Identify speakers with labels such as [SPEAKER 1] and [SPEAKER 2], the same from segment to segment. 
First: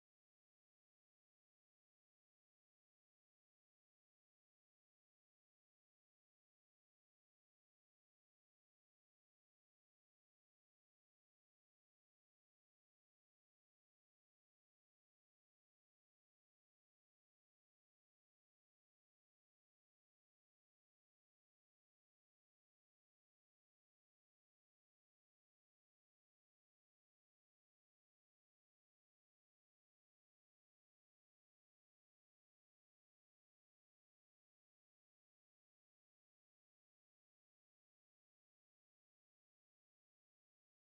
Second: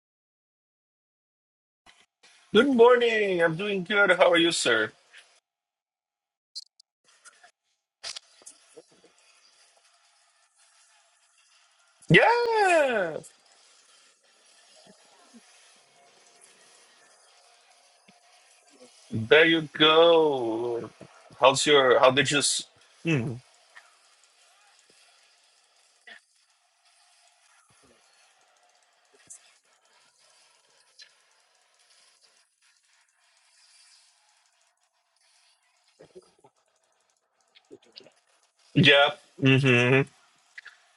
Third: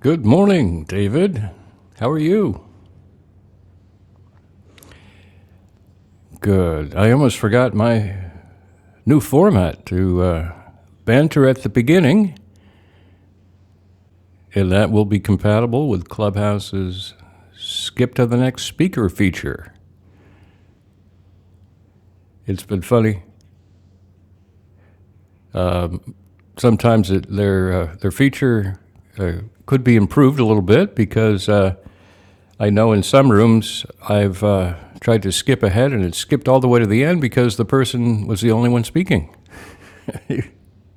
[SPEAKER 1] Good morning, David. How are you?
[SPEAKER 2] Good morning. I'm doing good. How are you, sir?
[SPEAKER 1] Good. I almost forgot my new format to uh, banter at the beginning,
[SPEAKER 2] Yeah.
[SPEAKER 1] and that will be compatible with Clubhouse's skip to the next speaker
[SPEAKER 2] There you
[SPEAKER 1] feature.
[SPEAKER 2] go. How's your? How did you?
[SPEAKER 1] It's
[SPEAKER 2] S-
[SPEAKER 1] been funny.
[SPEAKER 2] mm.
[SPEAKER 1] Sometimes it, their uh, their feature uh, could be improved a little bit because uh, I know in some rooms I've uh, tried to skip ahead and it skipped all the way to the end because the person was the only one
[SPEAKER 2] Yeah.
[SPEAKER 1] speaking.
[SPEAKER 2] hmm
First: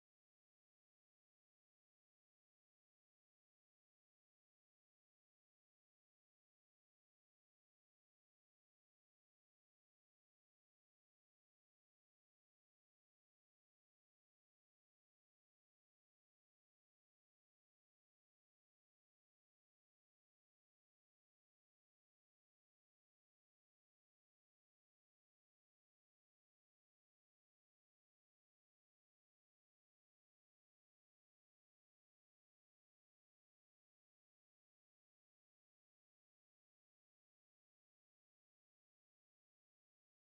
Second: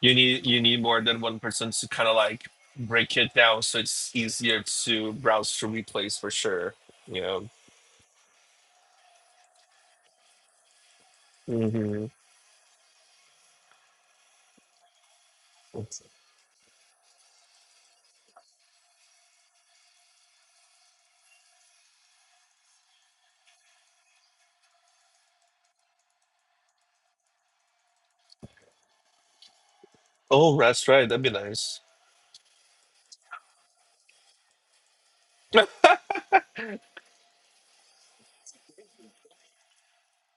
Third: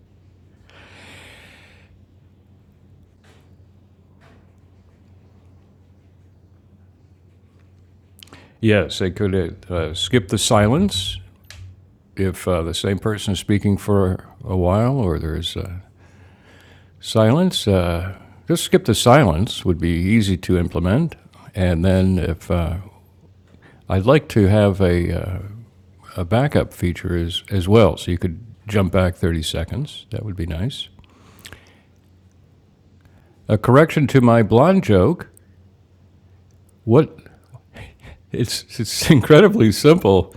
[SPEAKER 2] You need you need more than one person to kind of like break it down, so it's easier to browse through replays for sure. You know.
[SPEAKER 1] Yes, they could uh, skip the silence
[SPEAKER 2] hmm
[SPEAKER 1] if uh, the same person is speaking for a while or there's uh, silence. Uh, just skip the silence would be easy to implement. And then if uh, I'd like to have a, uh, a backup feature as, as well, so you could jump back 30 seconds. That would be
[SPEAKER 2] Oh,
[SPEAKER 1] nice.
[SPEAKER 2] that's right. That'd be nice.
[SPEAKER 1] A correction to my blonde joke. What? It's, it's incredibly simple.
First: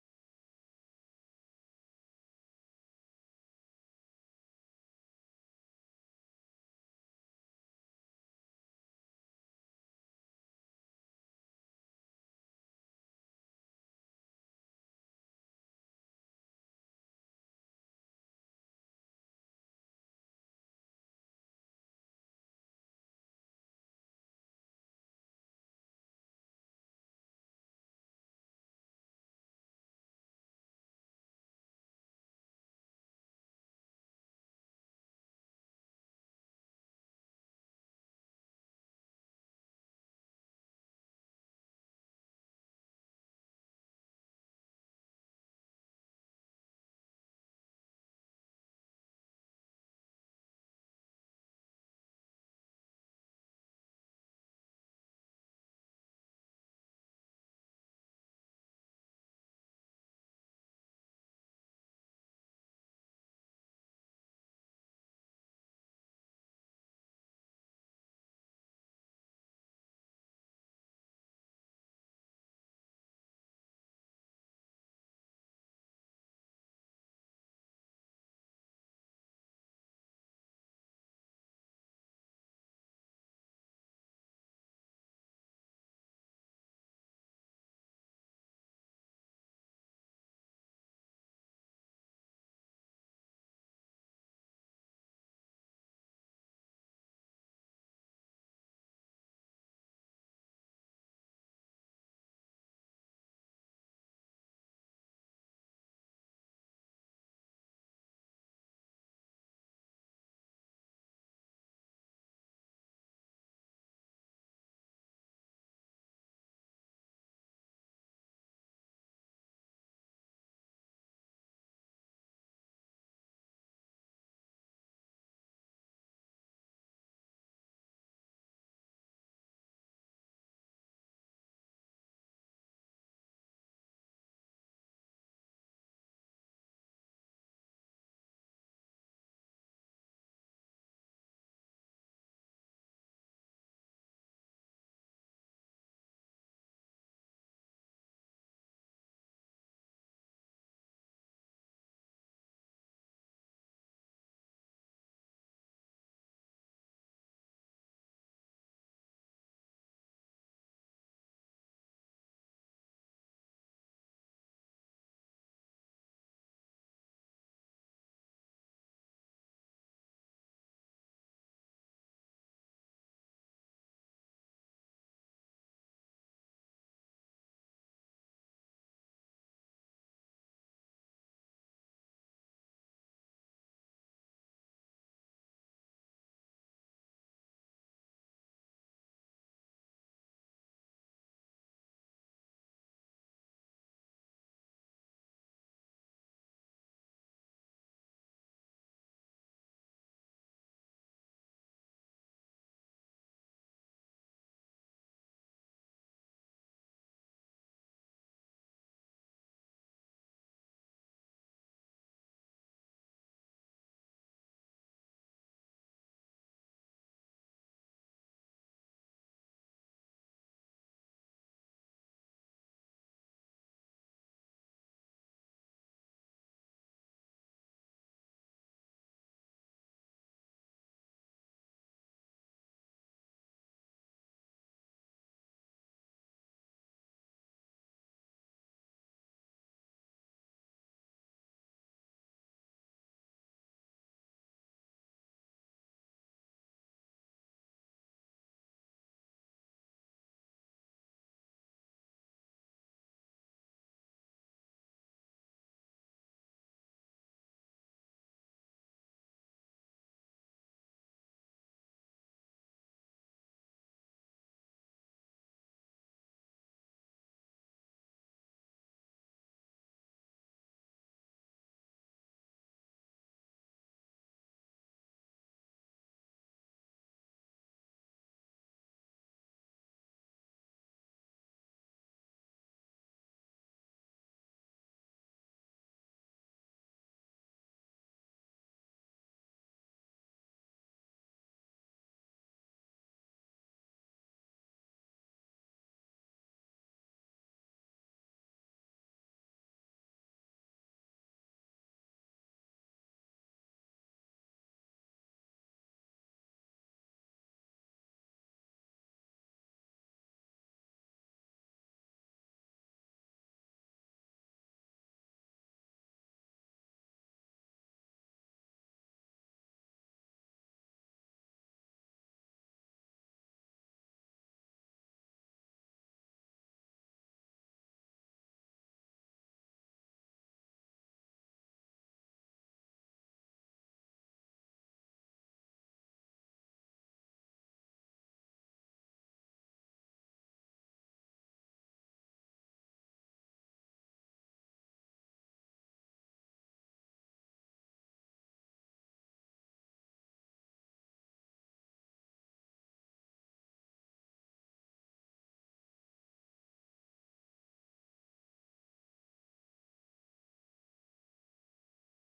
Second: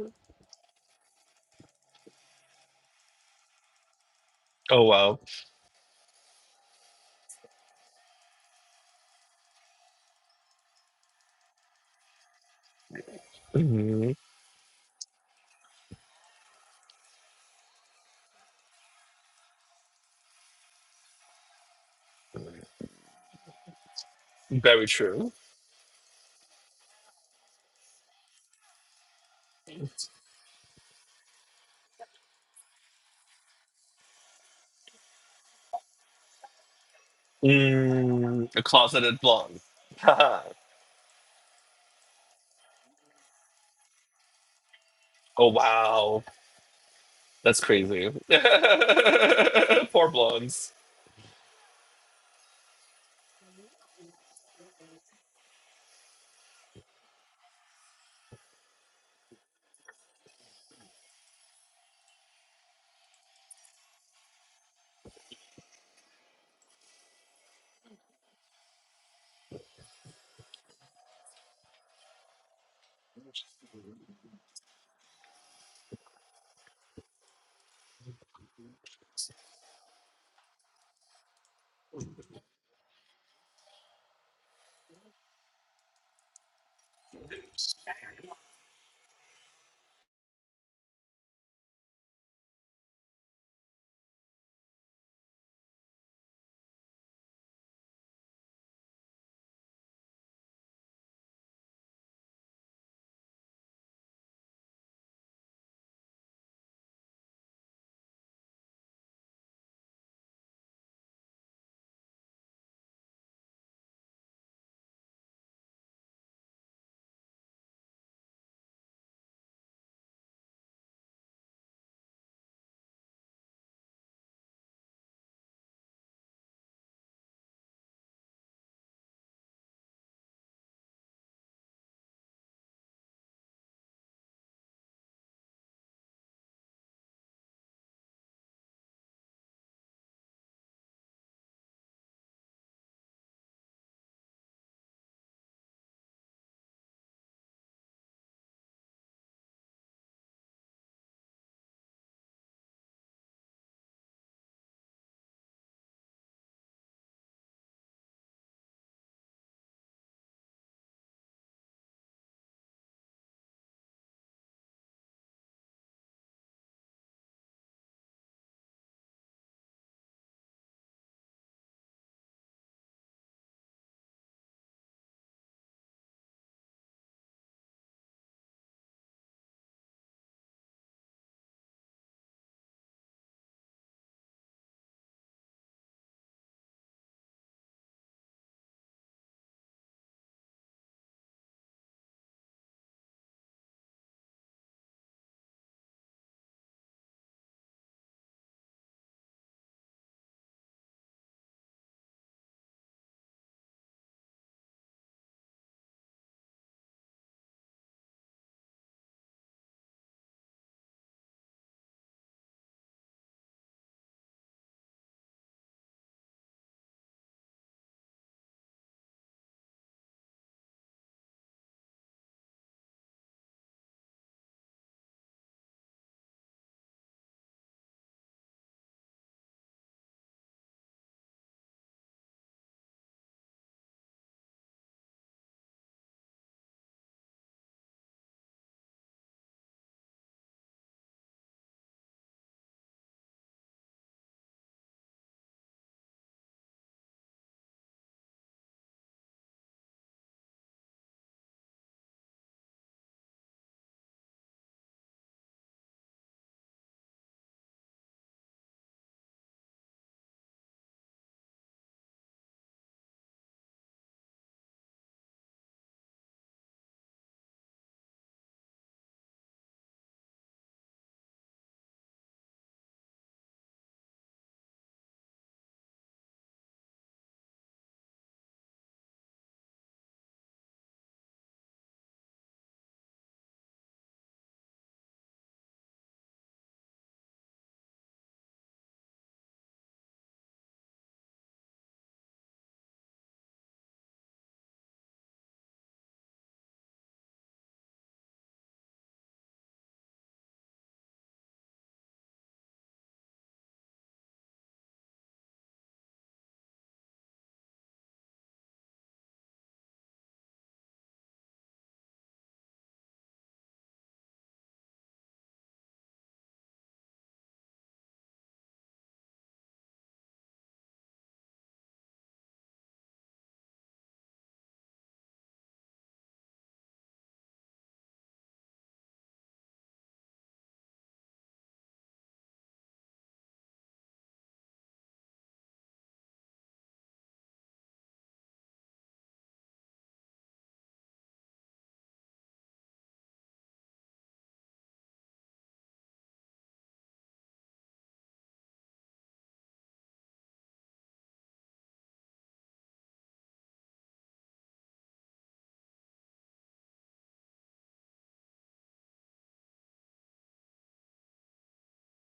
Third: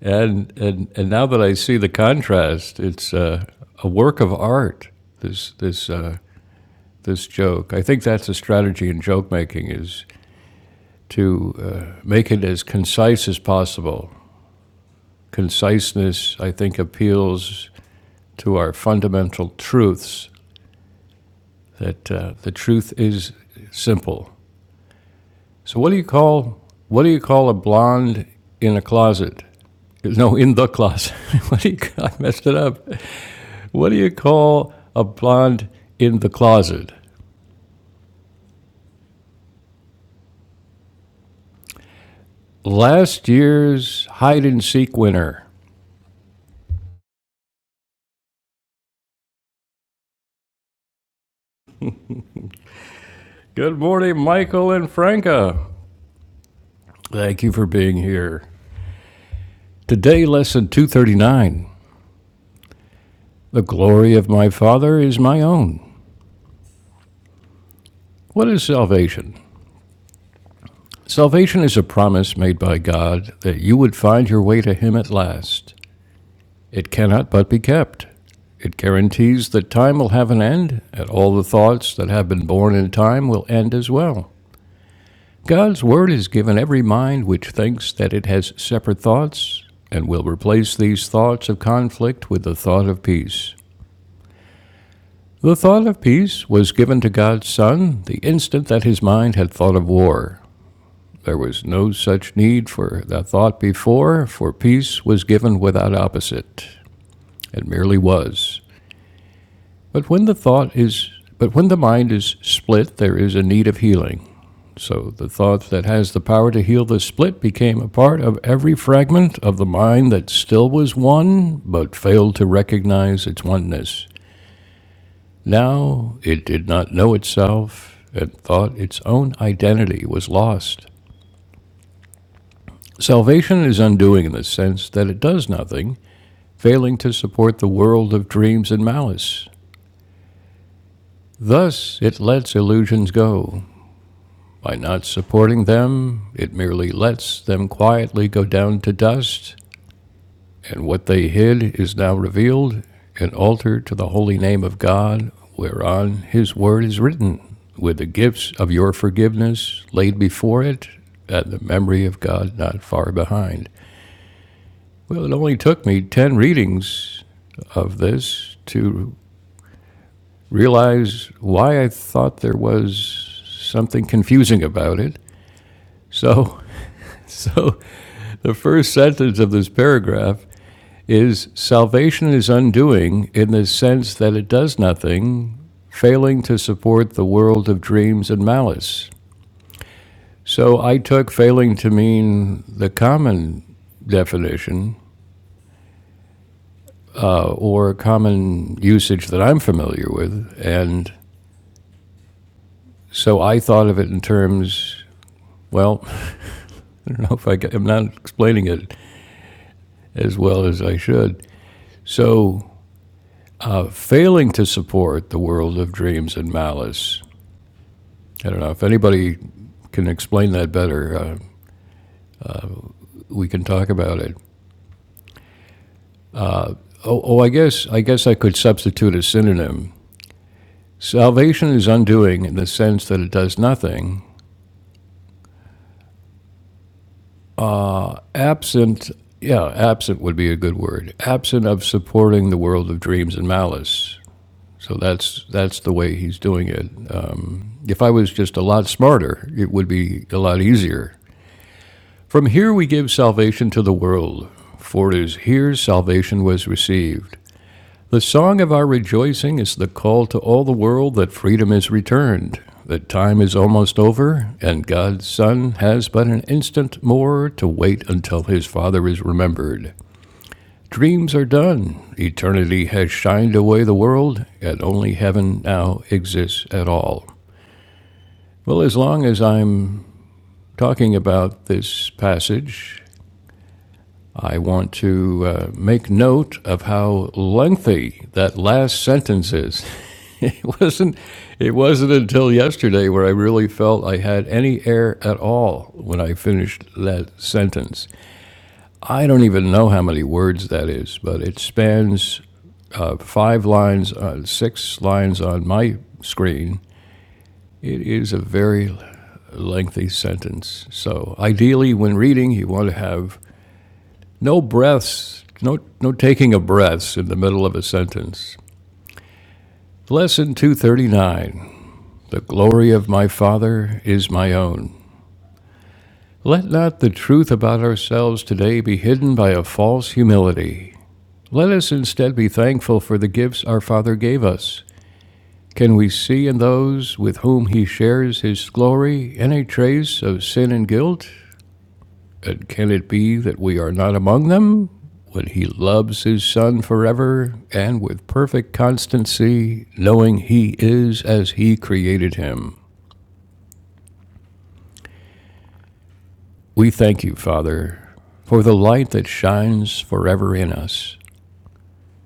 [SPEAKER 1] And, and, and now that I see the contrast, it's uh, a work of
[SPEAKER 2] Oh
[SPEAKER 1] art,
[SPEAKER 2] wow.
[SPEAKER 1] this, this, uh, this joke. I think that's a strategy in joke making is to uh, make it as concise as possible.
[SPEAKER 2] hmm
[SPEAKER 1] Conciseness, I think, appeals to our fundamental truths that uh, the truth is simple.
[SPEAKER 2] Very true.
[SPEAKER 1] So what do you call what do you call a blonde in a closet? No, in the closet. what do you, I messed it up. what do you call a blonde in the closet?
[SPEAKER 2] Mm, a closeted blonde.
[SPEAKER 1] Last year's hide and seek winner.
[SPEAKER 2] oh wow. That's crazy. Poor blondes.
[SPEAKER 1] Good morning, Michael and Franca. Thank you for being here. Today, lesson 239 The glory of my Father is my own. What is salvation? Salvation is a promise made by God that you would find your way to Him at last. It cannot but be kept. It guarantees that time will have an end, and all the thoughts that have been born in time will end as well. God's word is given every mind which thinks that it has separate thoughts, and will replace these thoughts of conflict with the thought of peace. The thought of peace was given to God's Son the instant that his mind had thought of war. There was no such need for the thought before, for peace was given without opposite. It merely was. But when the thought is but when the mind is split, there is a need of healing. So the thought that has the power to heal the split became a part of every fragment of the mind that still was one, but failed to recognize its oneness. Now it did not know itself and thought its own identity was lost. Salvation is undoing in the sense that it does nothing, failing to support the world of dreams and malice. Thus, it lets illusions go. By not supporting them, it merely lets them quietly go down to dust And what they hid is now revealed, an altar to the holy name of God, whereon his word is written, with the gifts of your forgiveness laid before it, and the memory of God not far behind. Well, it only took me 10 readings of this to realize why I thought there was something confusing about it. So, so the first sentence of this paragraph is salvation is undoing in the sense that it does nothing, failing to support the world of dreams and malice. So I took failing to mean the common definition uh, or common usage that I'm familiar with. And so I thought of it in terms, well, I don't know if I am not explaining it as well as I should. So failing to support the world of dreams and malice I don't know if anybody can explain that better. Uh, we can talk about it. Oh, oh, I guess I guess I could substitute a synonym. Salvation is undoing in the sense that it does nothing. Absent, yeah, absent would be a good word. Absent of supporting the world of dreams and malice. So that's that's the way he's doing it. Um, if I was just a lot smarter, it would be a lot easier. From here we give salvation to the world, for it is here salvation was received. The song of our rejoicing is the call to all the world that freedom is returned, that time is almost over, and God's Son has but an instant more to wait until his Father is remembered. Dreams are done, eternity has shined away the world, and only heaven now exists at all. Well, as long as I'm talking about this passage, I want to uh, make note of how lengthy that last sentence is. it wasn't. It wasn't until yesterday where I really felt I had any air at all when I finished that sentence. I don't even know how many words that is, but it spans uh, five lines, uh, six lines on my screen. It is a very lengthy sentence. So, ideally, when reading, you want to have no breaths, no, no taking of breaths in the middle of a sentence. Lesson 239 The glory of my Father is my own. Let not the truth about ourselves today be hidden by a false humility. Let us instead be thankful for the gifts our Father gave us. Can we see in those with whom He shares His glory any trace of sin and guilt? And can it be that we are not among them? When he loves his Son forever and with perfect constancy, knowing he is as he created him. We thank you, Father, for the light that shines forever in us,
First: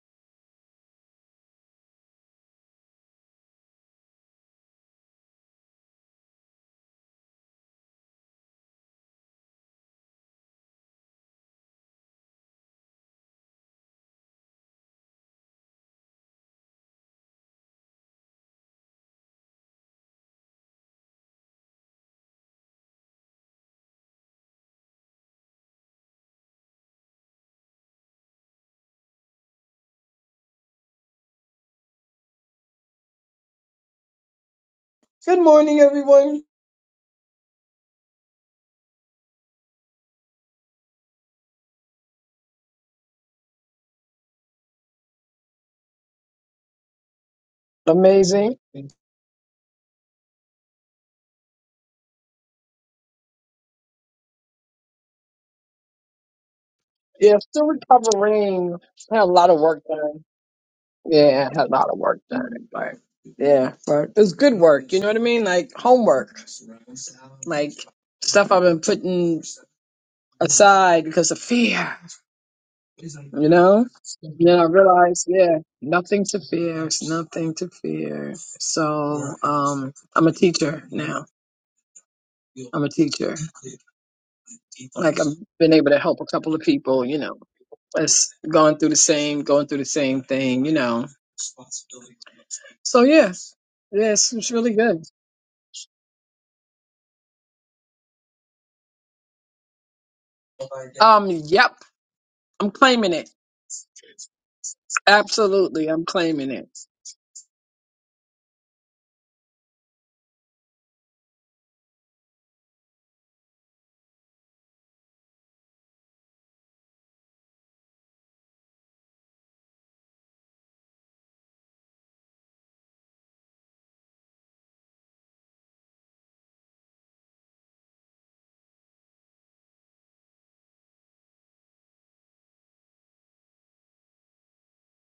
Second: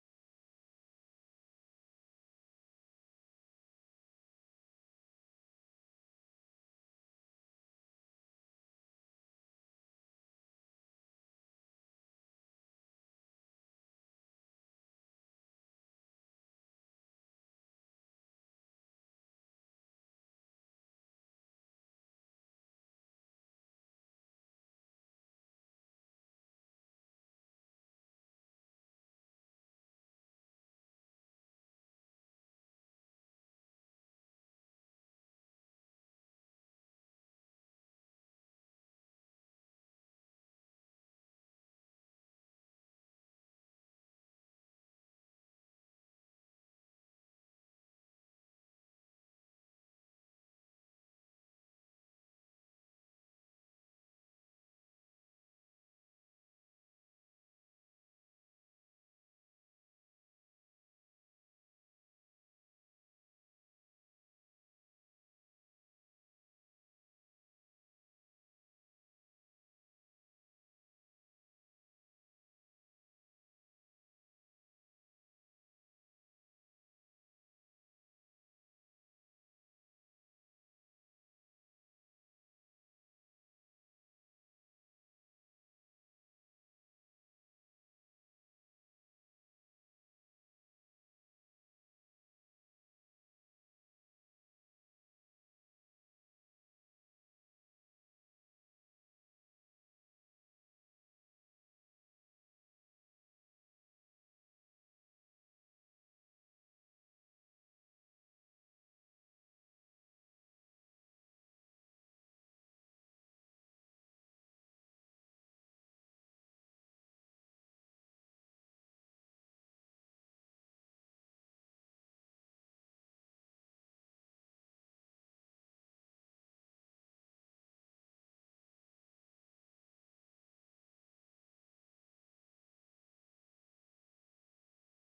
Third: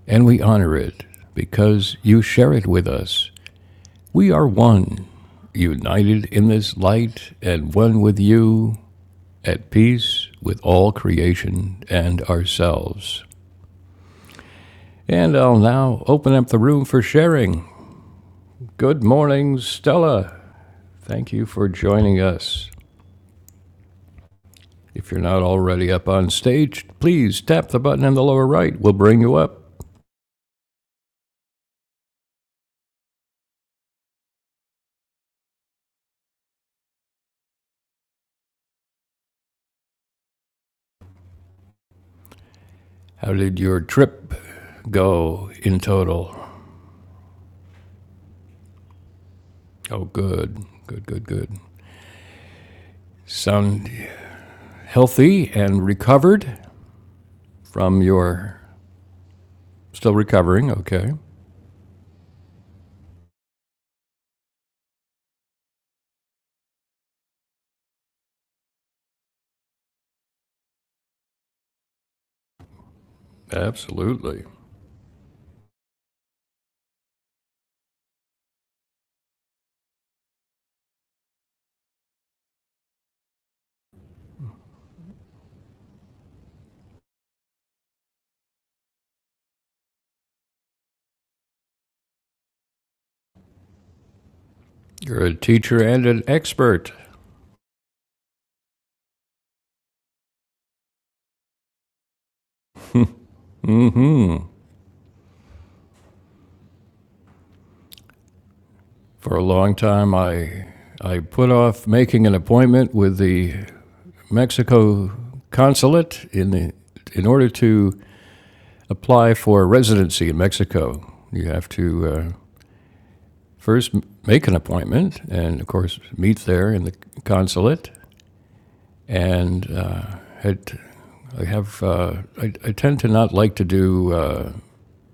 [SPEAKER 1] and we honor it because you share it with us. We are one, united in this light and one with you, at peace with all creation and ourselves. And I'll now open up the room for sharing. Good morning, Stella. Thank you for joining us. If you're not already up on stage, please tap the button in the lower right. We'll bring you up.
[SPEAKER 3] Good morning, everyone.
[SPEAKER 1] How did your trip go in total?
[SPEAKER 3] Amazing.
[SPEAKER 1] Oh, good. Good, good, good. Sound healthy and recovered
[SPEAKER 3] Yeah, still
[SPEAKER 1] from your.
[SPEAKER 3] recovering. Had a lot of work
[SPEAKER 1] Still
[SPEAKER 3] done.
[SPEAKER 1] recovering, okay.
[SPEAKER 3] Yeah, had a lot of work done. But yeah, but it was good work. You know what I mean? Like homework, like stuff I've been putting aside because of fear. You know? And
[SPEAKER 1] Absolutely.
[SPEAKER 3] then I realized, yeah, nothing to fear. It's nothing to fear. So, um, I'm a teacher now. I'm a teacher. Like I've been able to help a couple of people. You know. It's going through the same, going through the same thing, you know. So yeah, yeah, it's, it's really good.
[SPEAKER 1] You're a teacher and an expert.
[SPEAKER 3] Um, yep, I'm claiming it.
[SPEAKER 1] Mm-hmm.
[SPEAKER 3] Absolutely, I'm claiming it.
[SPEAKER 1] For a long time, I, I put off making an appointment with the Mexico consulate in, the, in order to apply for residency in Mexico. You have to uh, first make an appointment and, of course, meet there in the consulate. And uh, had, I, have, uh, I, I tend to not like to do uh,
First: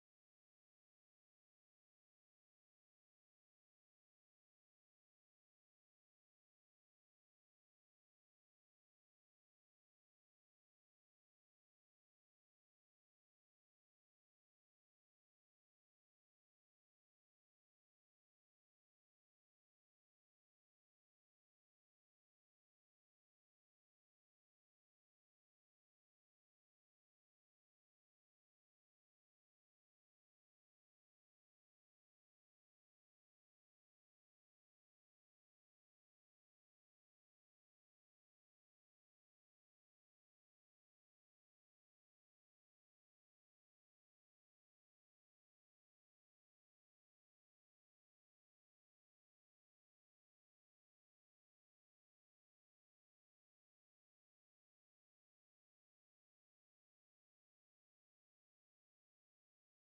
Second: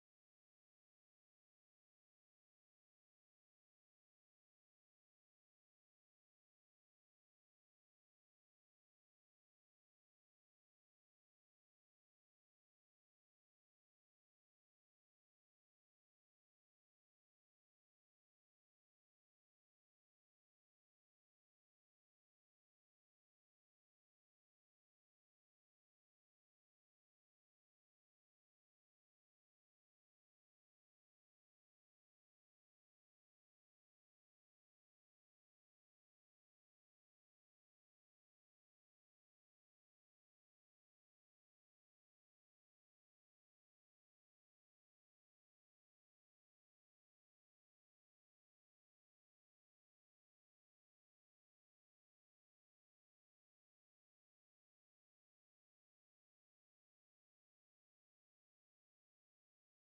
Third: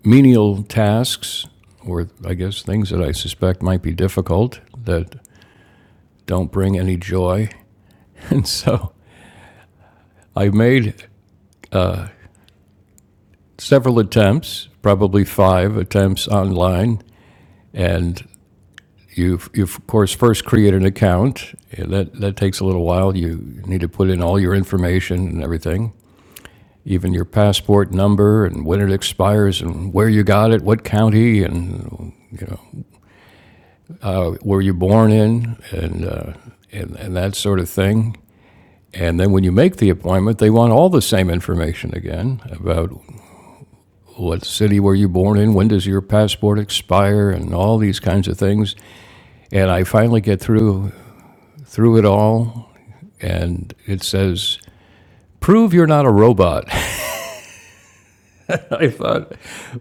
[SPEAKER 1] menial tasks or, I guess, things that I suspect might be difficult that don't bring any joy And so I made several attempts, probably five attempts online, and you, you of course first create an account. Yeah, That that takes a little while. You need to put in all your information and everything, even your passport number and when it expires and where you got it, what county and were you born in, and uh, and, and that sort of thing. And then when you make the appointment, they want all the same information again about what city were you born in? When does your passport expire? And all these kinds of things. And I finally get through through it all, and it says, "Prove you're not a robot." I thought,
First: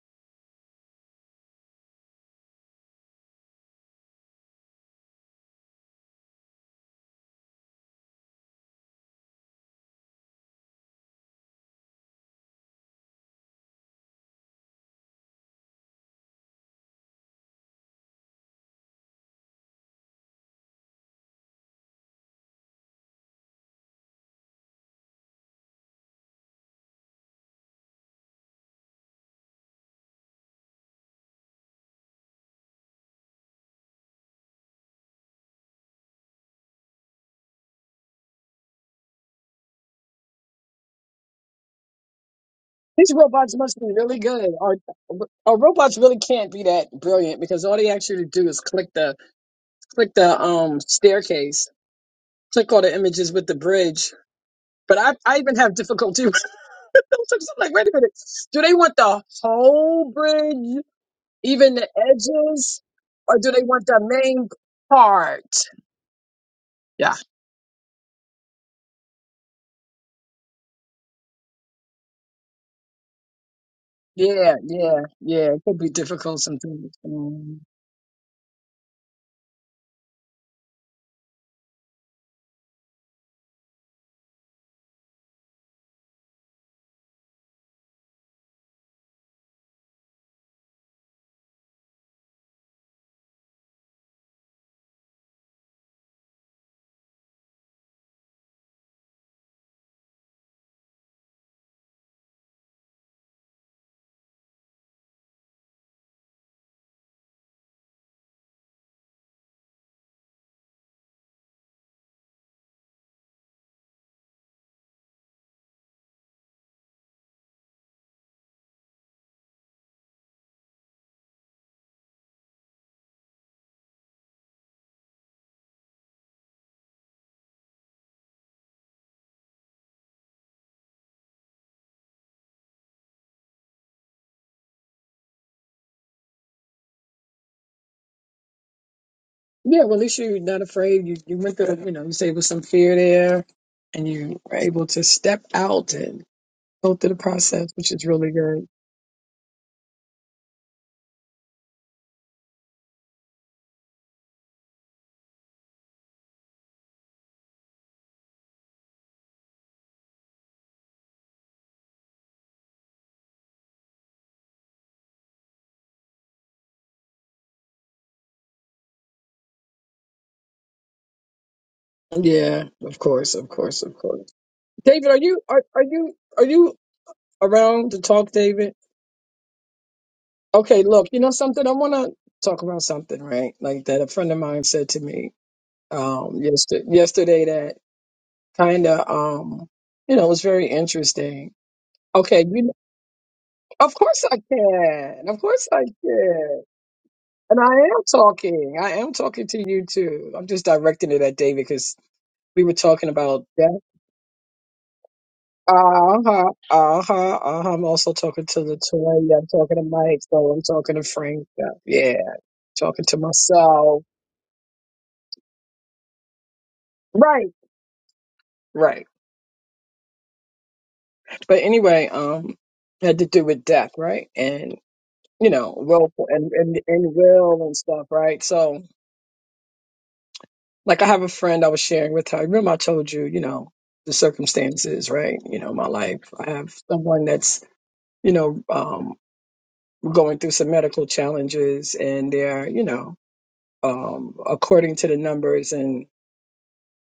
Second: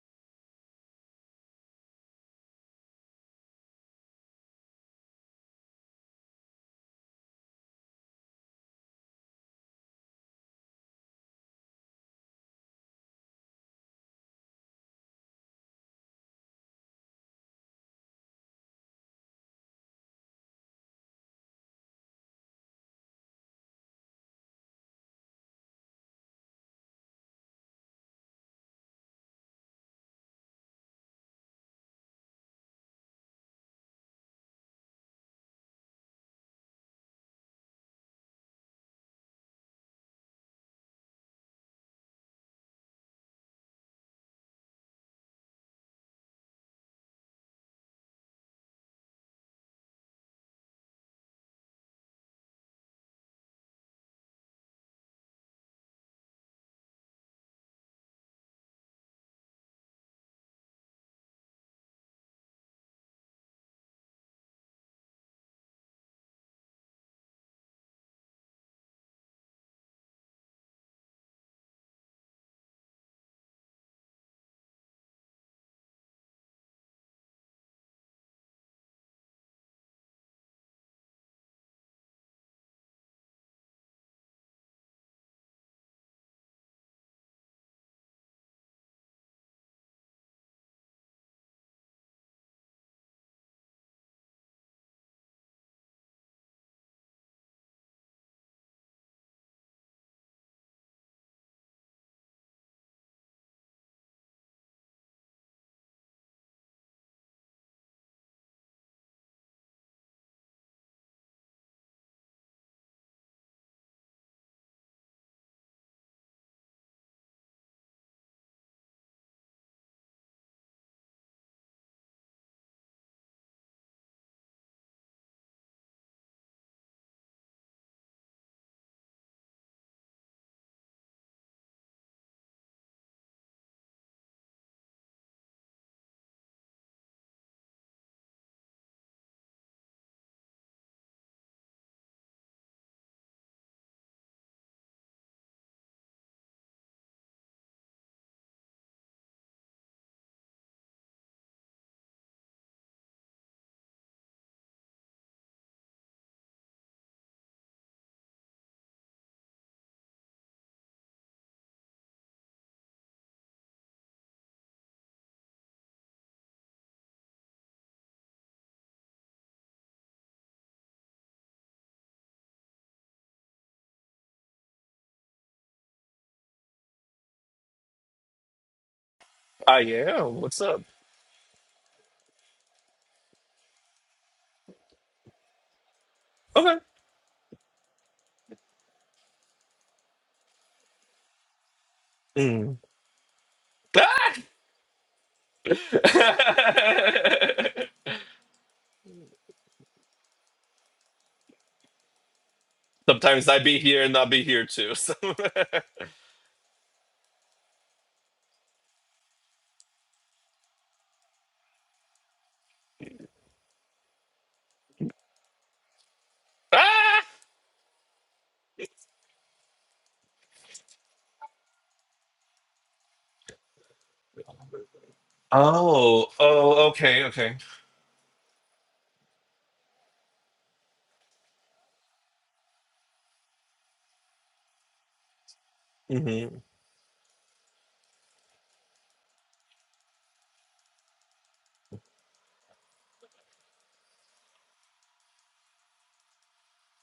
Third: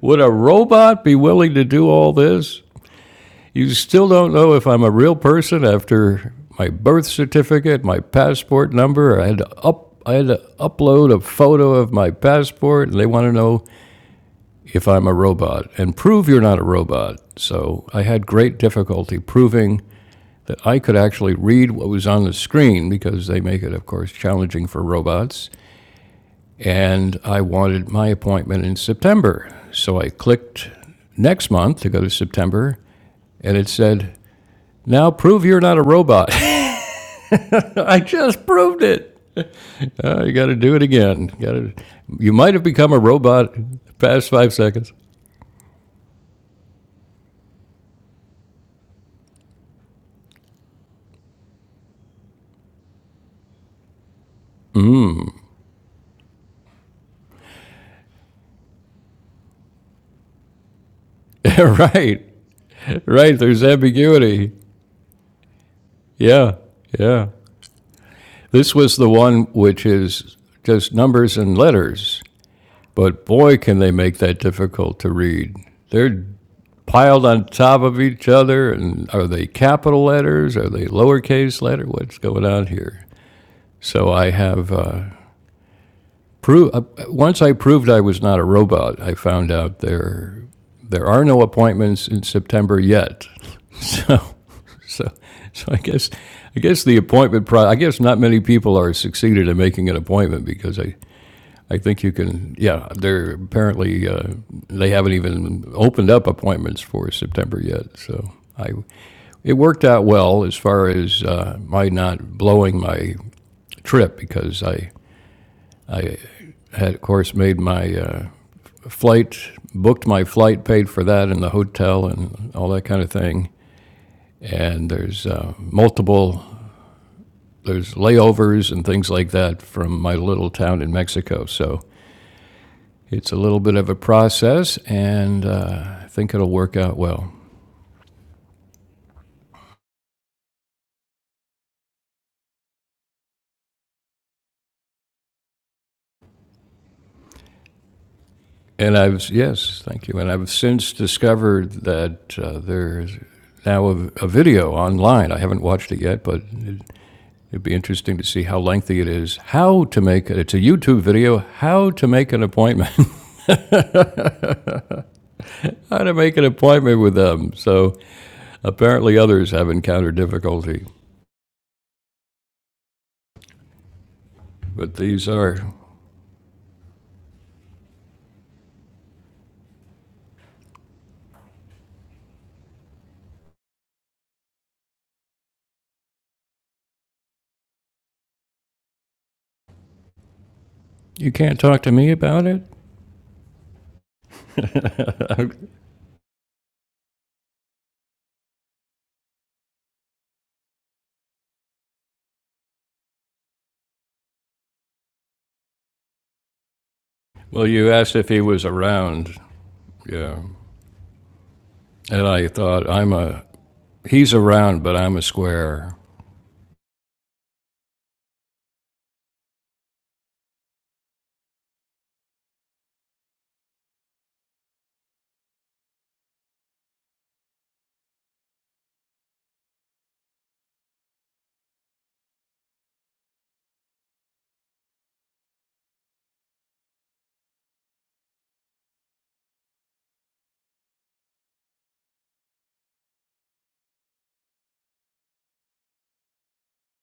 [SPEAKER 1] would a robot be willing to do all this? You still don't know if I'm a real person after my birth certificate, my passport number. I had to up I had to upload a photo of my passport, and they want to know if I'm a robot and prove you're not a robot. So I had great difficulty proving that I could actually read what was on the screen because they make it, of course, challenging for robots. And I wanted my appointment in September. So I clicked next month to go to September and it said, now prove you're not a robot. I just proved it. Uh, you got to do it again. Got to. You might have become a
[SPEAKER 3] These
[SPEAKER 1] robot
[SPEAKER 3] robots must be really
[SPEAKER 1] past
[SPEAKER 3] good.
[SPEAKER 1] five
[SPEAKER 3] Our,
[SPEAKER 1] seconds.
[SPEAKER 3] our robots really can't be that brilliant because all they ask you to do is click the click the um staircase, click all the images with the bridge. But I, I even have difficulty. with those. I'm like, wait a minute, do they want the whole bridge? Even the
[SPEAKER 1] right,
[SPEAKER 3] edges, or
[SPEAKER 1] right.
[SPEAKER 3] do
[SPEAKER 1] There's
[SPEAKER 3] they want the main
[SPEAKER 1] ambiguity.
[SPEAKER 3] part?
[SPEAKER 1] Yeah,
[SPEAKER 3] Yeah,
[SPEAKER 1] yeah. This was the one which is just numbers and letters, but boy, can they make that
[SPEAKER 3] yeah,
[SPEAKER 1] difficult
[SPEAKER 3] yeah,
[SPEAKER 1] to
[SPEAKER 3] yeah.
[SPEAKER 1] read.
[SPEAKER 3] It could be
[SPEAKER 1] They're
[SPEAKER 3] difficult sometimes.
[SPEAKER 1] piled on
[SPEAKER 3] Um,
[SPEAKER 1] top of each other, and are they capital letters? Are they lowercase letter? What's going on here? So I have uh, prove uh, once I proved I was not a robot. I found out there there are no appointments in September yet. So So, so I guess, I guess the appointment pro, I guess not many people are succeeded in making an appointment because I, I think you can, yeah, they're apparently, uh, they haven't even opened up appointments for September yet. So I, it worked out well as far as, uh, my not blowing my trip because I, I had, of course, made my, uh, flight, booked my flight, paid for that and the hotel and all that kind of thing. And there's uh, multiple there's layovers and things like that from my little town in Mexico. So it's a little bit of a process, and uh, I think it'll work out well.
[SPEAKER 3] yeah, well, at least you're not afraid. You you went through, you know, you say with some fear there, and you were able to step out and go through the process, which is really good.
[SPEAKER 1] And I've yes, thank you. And I've since discovered that uh, there's now a, a video online. I haven't watched it yet, but it, it'd be interesting to see how lengthy it is. How to make it's a YouTube video. How to make an appointment. how to make an appointment with them. So apparently others have encountered difficulty,
[SPEAKER 3] Yeah, of course, of course, of course.
[SPEAKER 1] but
[SPEAKER 3] David, are
[SPEAKER 1] these
[SPEAKER 3] you are
[SPEAKER 1] are
[SPEAKER 3] are you are you around to talk, David?
[SPEAKER 2] I am. What's up?
[SPEAKER 3] Okay, look, you know something. I want to talk about something, right? Like that a friend of mine said to me um
[SPEAKER 2] Okay.
[SPEAKER 3] yesterday, yesterday that kind of um you know was very
[SPEAKER 1] You
[SPEAKER 3] interesting.
[SPEAKER 1] can't talk to me
[SPEAKER 3] Okay,
[SPEAKER 1] about it?
[SPEAKER 3] you
[SPEAKER 2] Mm.
[SPEAKER 3] of course
[SPEAKER 2] Ah!
[SPEAKER 3] I can. Of course I can. And I am talking. I am talking to you too. I'm just directing it at David because we were talking about
[SPEAKER 2] Sometimes I be
[SPEAKER 3] that.
[SPEAKER 2] here and I'll be here too. So.
[SPEAKER 3] Uh-huh. Uh-huh.
[SPEAKER 1] well,
[SPEAKER 3] Uh-huh. I'm
[SPEAKER 1] you
[SPEAKER 3] also
[SPEAKER 1] asked if he
[SPEAKER 3] talking to
[SPEAKER 1] was around.
[SPEAKER 3] Latoya. I'm talking to Mike.
[SPEAKER 1] Yeah.
[SPEAKER 3] So I'm talking to Frank. uh, Yeah.
[SPEAKER 1] And I thought,
[SPEAKER 3] Talking
[SPEAKER 1] I'm
[SPEAKER 3] to
[SPEAKER 1] a,
[SPEAKER 3] myself.
[SPEAKER 1] he's around, but I'm a square.
[SPEAKER 2] ah!
[SPEAKER 3] Right. Right. But anyway, um, had to do with death, right? And you know, role
[SPEAKER 2] Oh,
[SPEAKER 3] and, and
[SPEAKER 2] oh,
[SPEAKER 3] and
[SPEAKER 2] okay, okay.
[SPEAKER 3] will and stuff, right? So, like, I have a friend I was sharing with her. Remember, I told you, you know, the circumstances, right? You know, my life. I
[SPEAKER 2] Mm-hmm.
[SPEAKER 3] have someone that's, you know, um, going through some medical challenges, and they're, you know, um, according to the numbers and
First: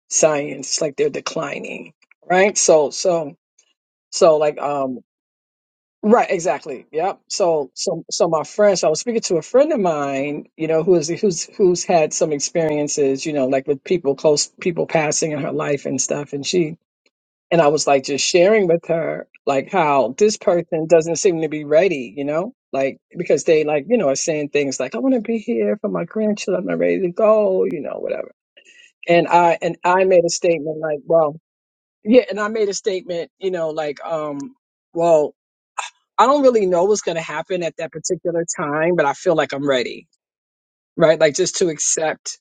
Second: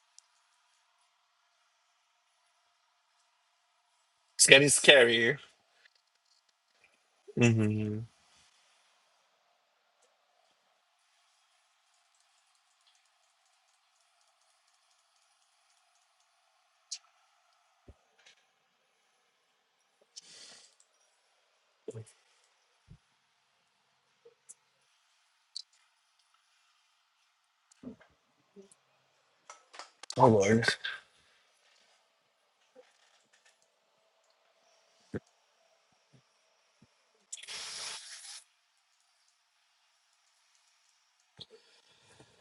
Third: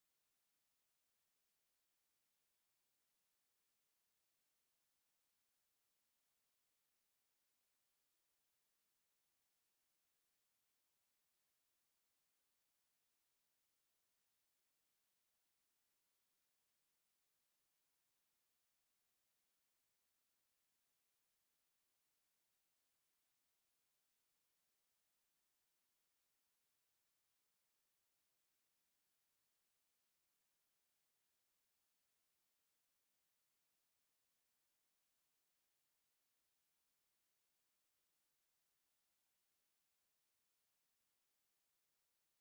[SPEAKER 3] science, like they're declining, right? So, so, so,
[SPEAKER 2] It's
[SPEAKER 3] like,
[SPEAKER 2] getting
[SPEAKER 3] um,
[SPEAKER 2] scary.
[SPEAKER 3] Right, exactly. Yep. So,
[SPEAKER 2] Mm-hmm.
[SPEAKER 3] so, so my friend, so I was speaking to a friend of mine, you know, who is who's who's had some experiences, you know, like with people close, people passing in her life and stuff. And she and I was like just sharing with her like how this person doesn't seem to be ready, you know, like because they like you know are saying things like I want to be here for my grandchildren, I'm not ready to go, you know, whatever. And I and I made
[SPEAKER 2] Oh
[SPEAKER 3] a
[SPEAKER 2] Lord.
[SPEAKER 3] statement like, well, yeah, and I made a statement, you know, like um. Well, I don't really know what's going to happen at that particular time, but I feel like I'm ready, right? Like just to accept,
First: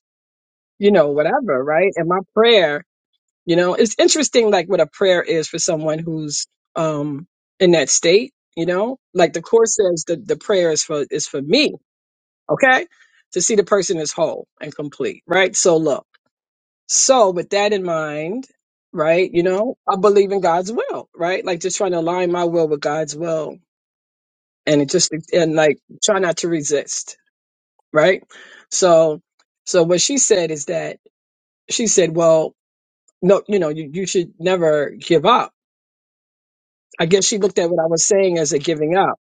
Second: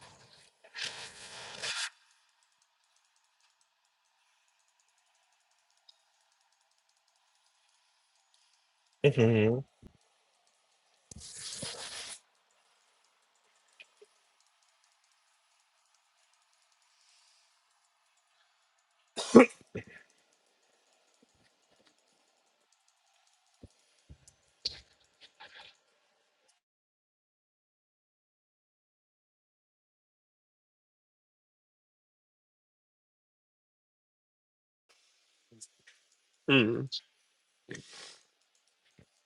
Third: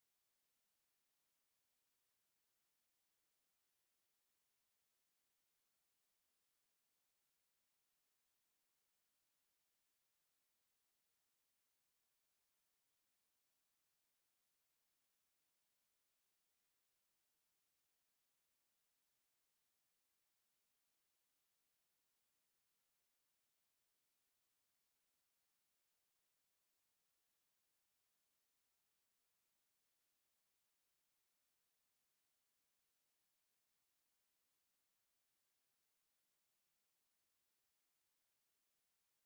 [SPEAKER 3] you know, whatever, right? And my prayer, you know, it's interesting, like what a prayer is for someone who's um in that state, you know, like the
[SPEAKER 2] Mm-hmm.
[SPEAKER 3] course says the the prayer is for is for me, okay, to see the person is whole and complete, right? So look, so with that in mind. Right, you know, I believe in God's will, right? Like just trying to align my will with God's will and it just and like try not to resist right so so what she said is that she said well no you know you, you should never give up
[SPEAKER 2] Mm.
[SPEAKER 3] i guess she looked at what i was saying as a giving up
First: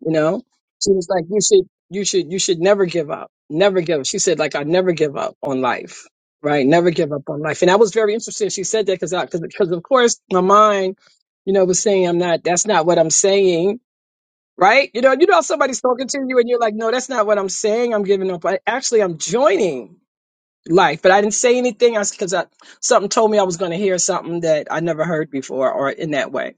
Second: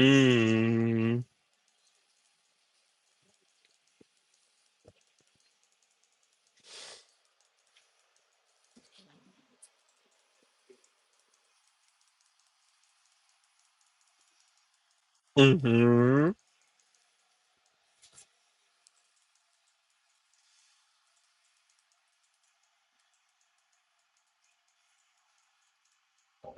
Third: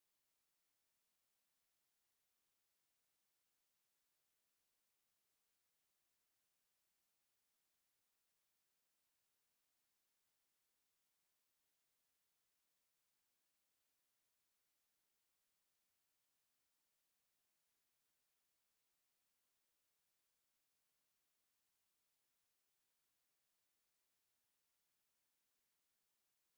[SPEAKER 3] you know she was like you should you should you should never give up never give up she said like i never give up on life right never give up on life and that was very interesting she said that because because of course my mind you know was saying i'm not that's not what i'm saying right? You know, you know, somebody's talking to
[SPEAKER 2] Mm-hmm.
[SPEAKER 3] you and you're like, no, that's not what I'm saying. I'm giving up. I, actually, I'm joining life, but I didn't say anything because I, something told me I was going to hear something that I never heard before or in that way.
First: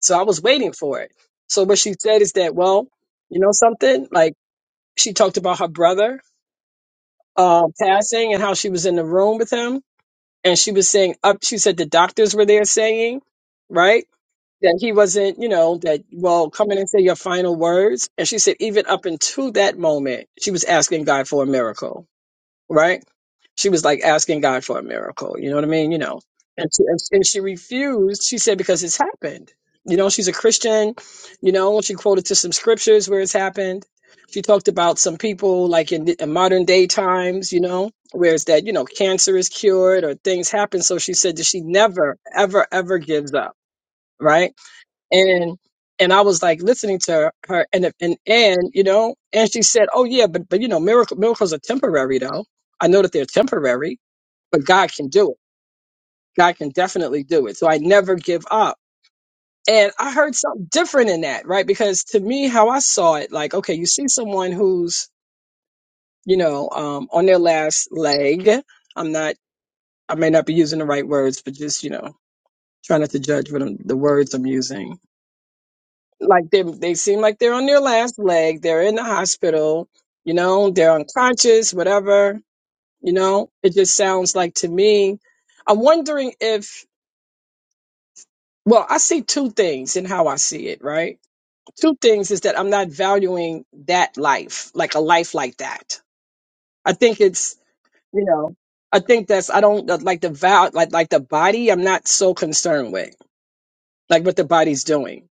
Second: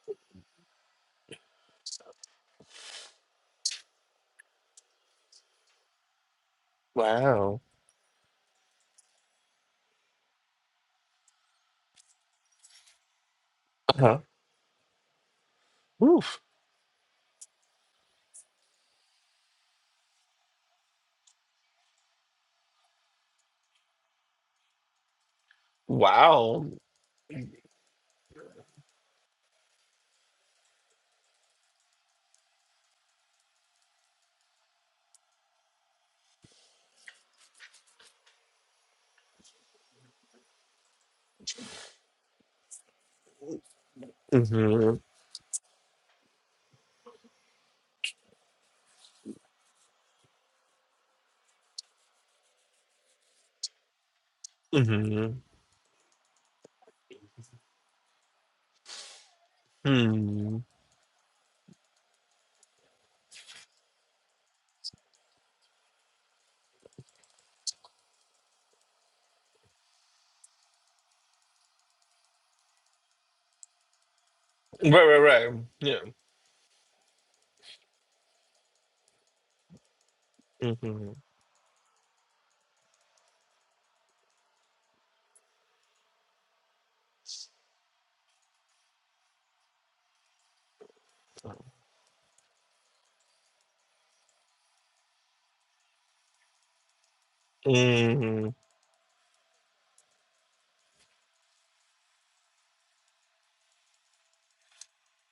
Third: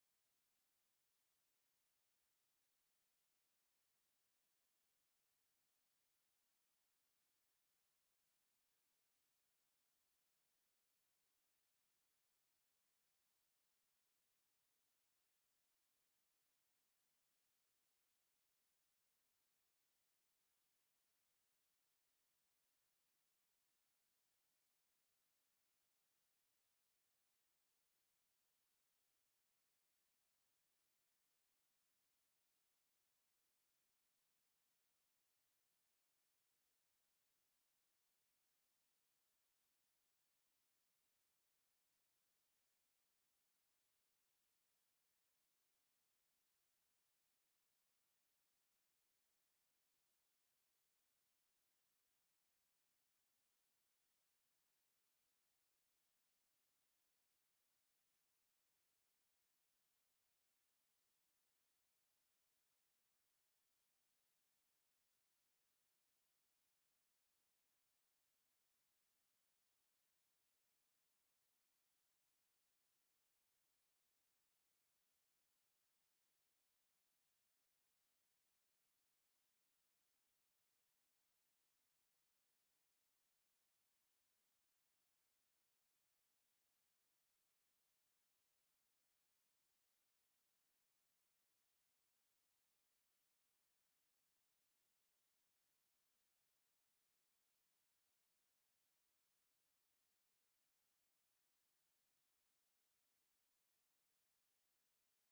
[SPEAKER 3] So I was waiting for it. So what she said is that, well, you know something? Like she talked about her brother
[SPEAKER 2] Wow.
[SPEAKER 3] um, passing and how she was in the room with him. And she was saying up, she said the doctors were there saying, right?
[SPEAKER 2] Uh-huh.
[SPEAKER 3] that he wasn't, you know, that,
[SPEAKER 2] Oof.
[SPEAKER 3] well, come in and say your final words. And she said, even up until that moment, she was asking God for a miracle, right? She was like asking God for a miracle. You know what I mean? You know,
[SPEAKER 2] Wow.
[SPEAKER 3] and she, and and she refused. She said, because it's happened. You know, she's a Christian. You know, she quoted to some scriptures where it's happened. She talked about some people like in, in modern day times, you know, where it's that, you know, cancer is cured or things happen. So she said that she never, ever, ever gives up, right?
[SPEAKER 2] Mm-hmm.
[SPEAKER 3] and and I was like listening to her, and and and you know, and she said, "Oh yeah, but but you know, miracle miracles are temporary, though. I know that they're temporary, but God can do it. God can definitely do it. So I never give up." And I heard
[SPEAKER 2] Mm-hmm.
[SPEAKER 3] something different in that, right? Because to me, how I saw it, like, okay, you see someone who's you know um, on their last leg. I'm not, I may not be using the right words, but just you know, try not to judge what I'm, the words I'm
[SPEAKER 2] Right,
[SPEAKER 3] using
[SPEAKER 2] right, right. Yeah.
[SPEAKER 3] like they they seem like they're on their last leg. They're in the hospital, you know, they're
[SPEAKER 2] hmm
[SPEAKER 3] unconscious, whatever, you know. It just sounds like to me, I'm wondering if well, I see two things in how I see it, right? Two things is that I'm not valuing that life, like a life like that. I think it's, you
[SPEAKER 2] hmm
[SPEAKER 3] know, I think that's I don't like the val like like the body I'm not so concerned with, like what the body's doing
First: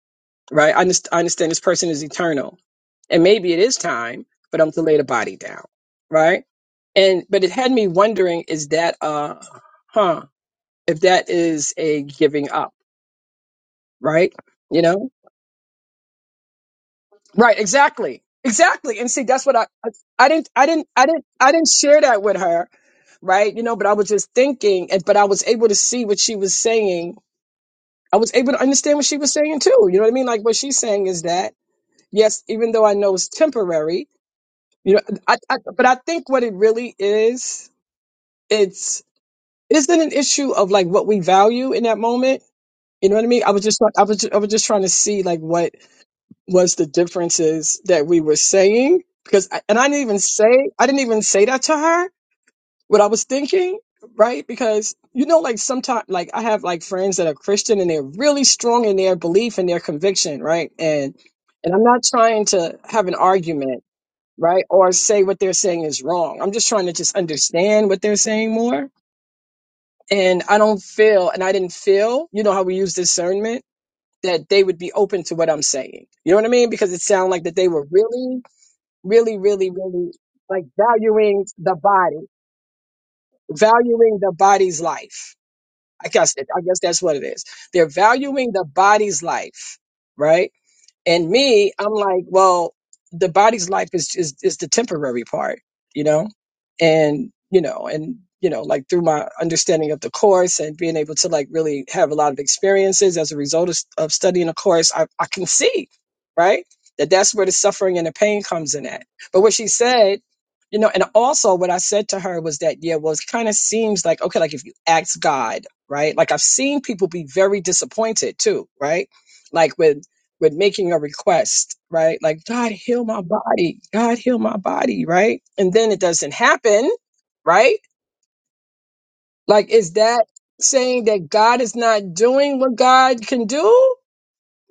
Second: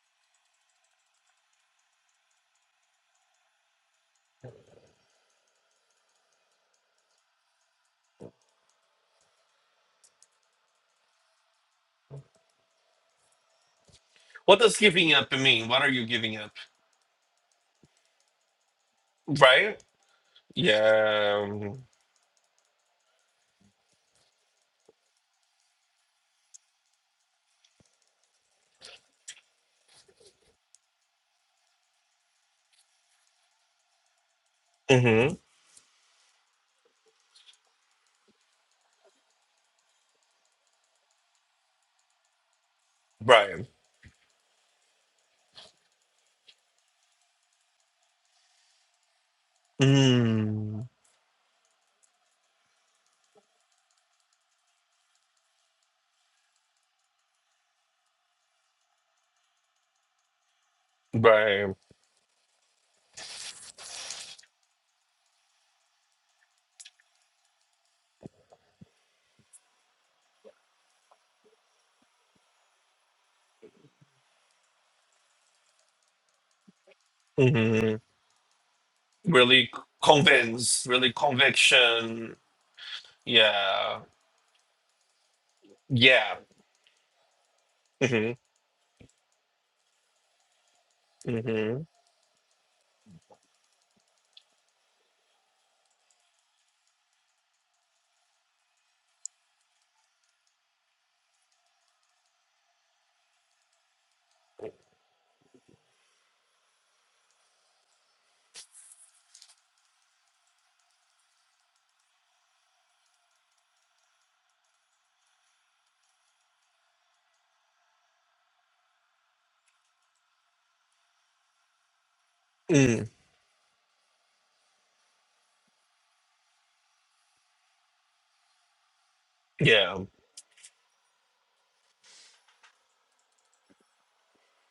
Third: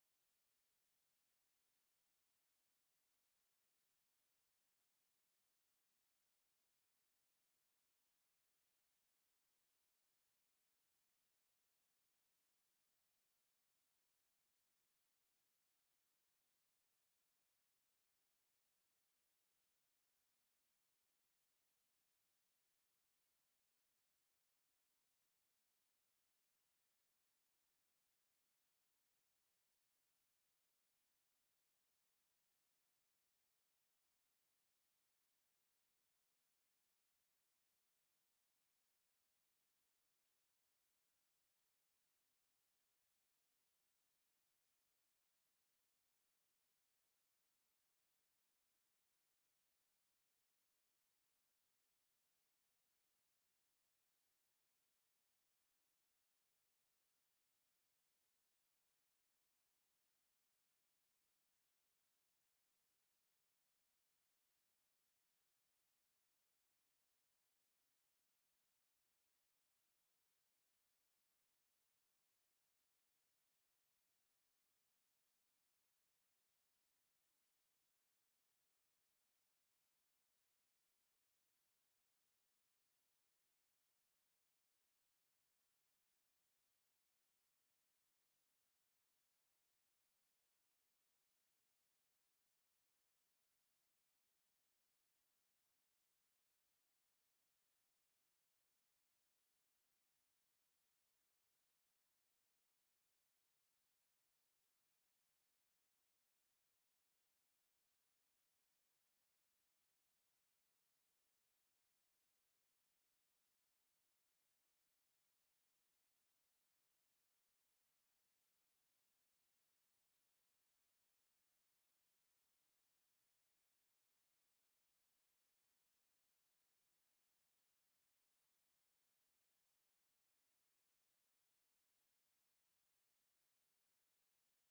[SPEAKER 3] right? I, underst- I understand this person is eternal, and maybe it is time for them to lay the body down, right? And but it had me wondering: is that uh, huh? If that is a giving up, right?
[SPEAKER 2] What does
[SPEAKER 3] You know,
[SPEAKER 2] giving up mean? What are you giving up?
[SPEAKER 3] right? Exactly, exactly. And see, that's what I,
[SPEAKER 2] Right?
[SPEAKER 3] I, I didn't, I didn't, I didn't, I didn't
[SPEAKER 2] Yeah.
[SPEAKER 3] share that with her, right? You know, but I was just thinking, and but I was able to see what she was saying. I was able to understand what she was saying too. You know what I mean? Like what she's saying is that yes, even though I know it's temporary, You know,
[SPEAKER 2] Mm-hmm.
[SPEAKER 3] I, I, but I think what it really is, it's isn't an issue of like what we value in that moment. You know what I mean? I was
[SPEAKER 2] Right.
[SPEAKER 3] just I was I was just trying to see like what was the differences that we were saying because I, and I didn't even say I
[SPEAKER 2] Mm.
[SPEAKER 3] didn't even say that to her what I was thinking right because you know like sometimes like I have like friends that are Christian and they're really strong in their belief and their conviction right and and
[SPEAKER 2] Right.
[SPEAKER 3] I'm not trying to have an argument right? Or say what they're saying is wrong. I'm just trying to just understand what they're saying more. And I don't feel, and I didn't feel, you know how we use discernment, that they would be open to what I'm saying. You know what I mean? Because it sounded like that they were
[SPEAKER 2] hmm
[SPEAKER 3] really, really,
[SPEAKER 2] Really
[SPEAKER 3] really, really like
[SPEAKER 2] convince, really
[SPEAKER 3] valuing the body,
[SPEAKER 2] conviction. Yeah.
[SPEAKER 3] valuing the body's life. I guess,
[SPEAKER 2] Yeah.
[SPEAKER 3] I guess that's what it is. They're
[SPEAKER 2] hmm
[SPEAKER 3] valuing the body's life, right? And me,
[SPEAKER 2] hmm
[SPEAKER 3] I'm like, well, the body's life is is is the temporary part, you know, and you know, and you know, like through my understanding of the course and being able to like really have a lot of experiences as a result of, of studying the course, I, I can see, right, that that's where the suffering and the pain comes in at. But what she said, you know, and also what I said to her was that, yeah, well, it kind of seems like okay, like if you ask God, right, like I've seen people be very disappointed too, right, like with with making a request, right? Like, God, heal
[SPEAKER 2] Mm.
[SPEAKER 3] my body. God, heal my body, right? And then it doesn't happen, right? Like, is
[SPEAKER 2] Yeah.
[SPEAKER 3] that saying that God is not doing what God can do?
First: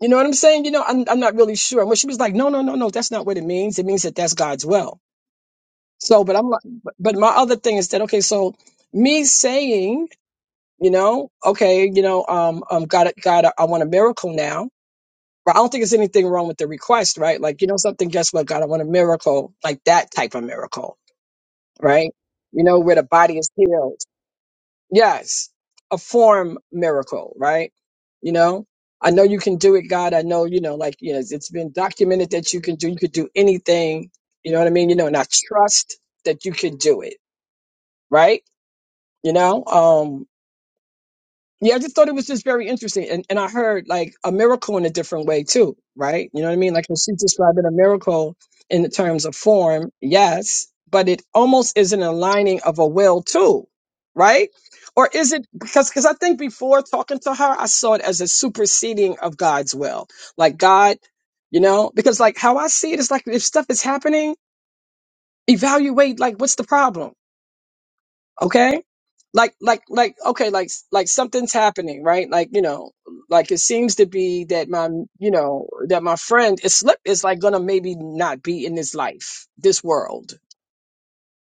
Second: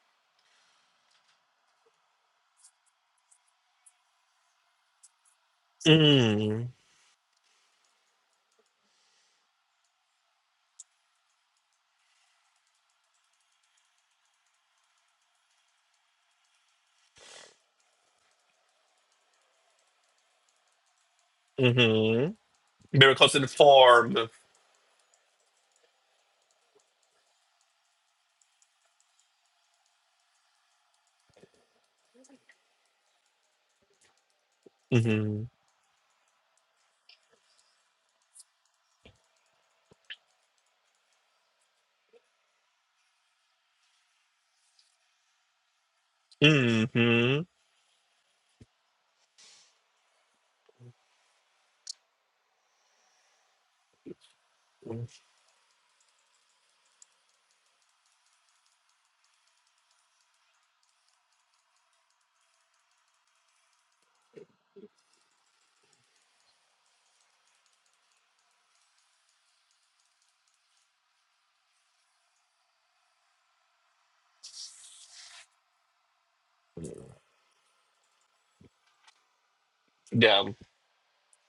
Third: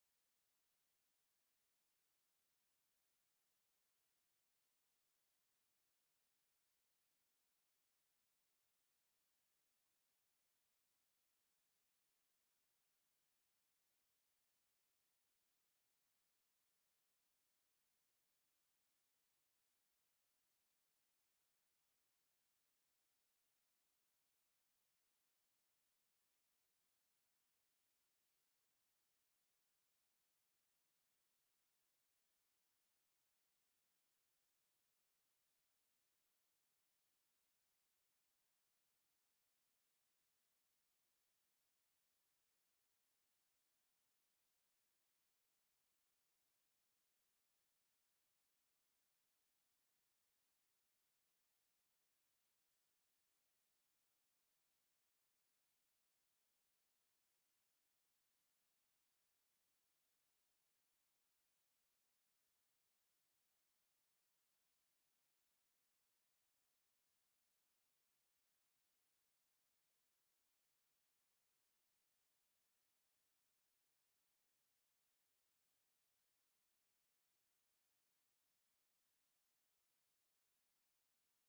[SPEAKER 3] You know what I'm saying? You know, I'm, I'm not really sure. And when she was like, no, no, no, no, that's not what it means. It means that that's God's will. So, but I'm like,
[SPEAKER 2] Mm.
[SPEAKER 3] but but my other thing is that, okay, so me saying, you know, okay, you know, um, um, God, God, I I want a miracle now But I don't think there's anything wrong with the request, right? Like, you know, something, guess what, God, I want a miracle, like that type of miracle, right?
[SPEAKER 2] hmm
[SPEAKER 3] You know, where the
[SPEAKER 2] Miracles
[SPEAKER 3] body
[SPEAKER 2] in
[SPEAKER 3] is healed.
[SPEAKER 2] form.
[SPEAKER 3] Yes, a form miracle, right? You know, I know you can do it, God. I know, you know, like, you know, it's been documented that you can do, you could do anything. You know what I mean? You know, and I
[SPEAKER 2] hmm
[SPEAKER 3] trust that you can do it, right? You know, Um, yeah, I just thought it was just very interesting. And and I heard like a miracle in a different way too, right? You know what I mean? Like when she's
[SPEAKER 2] hmm
[SPEAKER 3] describing a miracle in the terms of form, yes, but it almost is an aligning of a will too, right? Or is it because because I think before talking to her, I saw it as a superseding of God's will. Like God, you know, because like how I see it is like if stuff is happening, evaluate like what's the problem? okay like like like okay like like something's happening right like you know like it seems to be that my you know that my friend is slip is like gonna maybe not be in this life this world
[SPEAKER 2] Yeah.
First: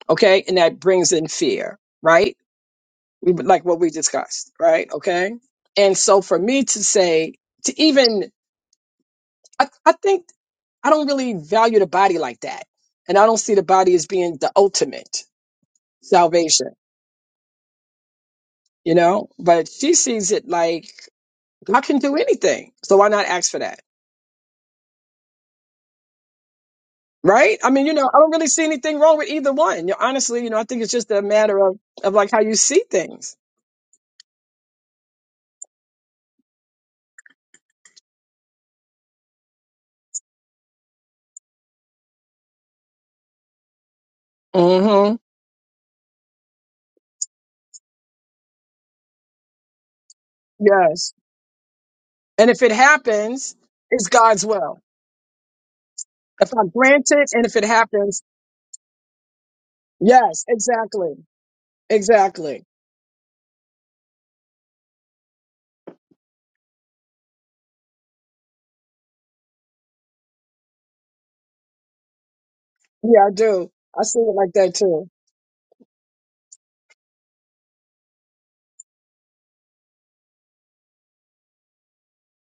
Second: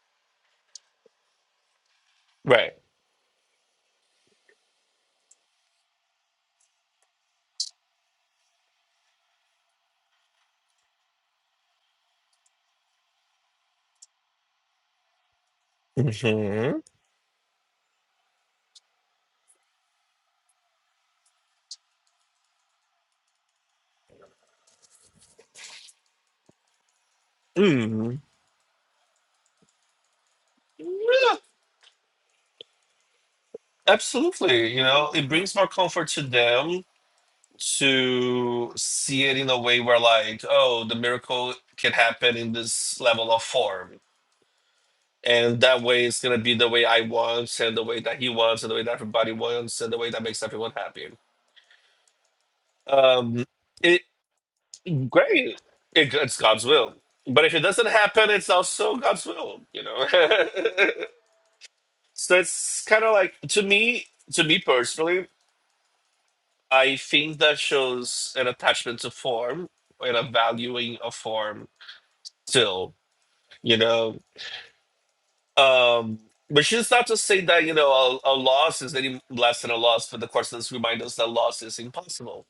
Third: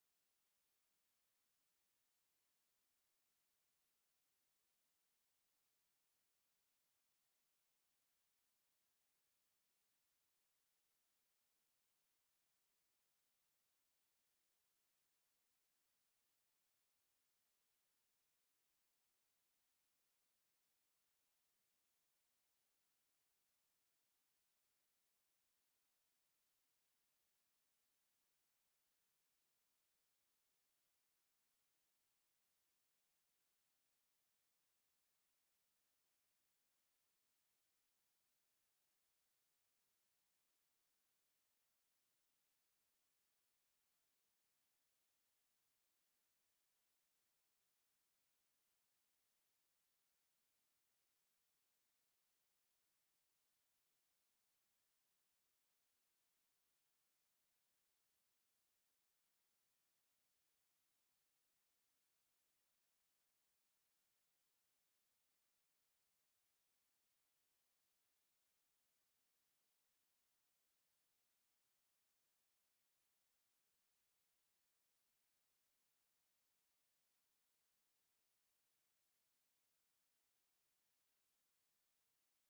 [SPEAKER 3] okay and that brings in fear right
[SPEAKER 2] Right.
[SPEAKER 3] we like what we discussed right okay and so for me to say to even I, I think i don't really value the body like that and i don't see the body as being the ultimate salvation
[SPEAKER 2] hmm
[SPEAKER 3] you know but she sees it like God can do anything. So why not ask for that? Right? I mean, you know,
[SPEAKER 2] Mm.
[SPEAKER 3] I don't really see anything wrong with either one. You know, honestly, you know, I think it's just a
[SPEAKER 2] Yeah,
[SPEAKER 3] matter of, of like how you see things.
[SPEAKER 2] absolutely. You know, it brings more comfort to them to see it in a way where, like, oh, the miracle can happen in this level of form.
[SPEAKER 3] hmm
[SPEAKER 2] And that way, it's going to be the way I want, and the way that he wants, and the way that everybody wants, and the way that makes everyone happy.
[SPEAKER 3] Yes. And if it
[SPEAKER 2] Um,
[SPEAKER 3] happens,
[SPEAKER 2] it
[SPEAKER 3] it's God's will.
[SPEAKER 2] great. It, it's
[SPEAKER 3] If
[SPEAKER 2] God's
[SPEAKER 3] I'm
[SPEAKER 2] will.
[SPEAKER 3] granted
[SPEAKER 2] But
[SPEAKER 3] and
[SPEAKER 2] if
[SPEAKER 3] if
[SPEAKER 2] it
[SPEAKER 3] it
[SPEAKER 2] doesn't
[SPEAKER 3] happens,
[SPEAKER 2] happen, it's also God's will, you know.
[SPEAKER 3] yes, exactly.
[SPEAKER 2] so
[SPEAKER 3] Exactly.
[SPEAKER 2] it's kind of like to me, to me personally. I think that shows an attachment to form and a valuing of form still,
[SPEAKER 3] Yeah, I do.
[SPEAKER 2] you
[SPEAKER 3] I see
[SPEAKER 2] know.
[SPEAKER 3] it like that too.
[SPEAKER 2] Um, which is not to say that, you know, a, a loss is any less than a loss, but the courses remind us that loss is impossible,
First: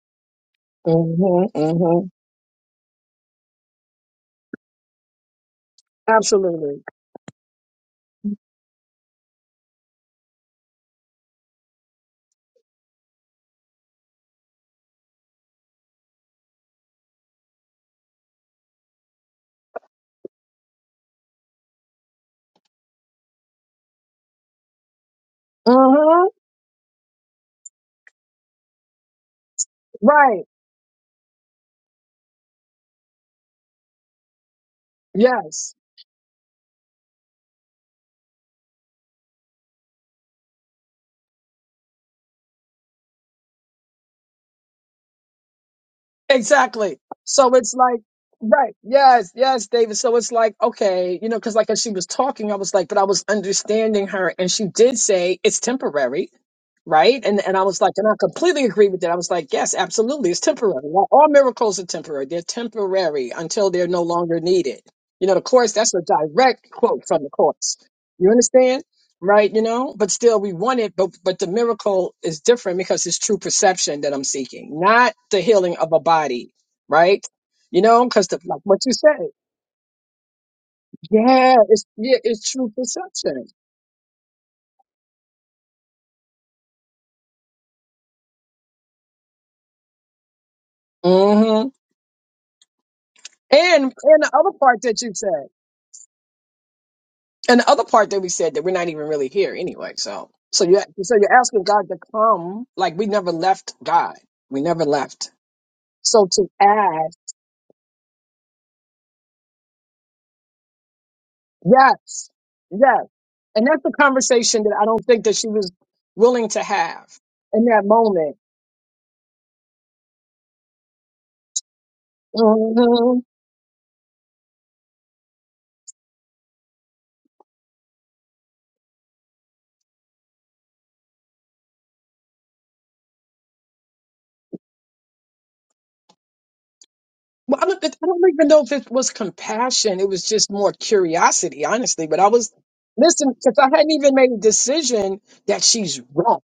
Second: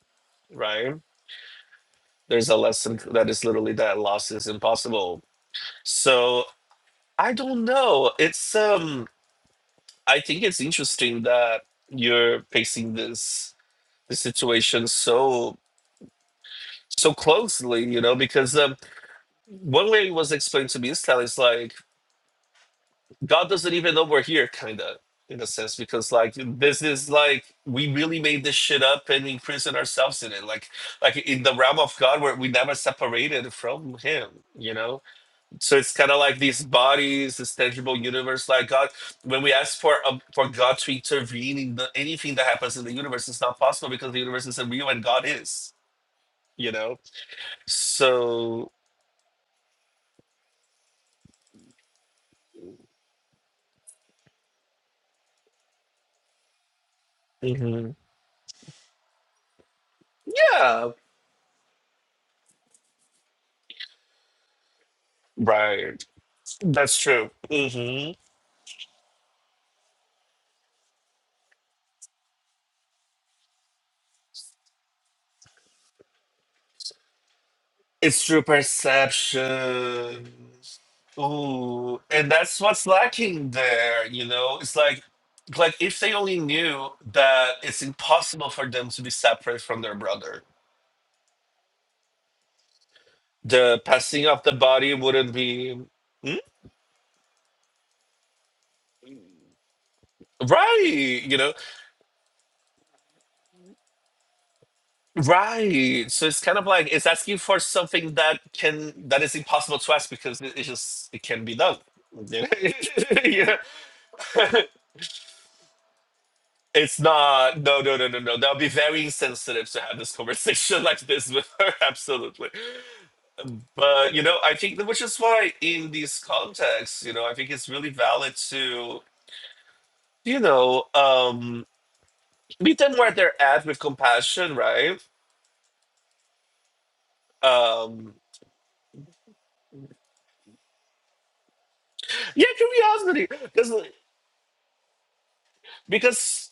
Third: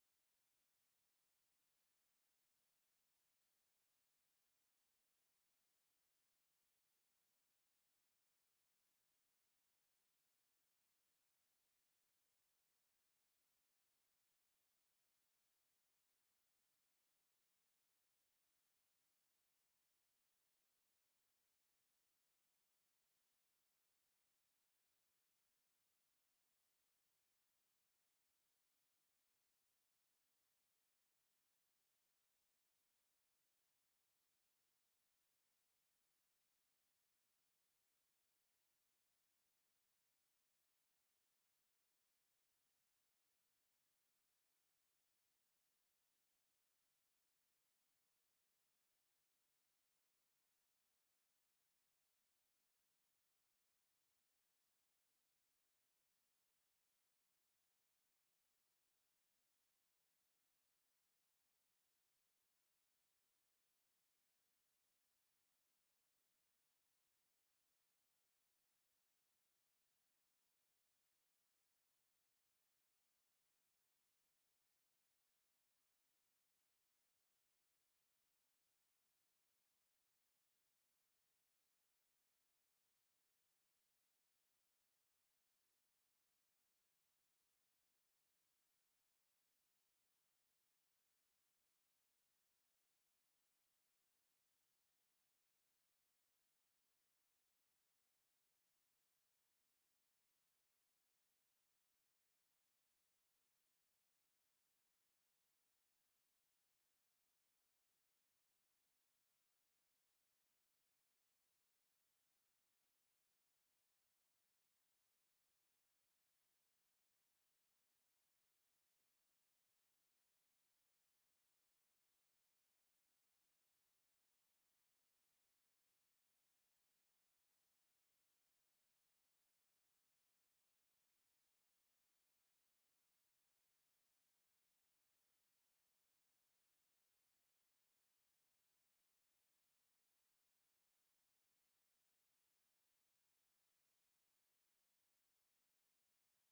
[SPEAKER 2] right?
[SPEAKER 3] hmm hmm
[SPEAKER 2] There's a lesson that is literally that loss is impossible. So
[SPEAKER 3] Absolutely.
[SPEAKER 2] I don't know. It's um I think it's interesting that you're facing this this situation so so closely, you know, because um One way it was explained to me is that it's like God doesn't even know we're here, kind of, in a sense, because
[SPEAKER 3] hmm
[SPEAKER 2] like this is like we really made this shit up and imprisoned ourselves in it.
[SPEAKER 3] Right.
[SPEAKER 2] Like, like in the realm of God, where we never separated from Him, you know.
[SPEAKER 3] Yes.
[SPEAKER 2] So it's kind of like these bodies, this tangible universe. Like God, when we ask for um, for God to intervene in the, anything that happens in the universe, it's not possible because the universe isn't real and God is, you know.
[SPEAKER 3] Exactly. So it's like,
[SPEAKER 2] So,
[SPEAKER 3] right. Yes, yes, David. So it's like, okay, you know, because like as she was talking, I was like, but I was understanding her. And she did say it's temporary right? And and I was like,
[SPEAKER 2] mhm.
[SPEAKER 3] and I completely agree with that. I was like, yes, absolutely, it's temporary.
[SPEAKER 2] yeah,
[SPEAKER 3] All all miracles are temporary. They're temporary until they're no longer needed. You know, the course.
[SPEAKER 2] right.
[SPEAKER 3] That's a direct
[SPEAKER 2] That's
[SPEAKER 3] quote from
[SPEAKER 2] true.
[SPEAKER 3] the course.
[SPEAKER 2] hmm
[SPEAKER 3] You understand, right? You know, but still, we want it. But but the miracle is different because it's true perception that I'm seeking, not the healing of a body, right? You know,
[SPEAKER 2] It's
[SPEAKER 3] because
[SPEAKER 2] true
[SPEAKER 3] like what you said,
[SPEAKER 2] perception.
[SPEAKER 3] yeah, it's
[SPEAKER 2] Ooh,
[SPEAKER 3] yeah,
[SPEAKER 2] and
[SPEAKER 3] it's
[SPEAKER 2] that's
[SPEAKER 3] true
[SPEAKER 2] what's
[SPEAKER 3] perception.
[SPEAKER 2] lacking there, you know? It's like like if they only knew that it's impossible for them to be separate from their brother,
[SPEAKER 3] hmm
[SPEAKER 2] the
[SPEAKER 3] And and
[SPEAKER 2] passing
[SPEAKER 3] the
[SPEAKER 2] of the
[SPEAKER 3] other part
[SPEAKER 2] body
[SPEAKER 3] that you
[SPEAKER 2] wouldn't
[SPEAKER 3] said.
[SPEAKER 2] be Hmm?
[SPEAKER 3] And the other part that we said that we're not even really here anyway. So, so you so
[SPEAKER 2] right,
[SPEAKER 3] you're
[SPEAKER 2] you know?
[SPEAKER 3] asking God to come. Like we never left God. We never left.
[SPEAKER 2] Right. So
[SPEAKER 3] So
[SPEAKER 2] it's
[SPEAKER 3] to
[SPEAKER 2] kind of like it's
[SPEAKER 3] ask,
[SPEAKER 2] asking for something that can that is impossible to ask because it, it just it can be done.
[SPEAKER 3] yes, yes,
[SPEAKER 2] yeah.
[SPEAKER 3] and that's the conversation that I don't think that she was willing to
[SPEAKER 2] It's
[SPEAKER 3] have
[SPEAKER 2] not.
[SPEAKER 3] in
[SPEAKER 2] No,
[SPEAKER 3] that
[SPEAKER 2] no, no, no,
[SPEAKER 3] moment.
[SPEAKER 2] no. That would be very insensitive to have this conversation like this with her. Absolutely.
[SPEAKER 3] Mhm.
[SPEAKER 2] But, you know, I think, that- which is why in these contexts, you know, I think it's really valid to, you know, um, meet them where they're at with compassion, right?
[SPEAKER 3] Well, I don't, I
[SPEAKER 2] Um,
[SPEAKER 3] don't even know if it was compassion. It was just more curiosity, honestly. But I
[SPEAKER 2] yeah,
[SPEAKER 3] was
[SPEAKER 2] curiosity.
[SPEAKER 3] listen because I
[SPEAKER 2] Because,
[SPEAKER 3] hadn't even made a decision that she's wrong.
[SPEAKER 2] because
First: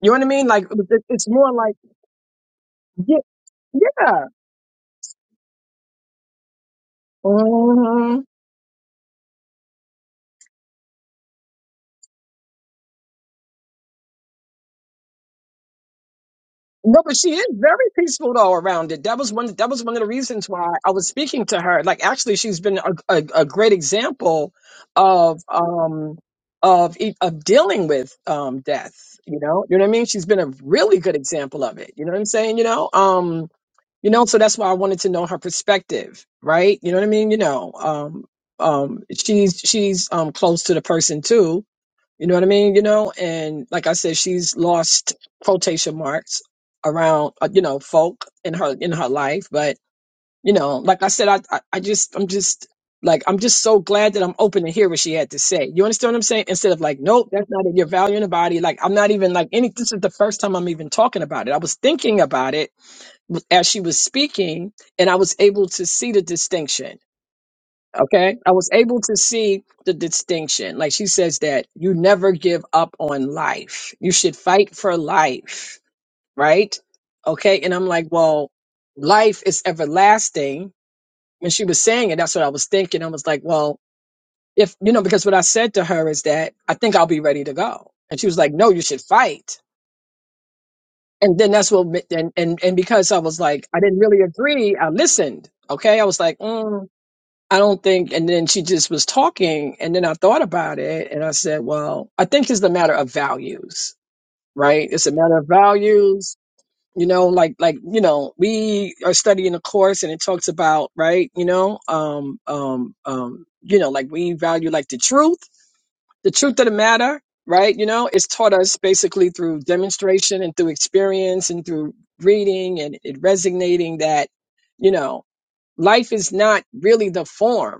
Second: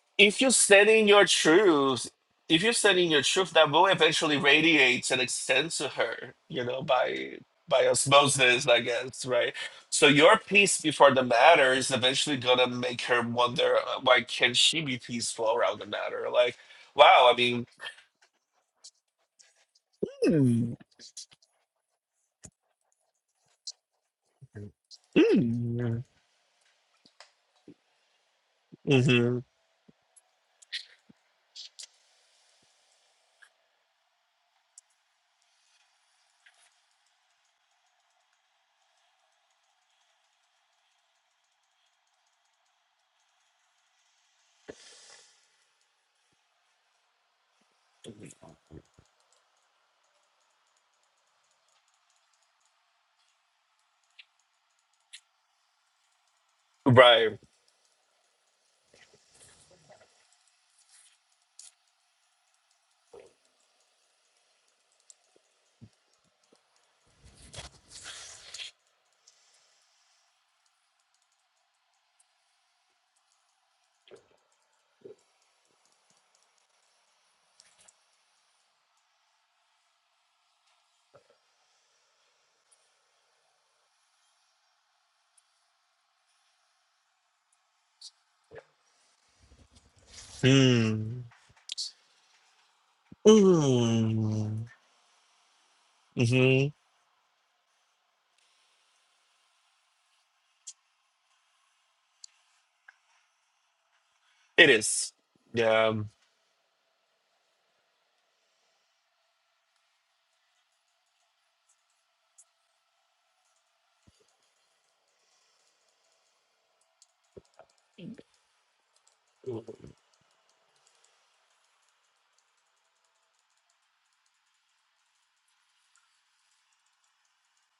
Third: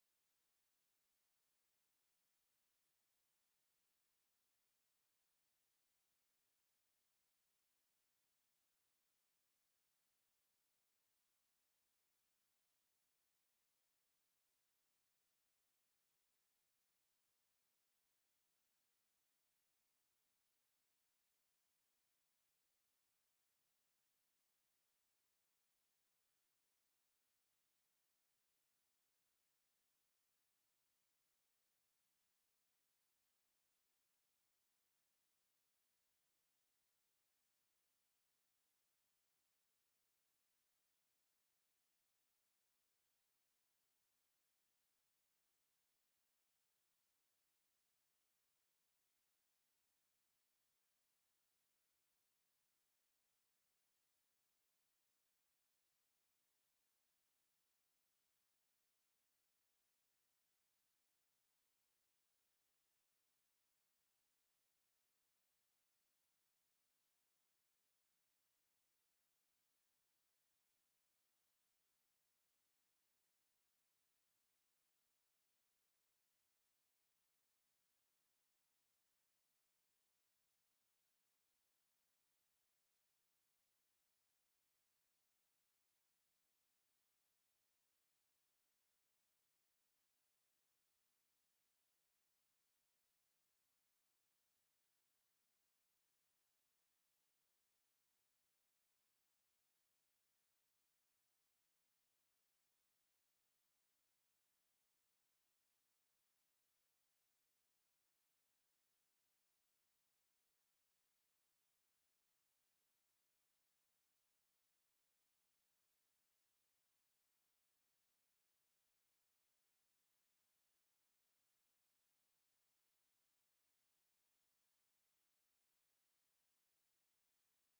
[SPEAKER 3] You know what I
[SPEAKER 2] if
[SPEAKER 3] mean?
[SPEAKER 2] you
[SPEAKER 3] Like
[SPEAKER 2] stand
[SPEAKER 3] it-
[SPEAKER 2] in your
[SPEAKER 3] it's more like
[SPEAKER 2] truth, if you stand in
[SPEAKER 3] yeah,
[SPEAKER 2] your truth, that will
[SPEAKER 3] yeah.
[SPEAKER 2] eventually radiate and extend to her, you know, by by
[SPEAKER 3] hmm
[SPEAKER 2] osmosis, I guess, right? So your peace before the matter is eventually gonna make her wonder, uh, why can she be peaceful around the matter? Like,
[SPEAKER 3] No, but
[SPEAKER 2] wow,
[SPEAKER 3] she
[SPEAKER 2] I
[SPEAKER 3] is
[SPEAKER 2] mean,
[SPEAKER 3] very peaceful though around it. That was one. That was one of the reasons why
[SPEAKER 2] mm,
[SPEAKER 3] I was speaking to her. Like, actually, she's been a, a, a great example of
[SPEAKER 2] mm,
[SPEAKER 3] um of e- of dealing with um death. You
[SPEAKER 2] mhm,
[SPEAKER 3] know, you know what I mean. She's been a really good example of it. You know what I'm saying? You know, um, you know. So that's why I wanted to know her perspective, right? You know what I mean? You know, um, um, she's she's um close to the person too You know what I mean? You know, and like I said, she's lost quotation marks around uh, you know folk in her in her life, but you know, like I said, I I, I just I'm just like I'm just so glad that I'm open to hear what she had to say. You understand what I'm saying? Instead of like, nope,
[SPEAKER 2] right,
[SPEAKER 3] that's not it. You're valuing the body. Like I'm not even like any. This is the first time I'm even talking about it. I was thinking about it as she was speaking, and I was able to see the distinction. Okay. I was able to see the distinction. Like she says that you never give up on life. You should fight for life. Right. Okay. And I'm like, well, life is everlasting. When she was saying it, that's what I was thinking. I was like, well, if, you know, because what I said to her is that I think I'll be ready to go. And she was like, no, you should fight.
[SPEAKER 2] mm,
[SPEAKER 3] And then that's what, and, and, and because I was like, I didn't really
[SPEAKER 2] mm,
[SPEAKER 3] agree, I listened. Okay. I was like,
[SPEAKER 2] mhm,
[SPEAKER 3] mm, I don't think, and then she just was talking, and then I thought about it, and I said, well, I think it's a matter of values,
[SPEAKER 2] it
[SPEAKER 3] right? It's
[SPEAKER 2] is,
[SPEAKER 3] a matter of
[SPEAKER 2] yeah,
[SPEAKER 3] values, you know, like, like, you know, we are studying a course and it talks about, right, you know, um, um, um, you know, like we value like the truth, the truth of the matter, right? You know, it's taught us basically through demonstration and through experience and through reading and it resonating that, you know, life is not really the form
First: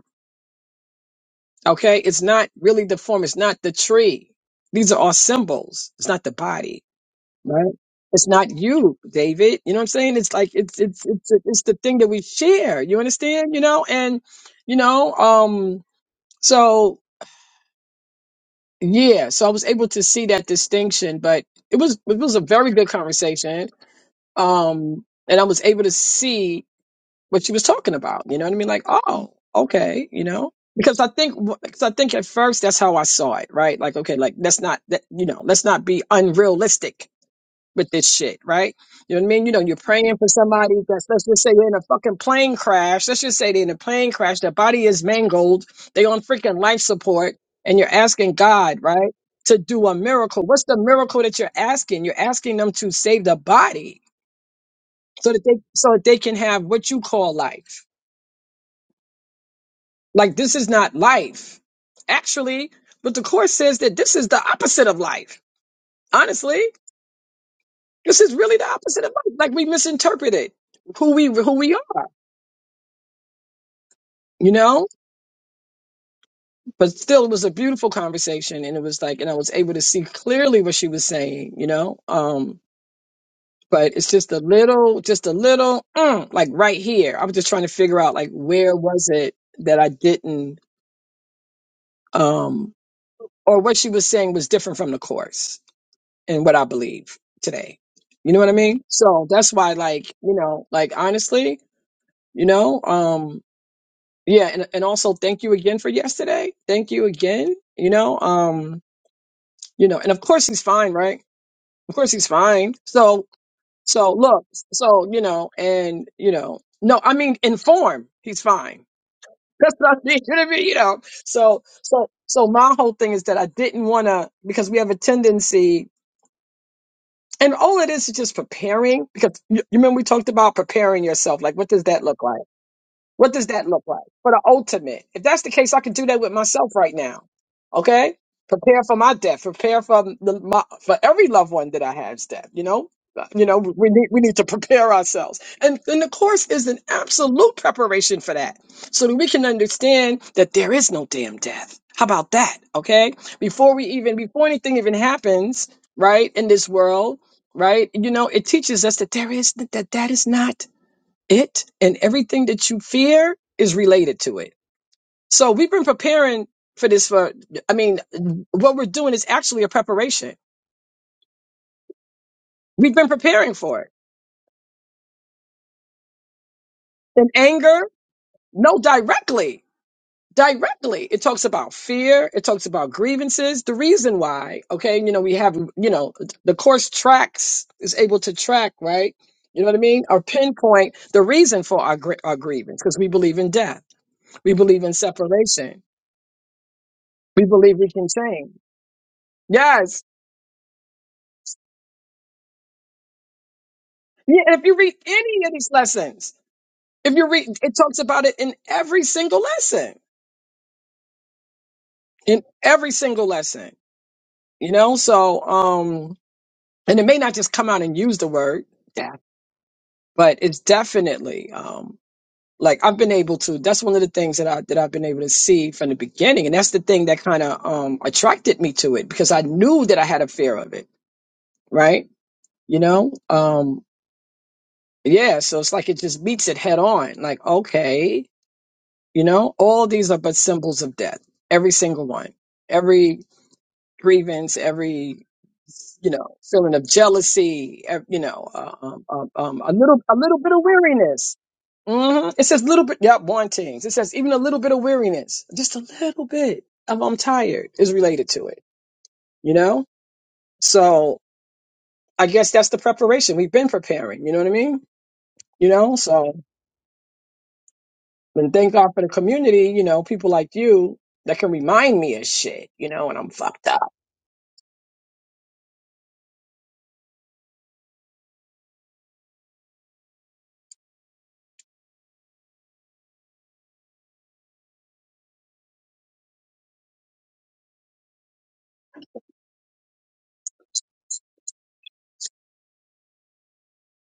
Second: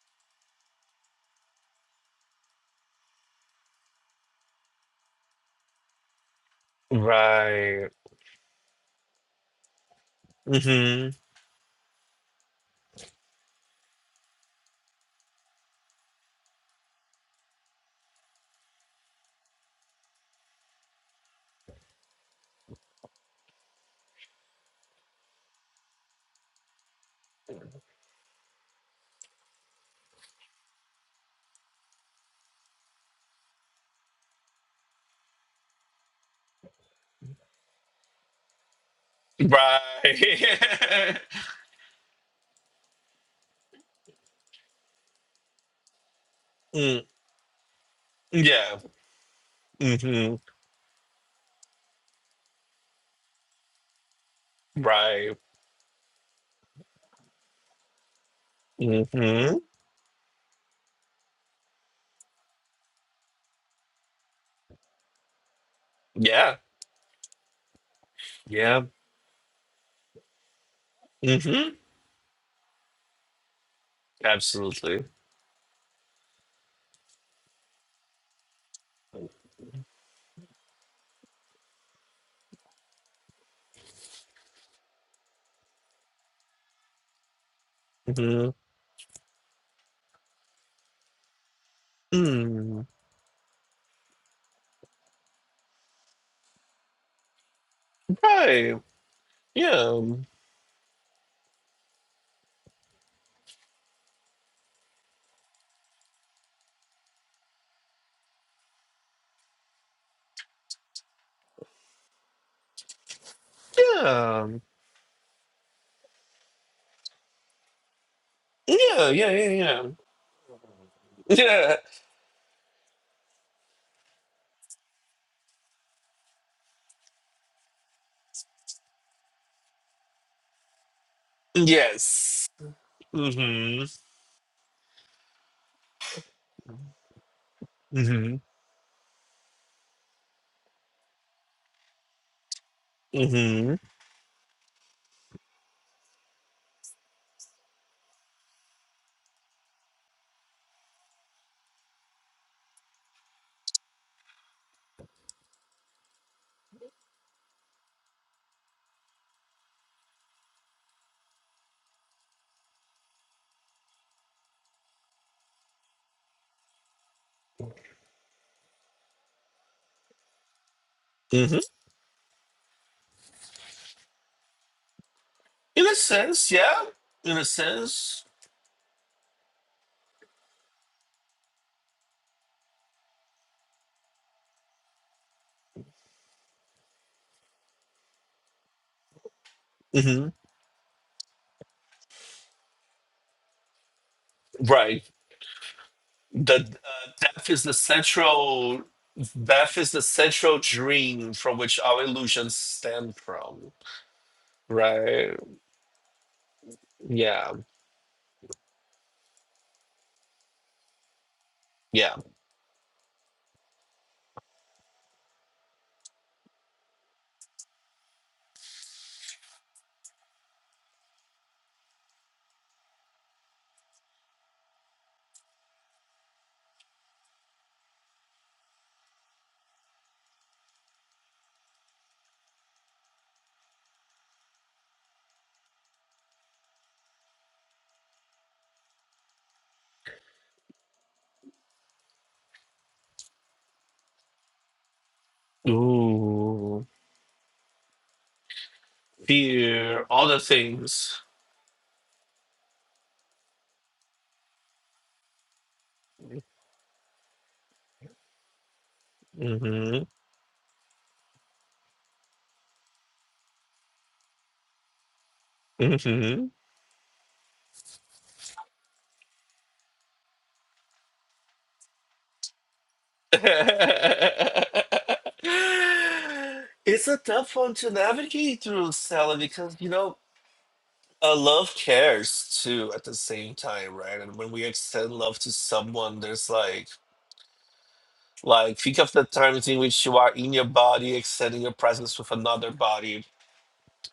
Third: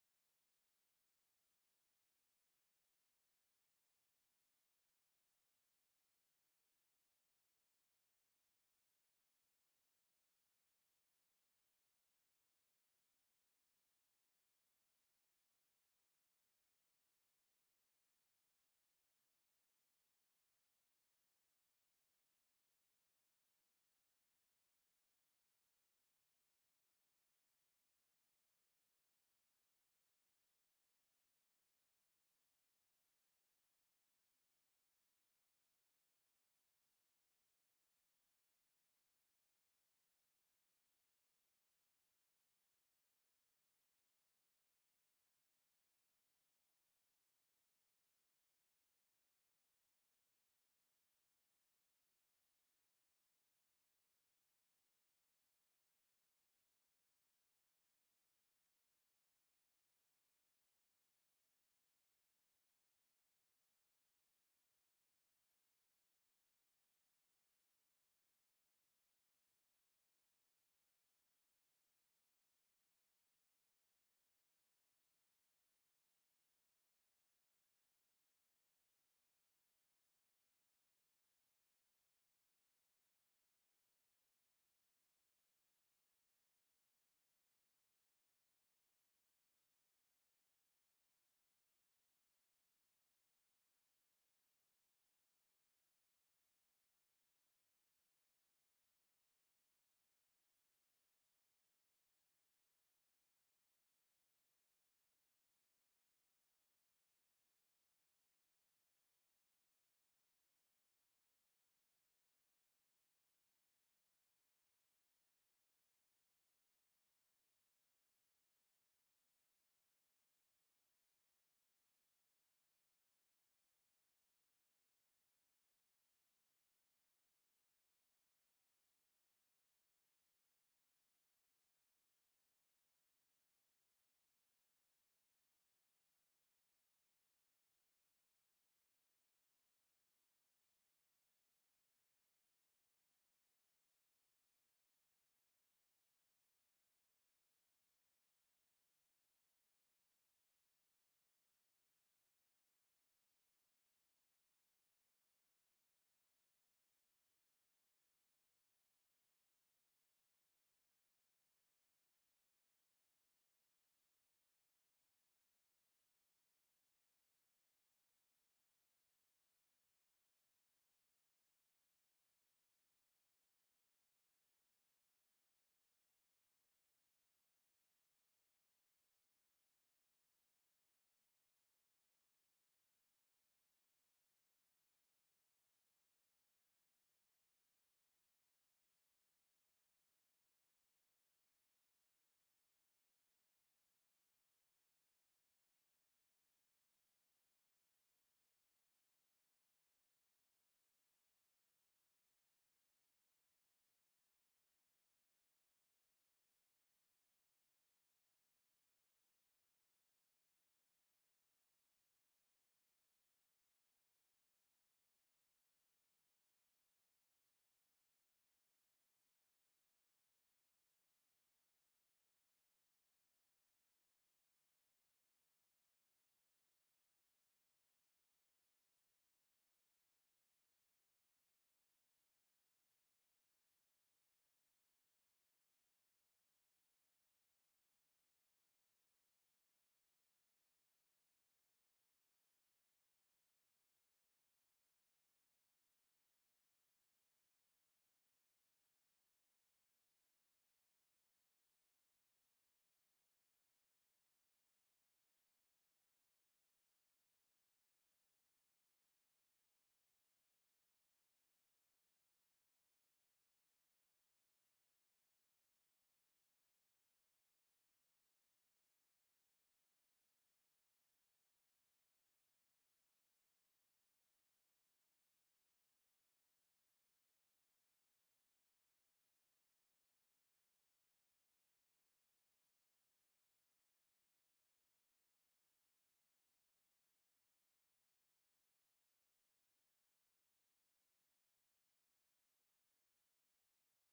[SPEAKER 3] Okay, it's not really the form, it's not the tree. These are all symbols. It's not the body, right?
[SPEAKER 2] right,
[SPEAKER 3] It's not you, David. You know what I'm saying? It's like it's
[SPEAKER 2] hmm.
[SPEAKER 3] it's it's it's the thing that we share. You understand? You know, and you know, um, so yeah, so I was able to see that distinction, but it was it was a very good conversation. Um, and I was able to see what she was talking about. You know what I mean? Like, oh, okay, you know, because I think because I think at first that's how I saw it, right? Like, okay, like let's not that you know, let's not be unrealistic with this shit, right? You know what I mean? You know, you're
[SPEAKER 2] Right.
[SPEAKER 3] praying for somebody that's let's just say they're in a fucking plane crash. Let's just say they're in a plane crash. Their body is mangled. They on freaking life
[SPEAKER 2] mm,
[SPEAKER 3] support, and you're asking
[SPEAKER 2] yeah.
[SPEAKER 3] God, right? To do a
[SPEAKER 2] hmm
[SPEAKER 3] miracle. What's the miracle that you're asking? You're asking them to save the body so
[SPEAKER 2] Right.
[SPEAKER 3] that they so that they can have what you call life
[SPEAKER 2] hmm
[SPEAKER 3] Like this is not life. Actually, but the course says that this is the opposite of life.
[SPEAKER 2] Yeah.
[SPEAKER 3] Honestly, this is really the
[SPEAKER 2] Yeah.
[SPEAKER 3] opposite of life. Like we misinterpreted who we who
[SPEAKER 2] hmm
[SPEAKER 3] we are, you know?
[SPEAKER 2] Absolutely.
[SPEAKER 3] But still it was a beautiful conversation and it was like and I was able to see clearly what she was saying, you know? Um but it's just a little just a little mm, like right here. I was just trying to figure out like
[SPEAKER 2] hmm
[SPEAKER 3] where was it that I didn't um
[SPEAKER 2] Mm.
[SPEAKER 3] or what she was saying was different from the course in what I believe today. You know what I
[SPEAKER 2] Right.
[SPEAKER 3] mean? So that's why,
[SPEAKER 2] Yeah.
[SPEAKER 3] like, you know, like honestly, you know, um, yeah, and, and also thank you again for yesterday. Thank you again, you know, um, you know, and of course he's fine, right? Of course he's fine. So so look,
[SPEAKER 2] Yeah.
[SPEAKER 3] so you know, and you know, no, I mean in form, he's fine.
[SPEAKER 2] Yeah. Yeah.
[SPEAKER 3] That's
[SPEAKER 2] Yeah. Yeah.
[SPEAKER 3] what I mean, you know what I mean? You know. So
[SPEAKER 2] Yeah.
[SPEAKER 3] so so my whole thing is that I didn't wanna because we have a tendency And all it is is just preparing because you, you remember we talked about preparing yourself. Like, what does that look like?
[SPEAKER 2] Yes.
[SPEAKER 3] What does that
[SPEAKER 2] hmm
[SPEAKER 3] look like for the ultimate? If that's the case, I could do that with myself right now. Okay,
[SPEAKER 2] hmm
[SPEAKER 3] prepare for my death. Prepare for the, my, for every loved one that I have's death. You know, Uh, you know,
[SPEAKER 2] hmm
[SPEAKER 3] we need we need to prepare ourselves, and and the course is an absolute preparation for that, so that we can understand that there is no damn death. How about that? Okay, before we even before anything even happens, right in this world, right? You know, it teaches us that there is that that is not it and everything that you fear is related to it. So we've been preparing for this for, I mean, what we're doing is actually a preparation.
[SPEAKER 2] hmm
[SPEAKER 3] We've been preparing for it.
[SPEAKER 2] In a sense, yeah.
[SPEAKER 3] And
[SPEAKER 2] In a
[SPEAKER 3] anger,
[SPEAKER 2] sense.
[SPEAKER 3] no, directly, directly. It talks about fear. It talks about grievances. The reason why, okay, you know, we have, you know, the course tracks is able to track, right? You know what I mean? Or
[SPEAKER 2] hmm
[SPEAKER 3] pinpoint the reason for our, gr- our grievance because we believe in death. We believe in
[SPEAKER 2] Right.
[SPEAKER 3] separation.
[SPEAKER 2] the uh,
[SPEAKER 3] We
[SPEAKER 2] death is the
[SPEAKER 3] believe we can change.
[SPEAKER 2] central death is the
[SPEAKER 3] Yes.
[SPEAKER 2] central dream from which our illusions stem from
[SPEAKER 3] Yeah, and if you read
[SPEAKER 2] right
[SPEAKER 3] any of these lessons, if you read,
[SPEAKER 2] yeah
[SPEAKER 3] it talks about it in every single lesson,
[SPEAKER 2] yeah
[SPEAKER 3] in every single lesson, you know? So, um, and it may not just come out and use the word, yeah, but it's definitely, um, like I've been able to, that's one of the things that I, that I've been able to see from the beginning. And that's the thing that kind of, um, attracted me to it because I knew that I had a fear of it. Right. You know? Um, yeah. So it's like, it just meets it head on. Like, okay You know, all these are but symbols of death. Every single one. Every grievance, every you know, feeling
[SPEAKER 2] ooh
[SPEAKER 3] of jealousy, ev- you know, uh, um, um, um, a little,
[SPEAKER 2] fear
[SPEAKER 3] a
[SPEAKER 2] all the
[SPEAKER 3] little bit of
[SPEAKER 2] things
[SPEAKER 3] weariness. hmm It says little bit, yeah, wantings. It says even a little bit of weariness, just a little bit of I'm tired is related to it, you know?
[SPEAKER 2] mhm
[SPEAKER 3] So I guess that's the preparation. We've been preparing, you know what I mean? You know, so
[SPEAKER 2] mhm
[SPEAKER 3] And thank God for the community, you know, people like you that can remind me of shit, you know, when I'm fucked up.
[SPEAKER 2] it's a tough one to navigate through Sally because you know uh, love cares too at the same time right and when we extend love to someone there's like Like, think of the times in which you are in your body, extending your presence with another body.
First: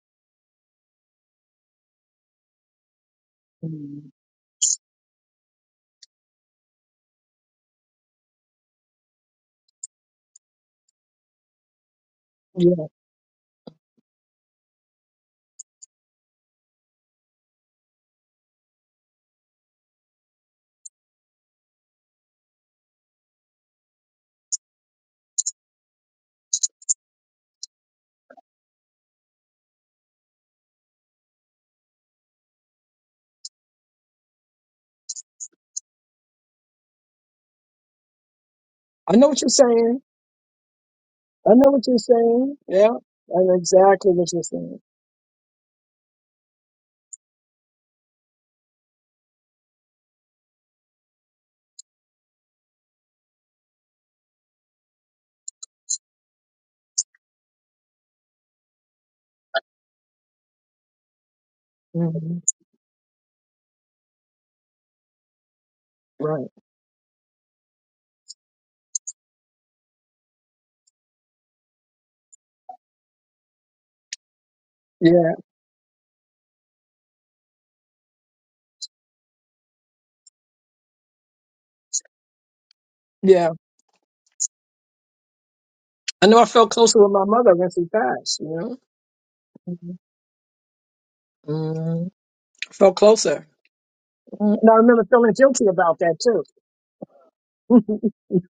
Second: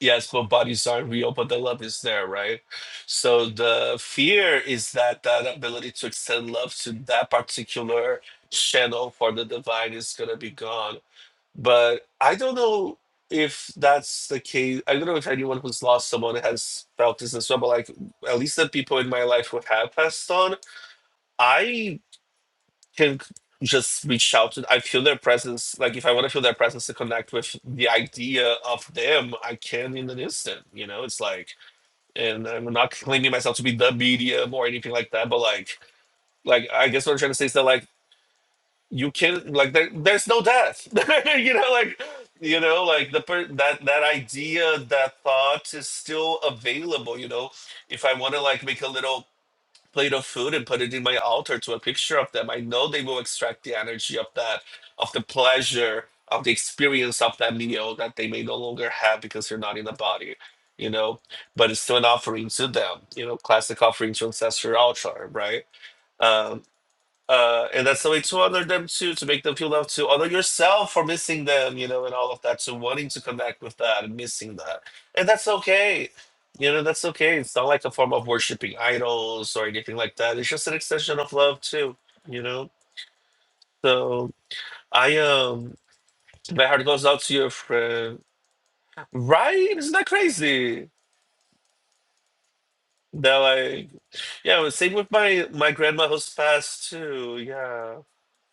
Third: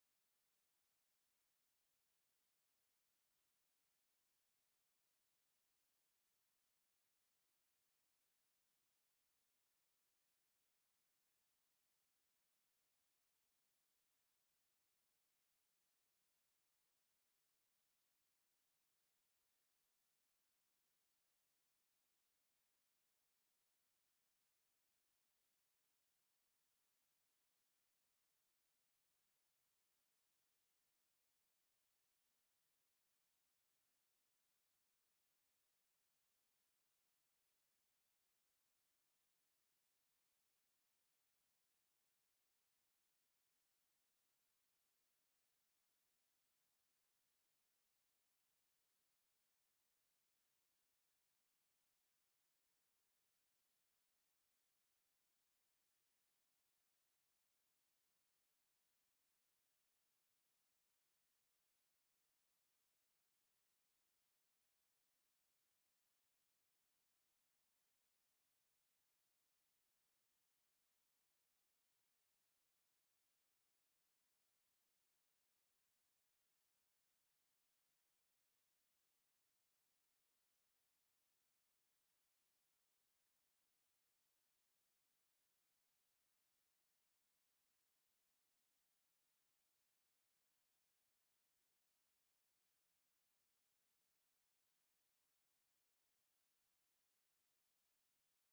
[SPEAKER 2] Yes, both bodies are real, but the love is there, right? So the
[SPEAKER 3] Mhm.
[SPEAKER 2] fear is that that ability to extend love to that particular channel for the divine is gonna be gone. But I don't
[SPEAKER 3] Yeah.
[SPEAKER 2] know if that's the case. I don't know if anyone who's lost someone has felt this as well. But like, at least the people in my life who have passed on, I can just reach out to i feel their presence like if i want to feel their presence to connect with the idea of them i can in an instant you know it's like and i'm not claiming myself to be the medium or anything like that but like like i guess what i'm trying to say is that like you
[SPEAKER 3] I know what you're
[SPEAKER 2] can like there,
[SPEAKER 3] saying.
[SPEAKER 2] there's no death
[SPEAKER 3] I
[SPEAKER 2] you
[SPEAKER 3] know
[SPEAKER 2] know
[SPEAKER 3] what you're
[SPEAKER 2] like
[SPEAKER 3] saying.
[SPEAKER 2] you know
[SPEAKER 3] Yeah.
[SPEAKER 2] like the
[SPEAKER 3] I
[SPEAKER 2] per-
[SPEAKER 3] know
[SPEAKER 2] that that
[SPEAKER 3] exactly what you're
[SPEAKER 2] idea
[SPEAKER 3] saying.
[SPEAKER 2] that thought is still available you know if i want to like make a little plate of food and put it in my altar to a picture of them. I know they will extract the energy of that, of the pleasure, of the experience of that meal that they may no longer have because they are not in the body, you know. But it's still an
[SPEAKER 3] hmm
[SPEAKER 2] offering to them, you know, classic offering to ancestral altar, right?
[SPEAKER 3] Right.
[SPEAKER 2] Um, uh, and that's the way to honor them too, to make them feel loved, to honor yourself for missing them, you know, and all of that, to wanting to connect with that and missing that, and
[SPEAKER 3] Yeah.
[SPEAKER 2] that's okay, you know, that's okay. It's not like a form of worshiping idols or anything like that. It's just an extension of love too, you know.
[SPEAKER 3] Yeah.
[SPEAKER 2] So I um,
[SPEAKER 3] I know I
[SPEAKER 2] my
[SPEAKER 3] felt
[SPEAKER 2] heart
[SPEAKER 3] closer
[SPEAKER 2] goes
[SPEAKER 3] with
[SPEAKER 2] out
[SPEAKER 3] my
[SPEAKER 2] to your
[SPEAKER 3] mother when she
[SPEAKER 2] friend,
[SPEAKER 3] passed, you
[SPEAKER 2] right? Isn't that crazy?
[SPEAKER 3] know? Felt
[SPEAKER 2] That
[SPEAKER 3] closer.
[SPEAKER 2] like,
[SPEAKER 3] Mm,
[SPEAKER 2] yeah,
[SPEAKER 3] I
[SPEAKER 2] same
[SPEAKER 3] remember
[SPEAKER 2] with
[SPEAKER 3] feeling
[SPEAKER 2] my
[SPEAKER 3] guilty
[SPEAKER 2] my
[SPEAKER 3] about
[SPEAKER 2] grandma
[SPEAKER 3] that
[SPEAKER 2] who's
[SPEAKER 3] too.
[SPEAKER 2] passed too. Yeah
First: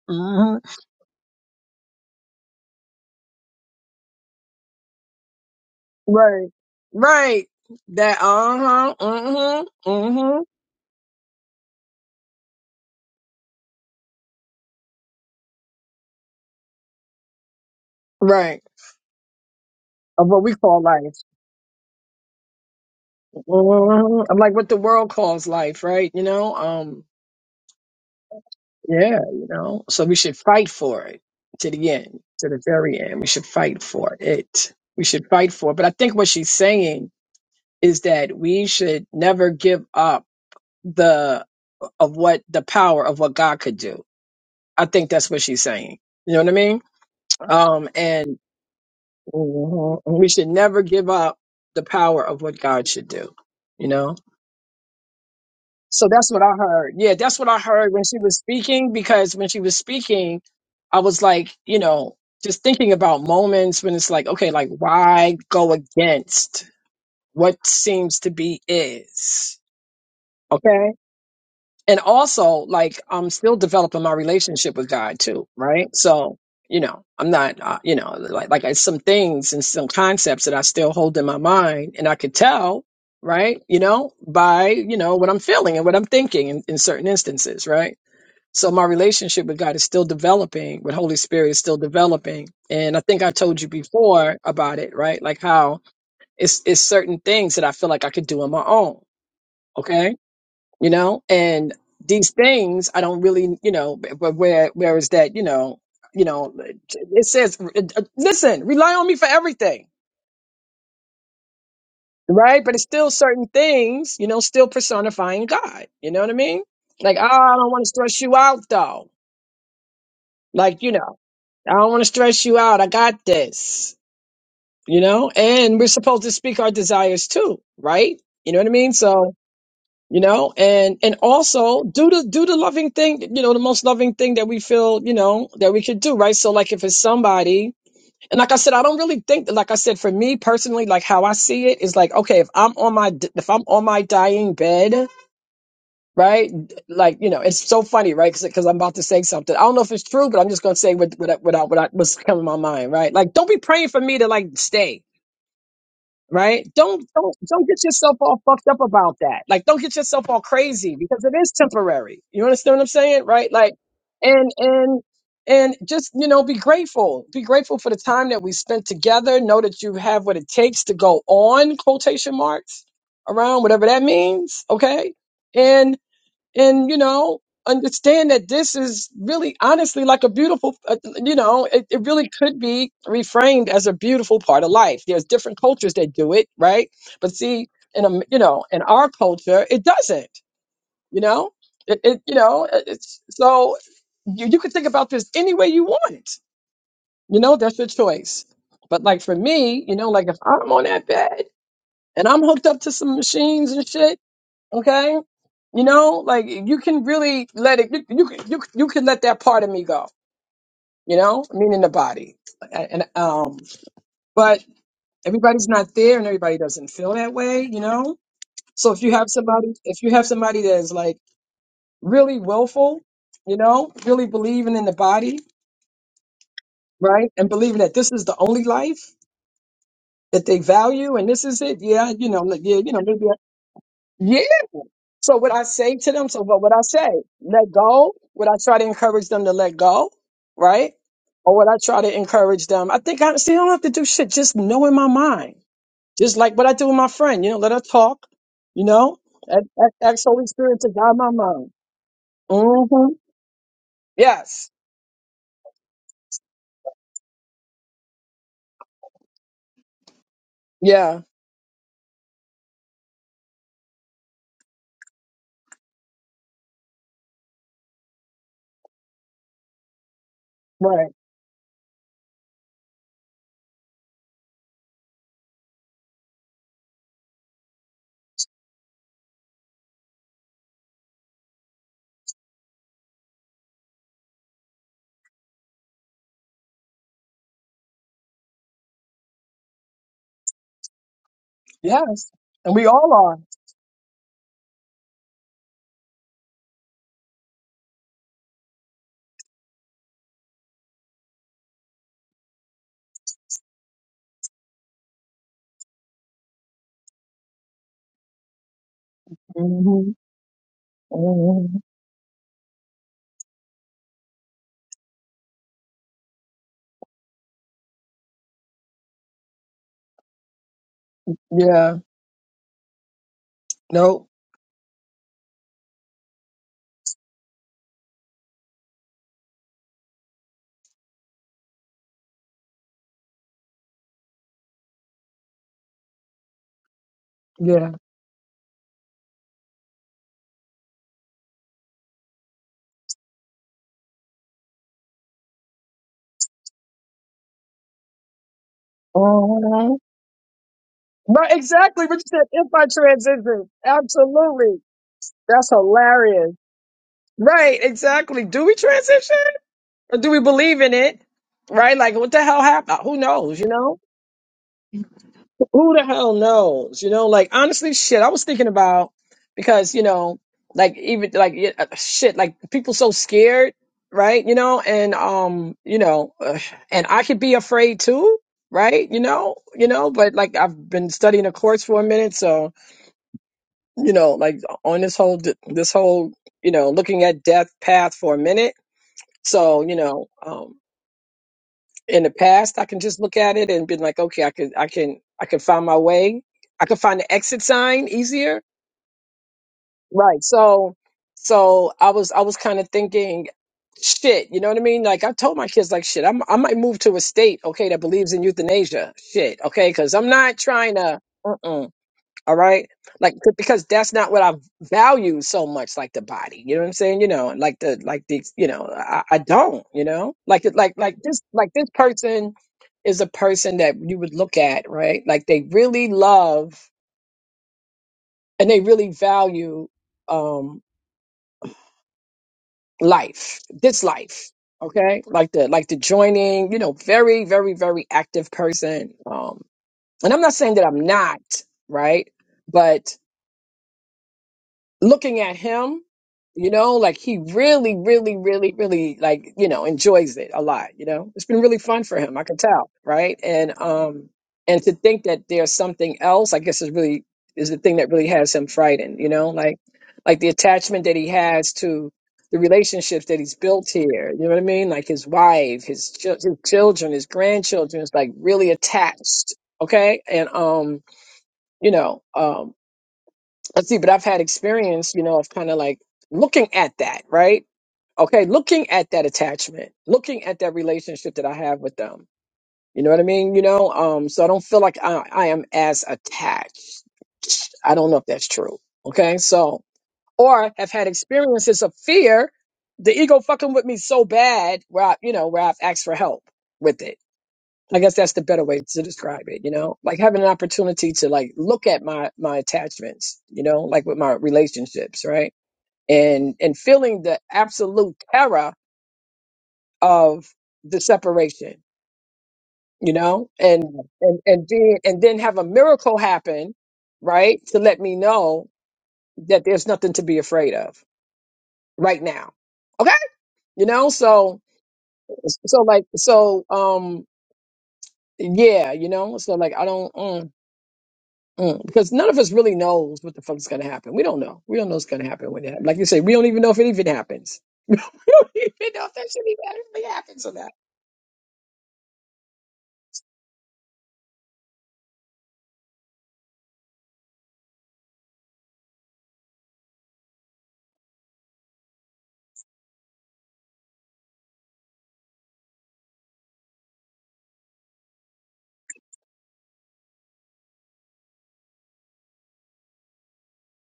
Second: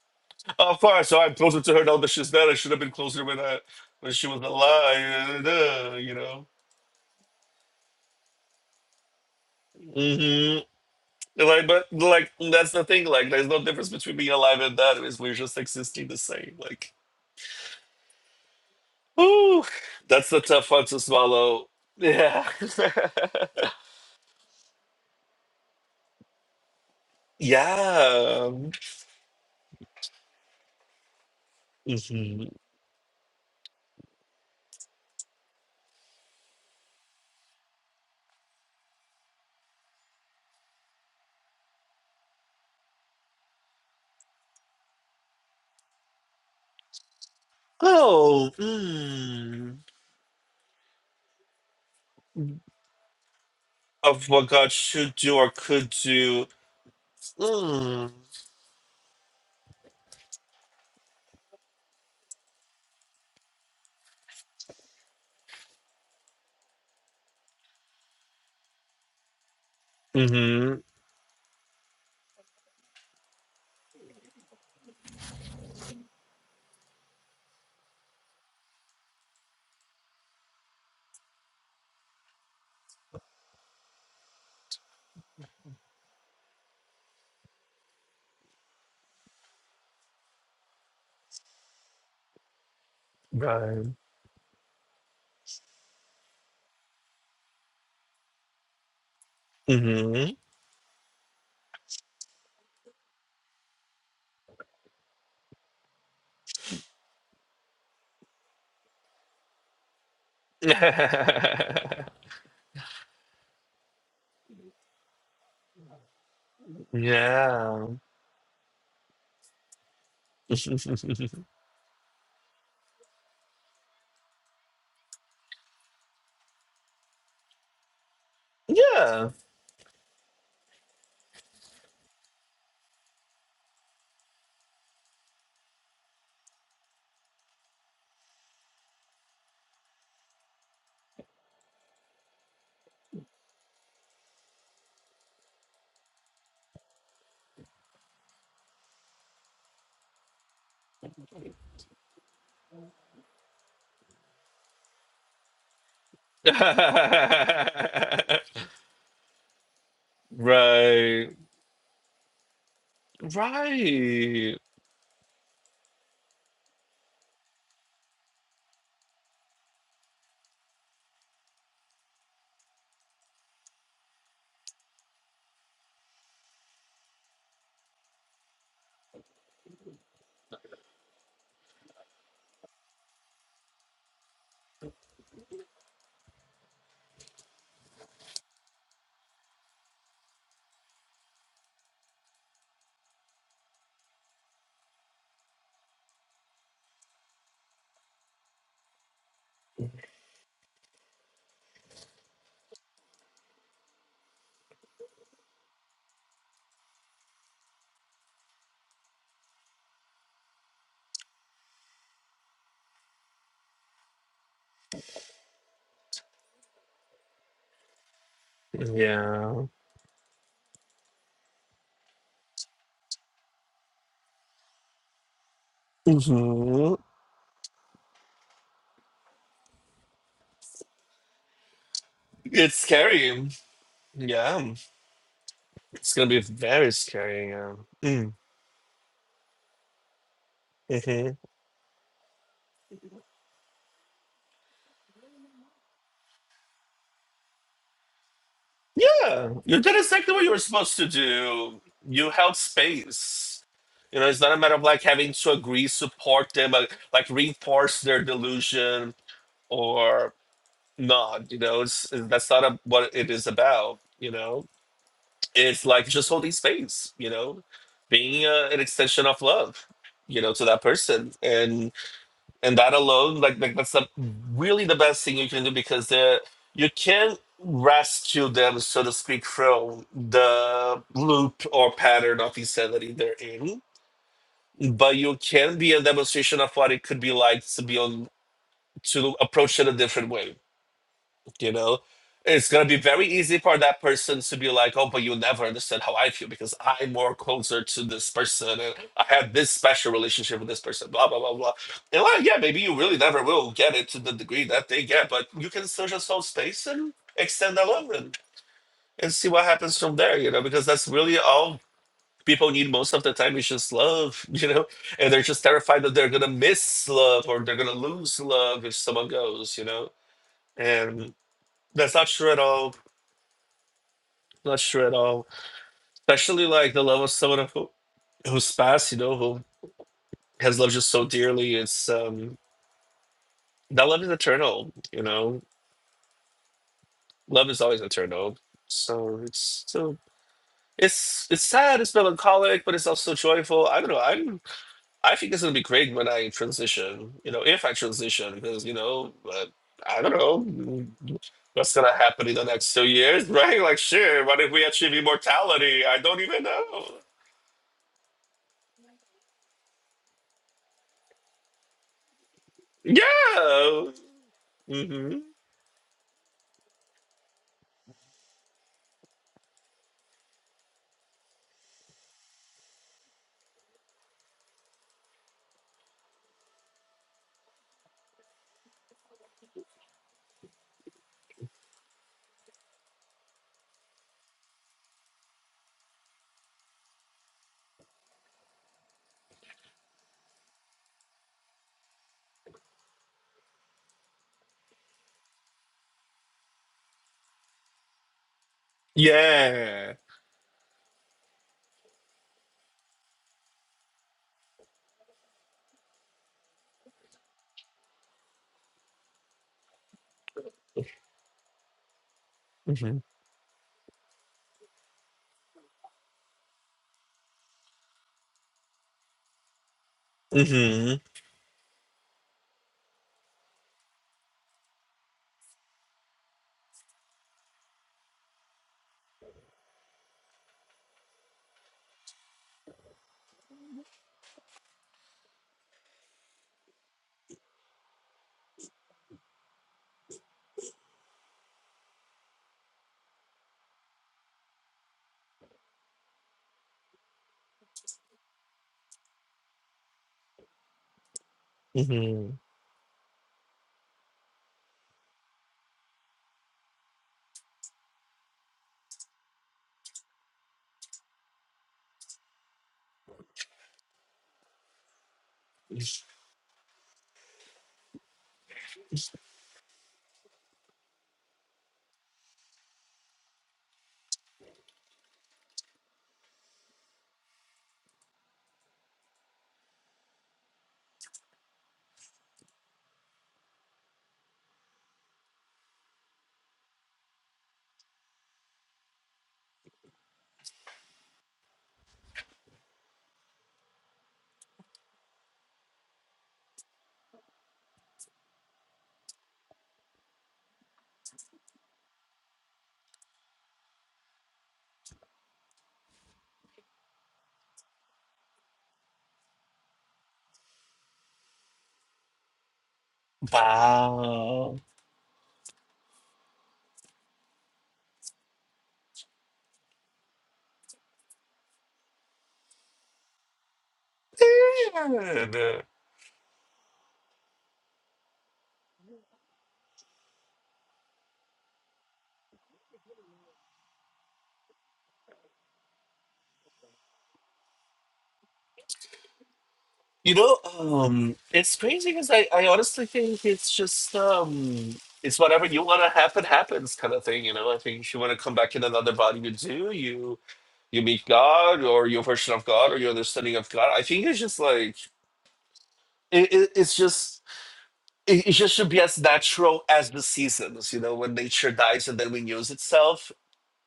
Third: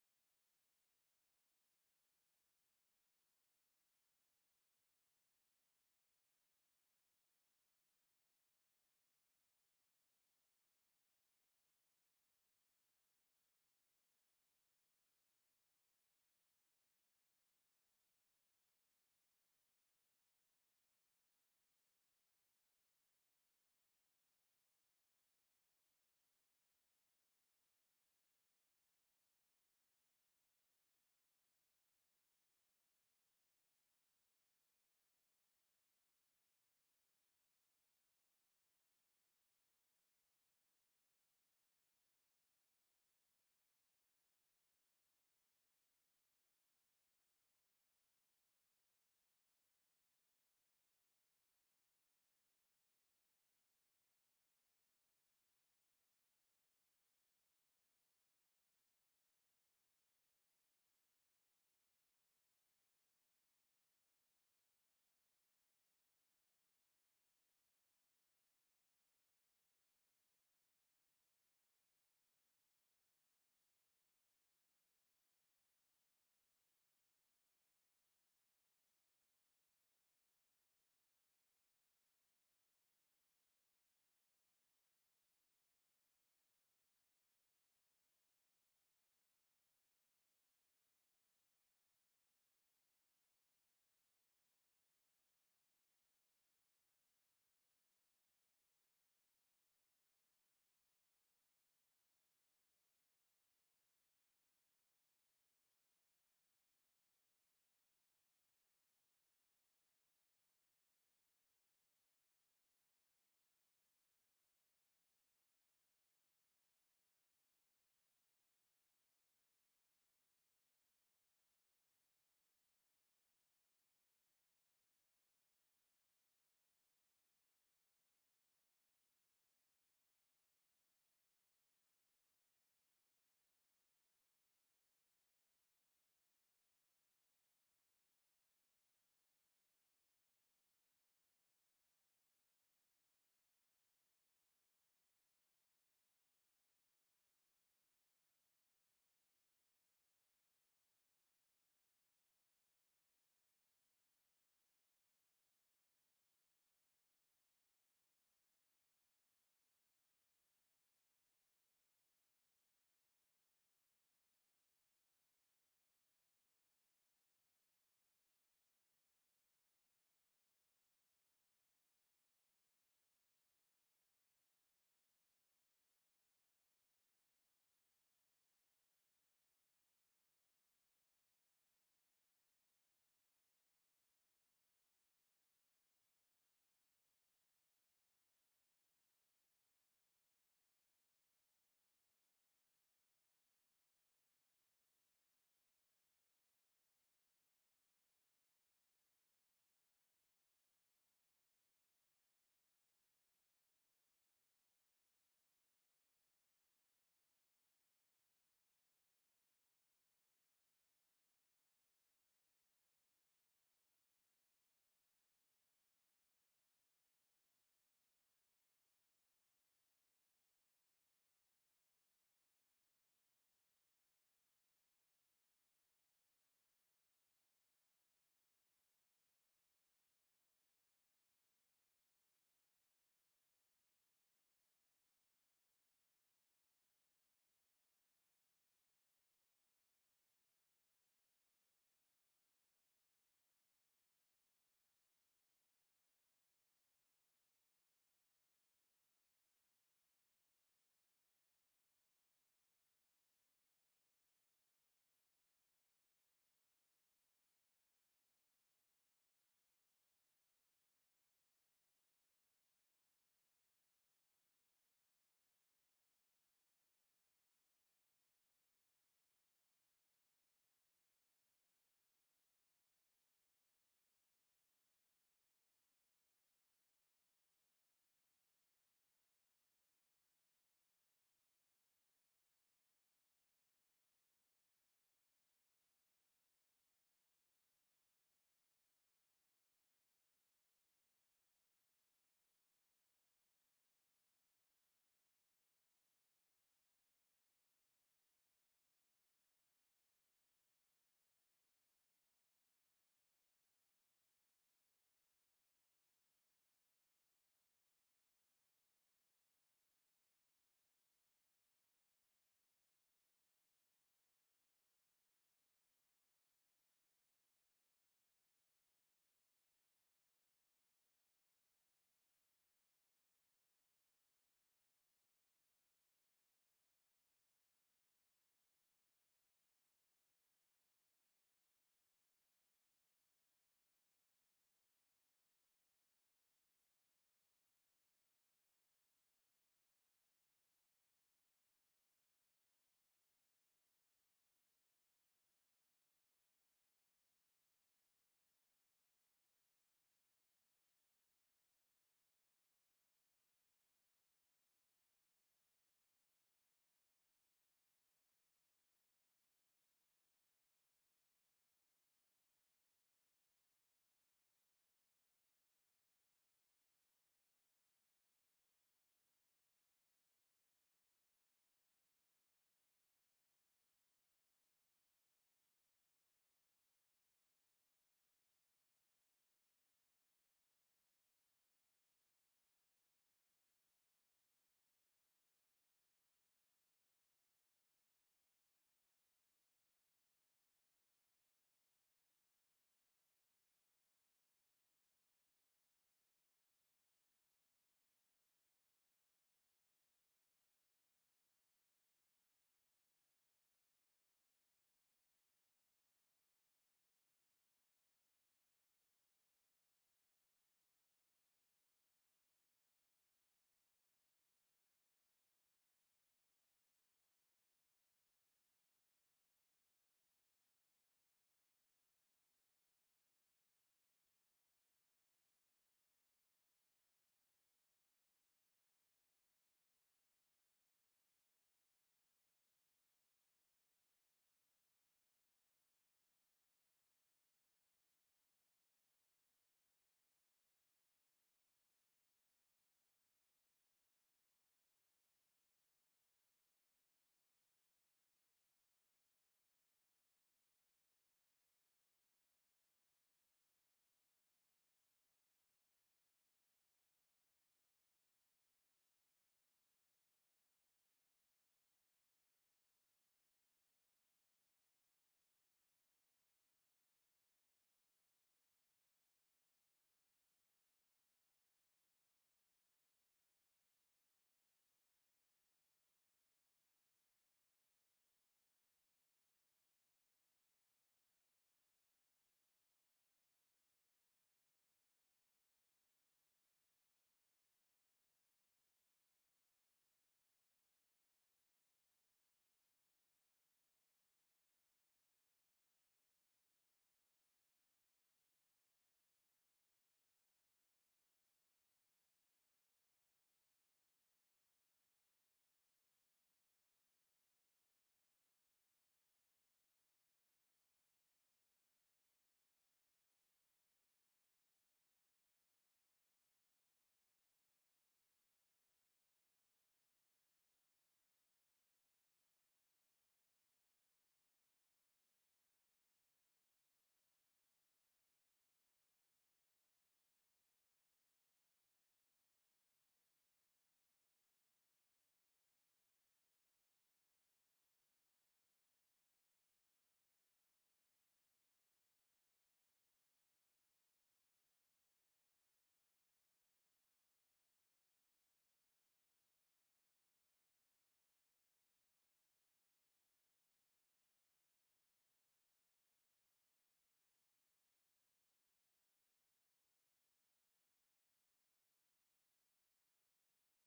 [SPEAKER 3] hmm
[SPEAKER 2] Oh, fine. So I'm closer to her now that she's dead. I should have been closer when I when she was alive. uh, You know.
[SPEAKER 3] Right. Right. That uh huh. Mm-hmm. Mm-hmm.
[SPEAKER 2] hmm Like, but like that's the thing. Like, there's no difference between being alive and dead. Is we're just existing the same. Like,
[SPEAKER 3] Right.
[SPEAKER 2] ooh,
[SPEAKER 3] Of
[SPEAKER 2] that's the
[SPEAKER 3] what we
[SPEAKER 2] tough
[SPEAKER 3] call
[SPEAKER 2] one to
[SPEAKER 3] life.
[SPEAKER 2] swallow. Yeah.
[SPEAKER 3] hmm I'm like what the world calls life, right? You know? Um,
[SPEAKER 2] yeah.
[SPEAKER 3] yeah, you know. So we should fight for it to the end,
[SPEAKER 2] hmm
[SPEAKER 3] to the very end. We should fight for it. We should fight for it. But I think what she's saying is that we should never give up the of what the power of what God could do. I think that's what she's saying. You know what I mean? Um, and
[SPEAKER 2] Oh. Mm.
[SPEAKER 3] mm-hmm, we should never give up the power of what God should do. You know.
[SPEAKER 2] Of what God should do or could
[SPEAKER 3] So that's what
[SPEAKER 2] do.
[SPEAKER 3] I heard. Yeah, that's what I heard when
[SPEAKER 2] Mm.
[SPEAKER 3] she was speaking. Because when she was speaking, I was like, you know, just thinking about moments when it's like, okay, like why go against what seems to be is?
[SPEAKER 2] Hmm.
[SPEAKER 3] Okay. and also like i'm still developing my relationship with god too right so you know i'm not uh, you know like like I, some things and some concepts that i still hold in my mind and i could tell right you know by you know what i'm feeling and what i'm thinking in, in certain instances right so my relationship with god is still developing with holy spirit is still developing and i think i told you
[SPEAKER 2] Right.
[SPEAKER 3] before about it right like how it's it's certain things that i feel like i could do on my own okay
[SPEAKER 2] Mm-hmm.
[SPEAKER 3] you know and these things i don't really you know but where where is that you know you know it says uh, uh, listen rely on me for everything
[SPEAKER 2] yeah.
[SPEAKER 3] right but it's still certain things you know still personifying god you know what i mean like oh i don't want
[SPEAKER 2] yeah.
[SPEAKER 3] to stress you out though like you know i don't want to stress you out i got this you know and we're supposed to speak our desires too right you know what i mean so you know and and also do the do the loving thing you know the most loving thing that we feel you know that we could do right so like if it's somebody and like i said i don't really think like i said for me personally like how i see it is like okay if i'm on my d- if i'm on my dying bed right like you know it's so funny right because i'm about to say something i don't know if it's true but i'm just going to say what what I- what, I, what I, what's coming to my mind right like don't be praying for me to like stay right? Don't don't don't get yourself all fucked up about that. Like don't get yourself all crazy because
[SPEAKER 2] right.
[SPEAKER 3] it is temporary. You understand what I'm saying? Right? Like and
[SPEAKER 2] Right.
[SPEAKER 3] and and just you know be grateful. Be grateful for the time that we spent together. Know that you have what it takes to go on quotation marks around whatever that means, okay? and you know understand that this is really honestly like a beautiful uh, you know it, it really could be reframed as a beautiful part of life there's different cultures that do it right but see in a you know in our culture it doesn't you know it, it you know it- it's so you, you could think about this any way you want you know that's your choice but like for me you know like if i'm on that bed and i'm hooked up to some machines and shit Okay? You know, like you can really let it. You you can- you, you can let that part of me go. You know, meaning the body, and um. But everybody's not there, and everybody doesn't feel that way. You know, so if you have
[SPEAKER 2] Yeah.
[SPEAKER 3] somebody, if you have somebody that is like really willful, you know, really believing in the body,
[SPEAKER 2] hmm
[SPEAKER 3] right, and believing that this is the only life that they value, and this is it. Yeah, you know, like,
[SPEAKER 2] It's
[SPEAKER 3] yeah, you know, maybe.
[SPEAKER 2] scary. Yeah.
[SPEAKER 3] So what I say to
[SPEAKER 2] It's going
[SPEAKER 3] them,
[SPEAKER 2] to be
[SPEAKER 3] so what would I
[SPEAKER 2] very
[SPEAKER 3] say?
[SPEAKER 2] scary.
[SPEAKER 3] Let
[SPEAKER 2] Yeah.
[SPEAKER 3] go?
[SPEAKER 2] Mm-hmm.
[SPEAKER 3] Would I try to encourage them to let go? Right? Or would I try to encourage them? I think I see I don't have to do shit. Just know in my mind. Just like what I do with my friend, you know, let her talk, you know?
[SPEAKER 2] Yeah.
[SPEAKER 3] A-
[SPEAKER 2] You did
[SPEAKER 3] Ask
[SPEAKER 2] exactly what
[SPEAKER 3] Holy
[SPEAKER 2] you were
[SPEAKER 3] Spirit to
[SPEAKER 2] supposed to
[SPEAKER 3] guide my mind.
[SPEAKER 2] do. You held
[SPEAKER 3] hmm
[SPEAKER 2] space. You know, it's not a
[SPEAKER 3] Yes.
[SPEAKER 2] matter of like having to agree, support them, like, like reinforce their delusion or
[SPEAKER 3] Yeah.
[SPEAKER 2] not you know it's, that's not a, what it is about you know it's like just holding space you know being uh, an extension of love you know to that
[SPEAKER 3] Right.
[SPEAKER 2] person and and that alone like, like that's the, really the best thing you can do because they you can rescue them so to speak from the loop or pattern of insanity they're in but you can be a demonstration of what it could be like to be on to approach it a different way you know
[SPEAKER 3] Yes.
[SPEAKER 2] it's
[SPEAKER 3] And we
[SPEAKER 2] going to be
[SPEAKER 3] all
[SPEAKER 2] very
[SPEAKER 3] are.
[SPEAKER 2] easy for that person to be like oh but you never understand how i feel because i'm more closer to this person and i have this special relationship with this person blah blah blah blah and like yeah maybe you really never will get it to the degree that they get but you can still just hold space and extend that love and, and see what happens
[SPEAKER 3] hmm
[SPEAKER 2] from there you know because that's really
[SPEAKER 3] hmm
[SPEAKER 2] all people need most of the time is just love you know and they're just terrified that they're going to miss love or they're going to lose love if someone goes you know and
[SPEAKER 3] Yeah.
[SPEAKER 2] that's not true at all
[SPEAKER 3] Nope.
[SPEAKER 2] Not sure at all. Especially like the love of someone who who's passed, you know, who has loved you so dearly. It's um that love is eternal, you know. Love is
[SPEAKER 3] Yeah.
[SPEAKER 2] always eternal. So it's so it's it's sad, it's melancholic, but it's also joyful. I don't know. I'm I think it's gonna be great when I transition, you know, if I transition, because you know, but
[SPEAKER 3] hmm
[SPEAKER 2] I don't know
[SPEAKER 3] Right,
[SPEAKER 2] what's
[SPEAKER 3] exactly
[SPEAKER 2] gonna
[SPEAKER 3] what you
[SPEAKER 2] happen
[SPEAKER 3] said,
[SPEAKER 2] in the
[SPEAKER 3] if I
[SPEAKER 2] next two years,
[SPEAKER 3] transition.
[SPEAKER 2] right? Like sure, what if
[SPEAKER 3] Absolutely.
[SPEAKER 2] we achieve
[SPEAKER 3] That's
[SPEAKER 2] immortality? I don't
[SPEAKER 3] hilarious.
[SPEAKER 2] even know.
[SPEAKER 3] Right, exactly. Do we transition or do we believe in it? Right? Like, what the hell happened? Uh, Who knows, you know?
[SPEAKER 2] Yeah. Mhm.
[SPEAKER 3] Who the hell knows? You know, like, honestly, shit, I was thinking about because, you know, like, even like, yeah, uh, shit, like, people so scared, right? You know, and, um, you know, ugh, and I could be afraid too, right? You know, you know, but like, I've been studying a course for a minute. So, you know, like, on this whole, this whole, you know, looking at death path for a minute So, you know, um, in the past, I can just look at it and be like, okay, I could, I can, I can find my way. I could find the exit sign easier.
[SPEAKER 2] Yeah.
[SPEAKER 3] Right. So, so I was, I was kind of thinking, shit, you know what I mean? Like I told my kids, like, shit, I'm, I might move to a state, okay, that believes in euthanasia. Shit, okay, because I'm not trying to. All right.
[SPEAKER 2] hmm
[SPEAKER 3] Like c- because that's not what I value so much, like the body. You know what I'm saying? You know, like the like the you know, I, I don't, you know? Like it- like
[SPEAKER 2] hmm
[SPEAKER 3] like this like this person is a person that you would look at, right? Like they really love and they really value um life, this life. Okay. Like the like the joining, you know, very, very, very active person. Um and I'm not saying that I'm not, right? But looking at him, you know, like he really, really, really, really like, you know, enjoys it a lot, you know. It's been really fun for him, I
[SPEAKER 2] hmm
[SPEAKER 3] can tell, right? And um and to think that there's something else, I guess is really is the thing that really has him frightened, you know, like like the attachment that he has to the relationships that he's built here, you know what I mean? Like his wife, his, chil- his children, his grandchildren is like really attached, okay? And um, you know, um, Let's see, but I've had experience, you know, of kind of like looking at that, right? Okay, looking at that attachment, looking at that relationship that I have with them. You know what I mean? You know, um, so I don't feel like I, I am as attached. I don't know if that's true. Okay, so or have had experiences of fear, the ego fucking with me so bad where I, you know, where I've asked for help with it I guess that's the better way to describe it, you know? Like having an opportunity to like look at my my attachments, you know, like with my relationships, right? And and feeling the absolute terror of the separation, you know? And and and
[SPEAKER 2] Wow.
[SPEAKER 3] being and then have a miracle happen, right? To let me know that there's nothing to be afraid of right now. Okay? You know, so so
[SPEAKER 2] Dude.
[SPEAKER 3] like so um yeah, you know, so like I don't. mm. Mm, because none of us really knows what the fuck is gonna happen. We don't know. We don't know what's gonna happen when it happens. Like you say, we don't even know if it even happens. we don't even know if that shit even actually
[SPEAKER 2] You
[SPEAKER 3] happens or
[SPEAKER 2] know,
[SPEAKER 3] not.
[SPEAKER 2] um, it's crazy because I, I honestly think it's just um it's whatever you wanna happen happens kind of thing, you know. I think if you wanna come back in another body you do, you you meet God or your version of God or your understanding of God. I think it's just like it, it, it's just it, it just should be as natural as the seasons, you know, when nature dies and then renews itself.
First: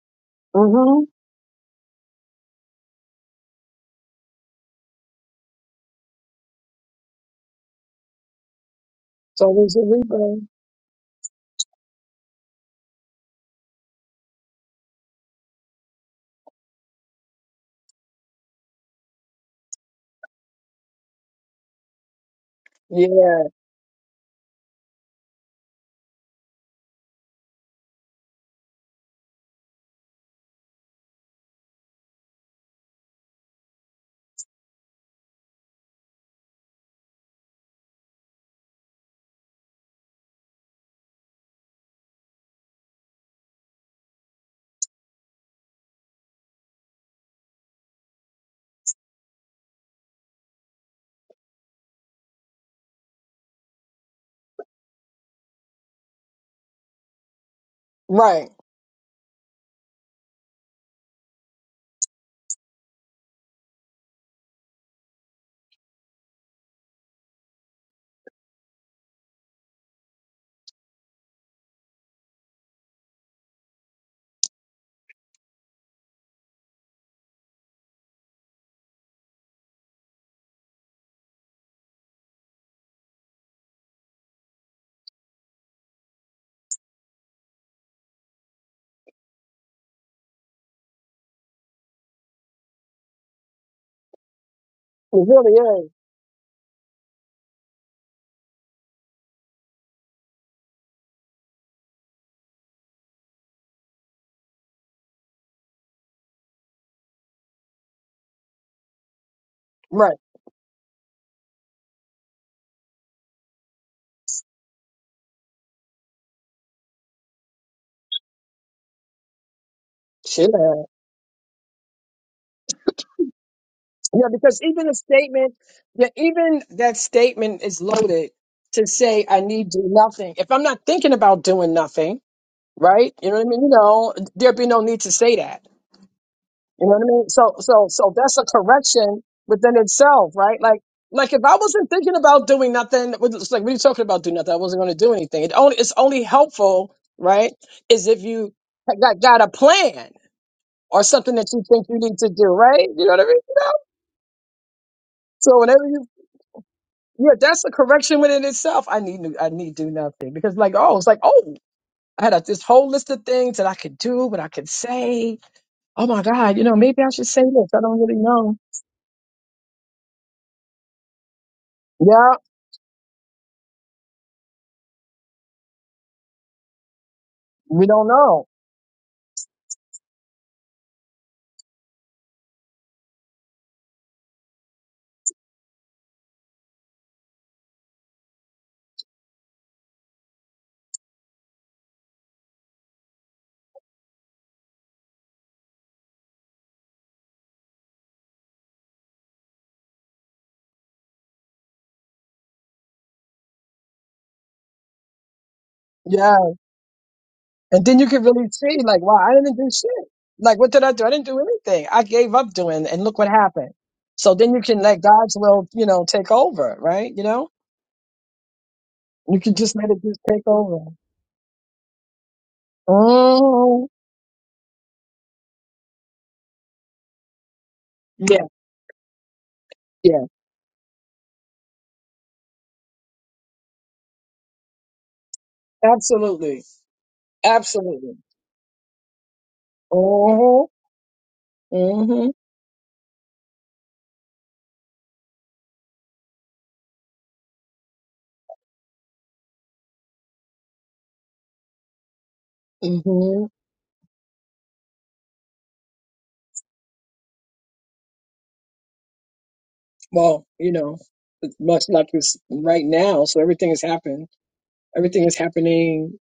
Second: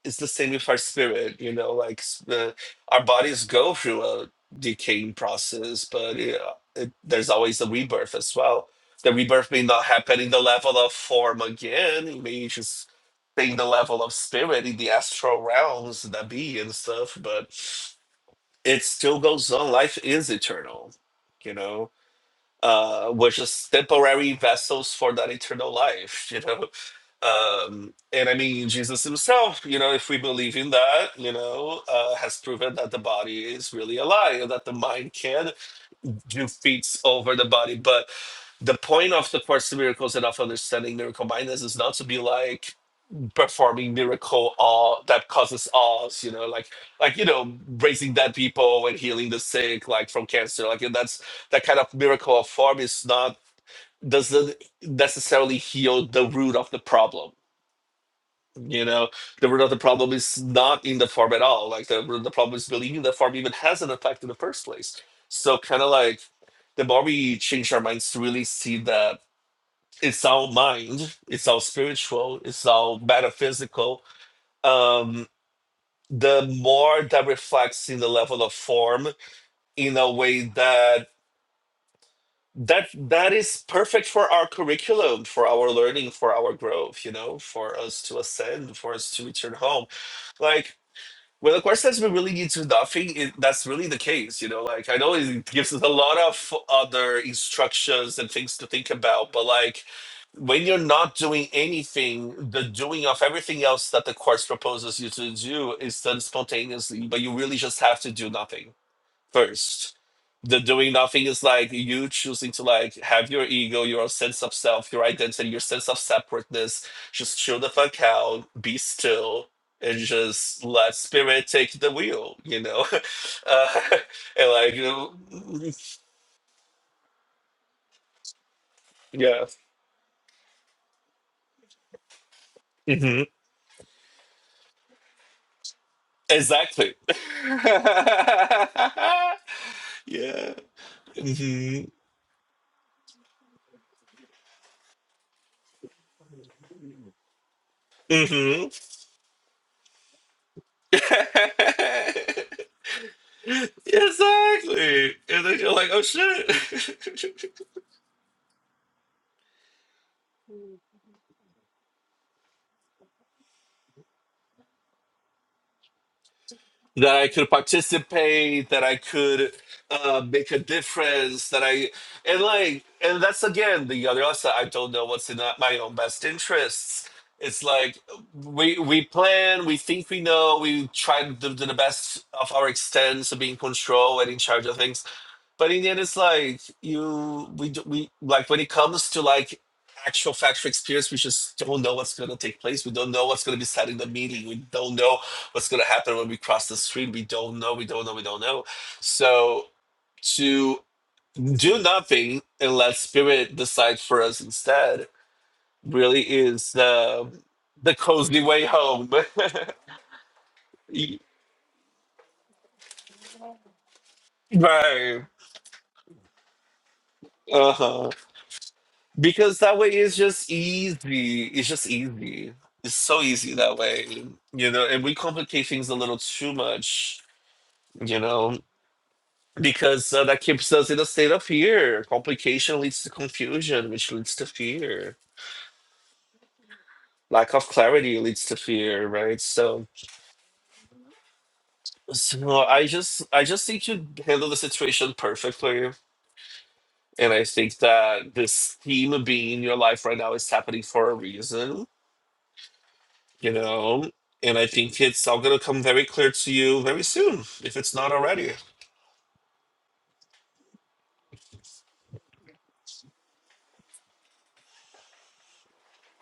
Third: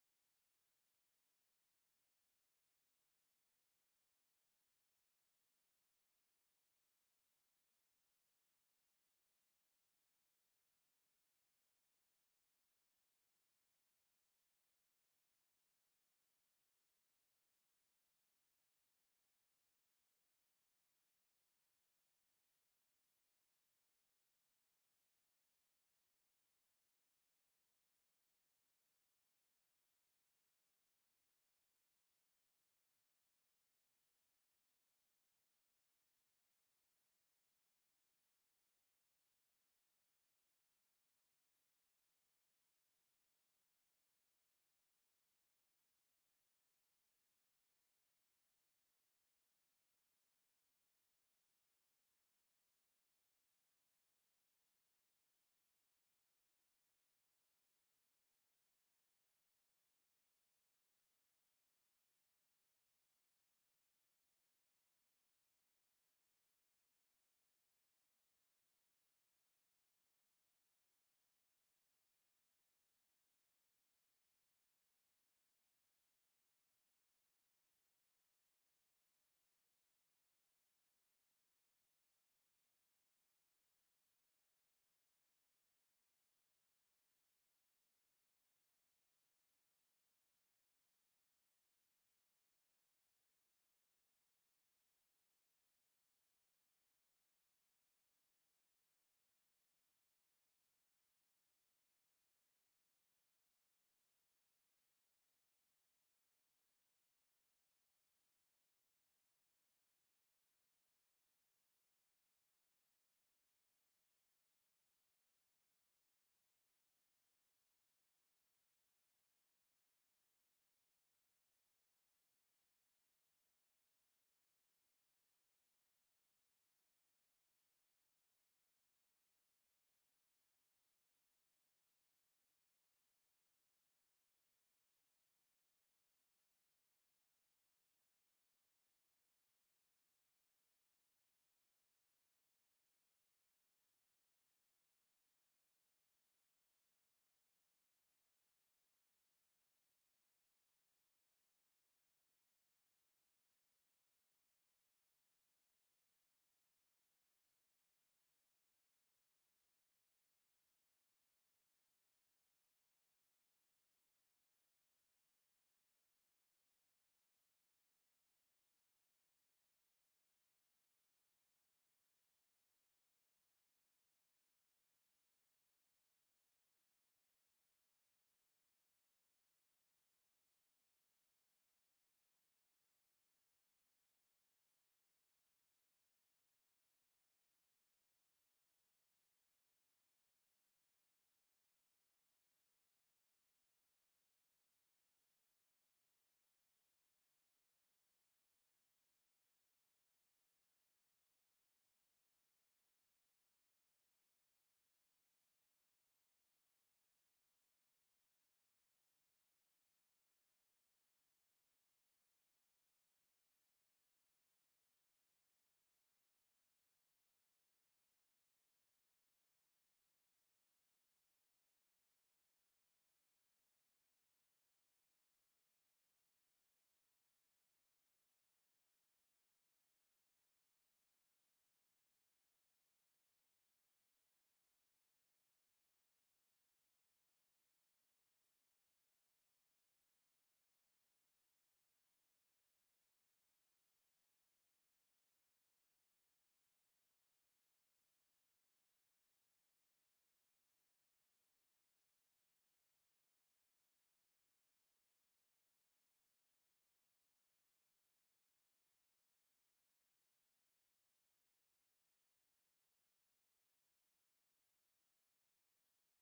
[SPEAKER 2] it's the same with our
[SPEAKER 3] Mm-hmm.
[SPEAKER 2] spirit you know like s- the our bodies go through a decaying process but it, uh, it, there's always a rebirth as well the rebirth
[SPEAKER 3] So
[SPEAKER 2] may
[SPEAKER 3] there's a
[SPEAKER 2] not happen in the
[SPEAKER 3] replay.
[SPEAKER 2] level of form again it may just be in the level of spirit in the astral realms that be and stuff but it still goes on life is eternal you know uh
[SPEAKER 3] Yeah.
[SPEAKER 2] we're just temporary vessels for that eternal life you know um, and I mean, Jesus himself, you know, if we believe in that, you know, uh, has proven that the body is really a alive, that the mind can do feats over the body. But the point of the Course in Miracles and of understanding miracle mindness is not to be like performing miracle awe that causes awes, you know, like like you know, raising dead people and healing the sick, like from cancer. Like and that's that kind of miracle of form is not doesn't necessarily heal the root of the problem
[SPEAKER 3] Right. It
[SPEAKER 2] you know, the root of the problem is not in the form at all. Like the root of the problem is believing the form even has an effect in the first place. So kind of like the more we change our minds to really see that it's all mind, it's all spiritual, it's all metaphysical, um, the more that reflects in the level of form in a way that that that is perfect for our curriculum, for our learning, for our growth, you know, for us to ascend, for us to return home like when a question has been really leads to nothing, it, that's really the case. You know, like I know it
[SPEAKER 3] really
[SPEAKER 2] gives us a
[SPEAKER 3] is.
[SPEAKER 2] lot of other instructions and things to think about, but like when you're not doing anything, the doing of everything else that the course proposes you to do is done spontaneously, but you really just have to do nothing first.
[SPEAKER 3] Right.
[SPEAKER 2] The doing nothing is like you choosing to like have your ego, your sense of self, your identity, your sense of separateness. Just chill the fuck out, be still, and
[SPEAKER 3] Shit.
[SPEAKER 2] just let spirit take the wheel. You know, uh,
[SPEAKER 3] Yeah,
[SPEAKER 2] and
[SPEAKER 3] because
[SPEAKER 2] like you
[SPEAKER 3] even a
[SPEAKER 2] know,
[SPEAKER 3] statement, yeah, even that statement is loaded to say I need to do nothing. If I'm not thinking about doing nothing,
[SPEAKER 2] yeah,
[SPEAKER 3] right?
[SPEAKER 2] hmm
[SPEAKER 3] You know what I mean? You know, there'd be no need to say that You
[SPEAKER 2] exactly.
[SPEAKER 3] know what I mean? So, so, so that's a correction within itself,
[SPEAKER 2] yeah.
[SPEAKER 3] right? Like, like if I
[SPEAKER 2] hmm
[SPEAKER 3] wasn't thinking about doing nothing, it's like, what are you talking about? Do nothing. I wasn't going to do anything. It only, it's only helpful, right? Is if you
[SPEAKER 2] hmm
[SPEAKER 3] got, got a plan or something that you think you need to do,
[SPEAKER 2] exactly.
[SPEAKER 3] right? You know what I mean? You know?
[SPEAKER 2] And
[SPEAKER 3] So
[SPEAKER 2] then you're
[SPEAKER 3] whenever
[SPEAKER 2] like, oh
[SPEAKER 3] you,
[SPEAKER 2] shit.
[SPEAKER 3] yeah, that's a correction within itself. I need, I need do nothing because like, oh, it's like, oh, I had a, this whole list of things that I could do, what I could say. Oh my God, you know, maybe I
[SPEAKER 2] that I
[SPEAKER 3] should say
[SPEAKER 2] could
[SPEAKER 3] this. I don't really know.
[SPEAKER 2] participate, that I could uh, make a difference, that I
[SPEAKER 3] Yeah.
[SPEAKER 2] and like and that's again the other side. I don't know what's in that- my own best interests. It's
[SPEAKER 3] We
[SPEAKER 2] like
[SPEAKER 3] don't know.
[SPEAKER 2] we we plan, we think we know, we try to do the best of our extents of being control and in charge of things but in the end, it's like you we d- we like when it comes to like actual factual experience, we just don't know what's going to take place. We don't know what's going to be said in the meeting. We don't know what's going to happen when we cross the street. We don't know. We don't know. We don't know. So to do nothing and let spirit decide for us instead really
[SPEAKER 3] Yeah.
[SPEAKER 2] is the
[SPEAKER 3] And
[SPEAKER 2] the
[SPEAKER 3] then you can
[SPEAKER 2] cozy
[SPEAKER 3] really
[SPEAKER 2] way
[SPEAKER 3] see, like,
[SPEAKER 2] home.
[SPEAKER 3] wow, I didn't do shit. Like, what did I do? I
[SPEAKER 2] Y-
[SPEAKER 3] didn't do anything. I gave up doing, and look what happened. So then you can let
[SPEAKER 2] right.
[SPEAKER 3] God's will, you know, take over, right? You know,
[SPEAKER 2] Uh huh.
[SPEAKER 3] you can
[SPEAKER 2] Because
[SPEAKER 3] just
[SPEAKER 2] that way
[SPEAKER 3] let it
[SPEAKER 2] it's
[SPEAKER 3] just take
[SPEAKER 2] just
[SPEAKER 3] over.
[SPEAKER 2] easy. It's just easy. It's so easy that
[SPEAKER 3] Oh,
[SPEAKER 2] way, you know. And we complicate things a little too much, you
[SPEAKER 3] yeah,
[SPEAKER 2] know, because uh,
[SPEAKER 3] yeah,
[SPEAKER 2] that keeps us in a state of fear. Complication leads to confusion, which leads to fear.
[SPEAKER 3] absolutely,
[SPEAKER 2] Lack of
[SPEAKER 3] absolutely.
[SPEAKER 2] clarity leads to fear, right? So,
[SPEAKER 3] Oh, mm mhm,
[SPEAKER 2] so I just, I just think you handle the situation perfectly, and I think that this theme being in your life right now is happening for a reason
[SPEAKER 3] mm mhm.
[SPEAKER 2] you know and i think it's all going to come very clear to you very soon if it's not already
[SPEAKER 3] Well, you know, it's much like this right now. So everything has happened. Everything is happening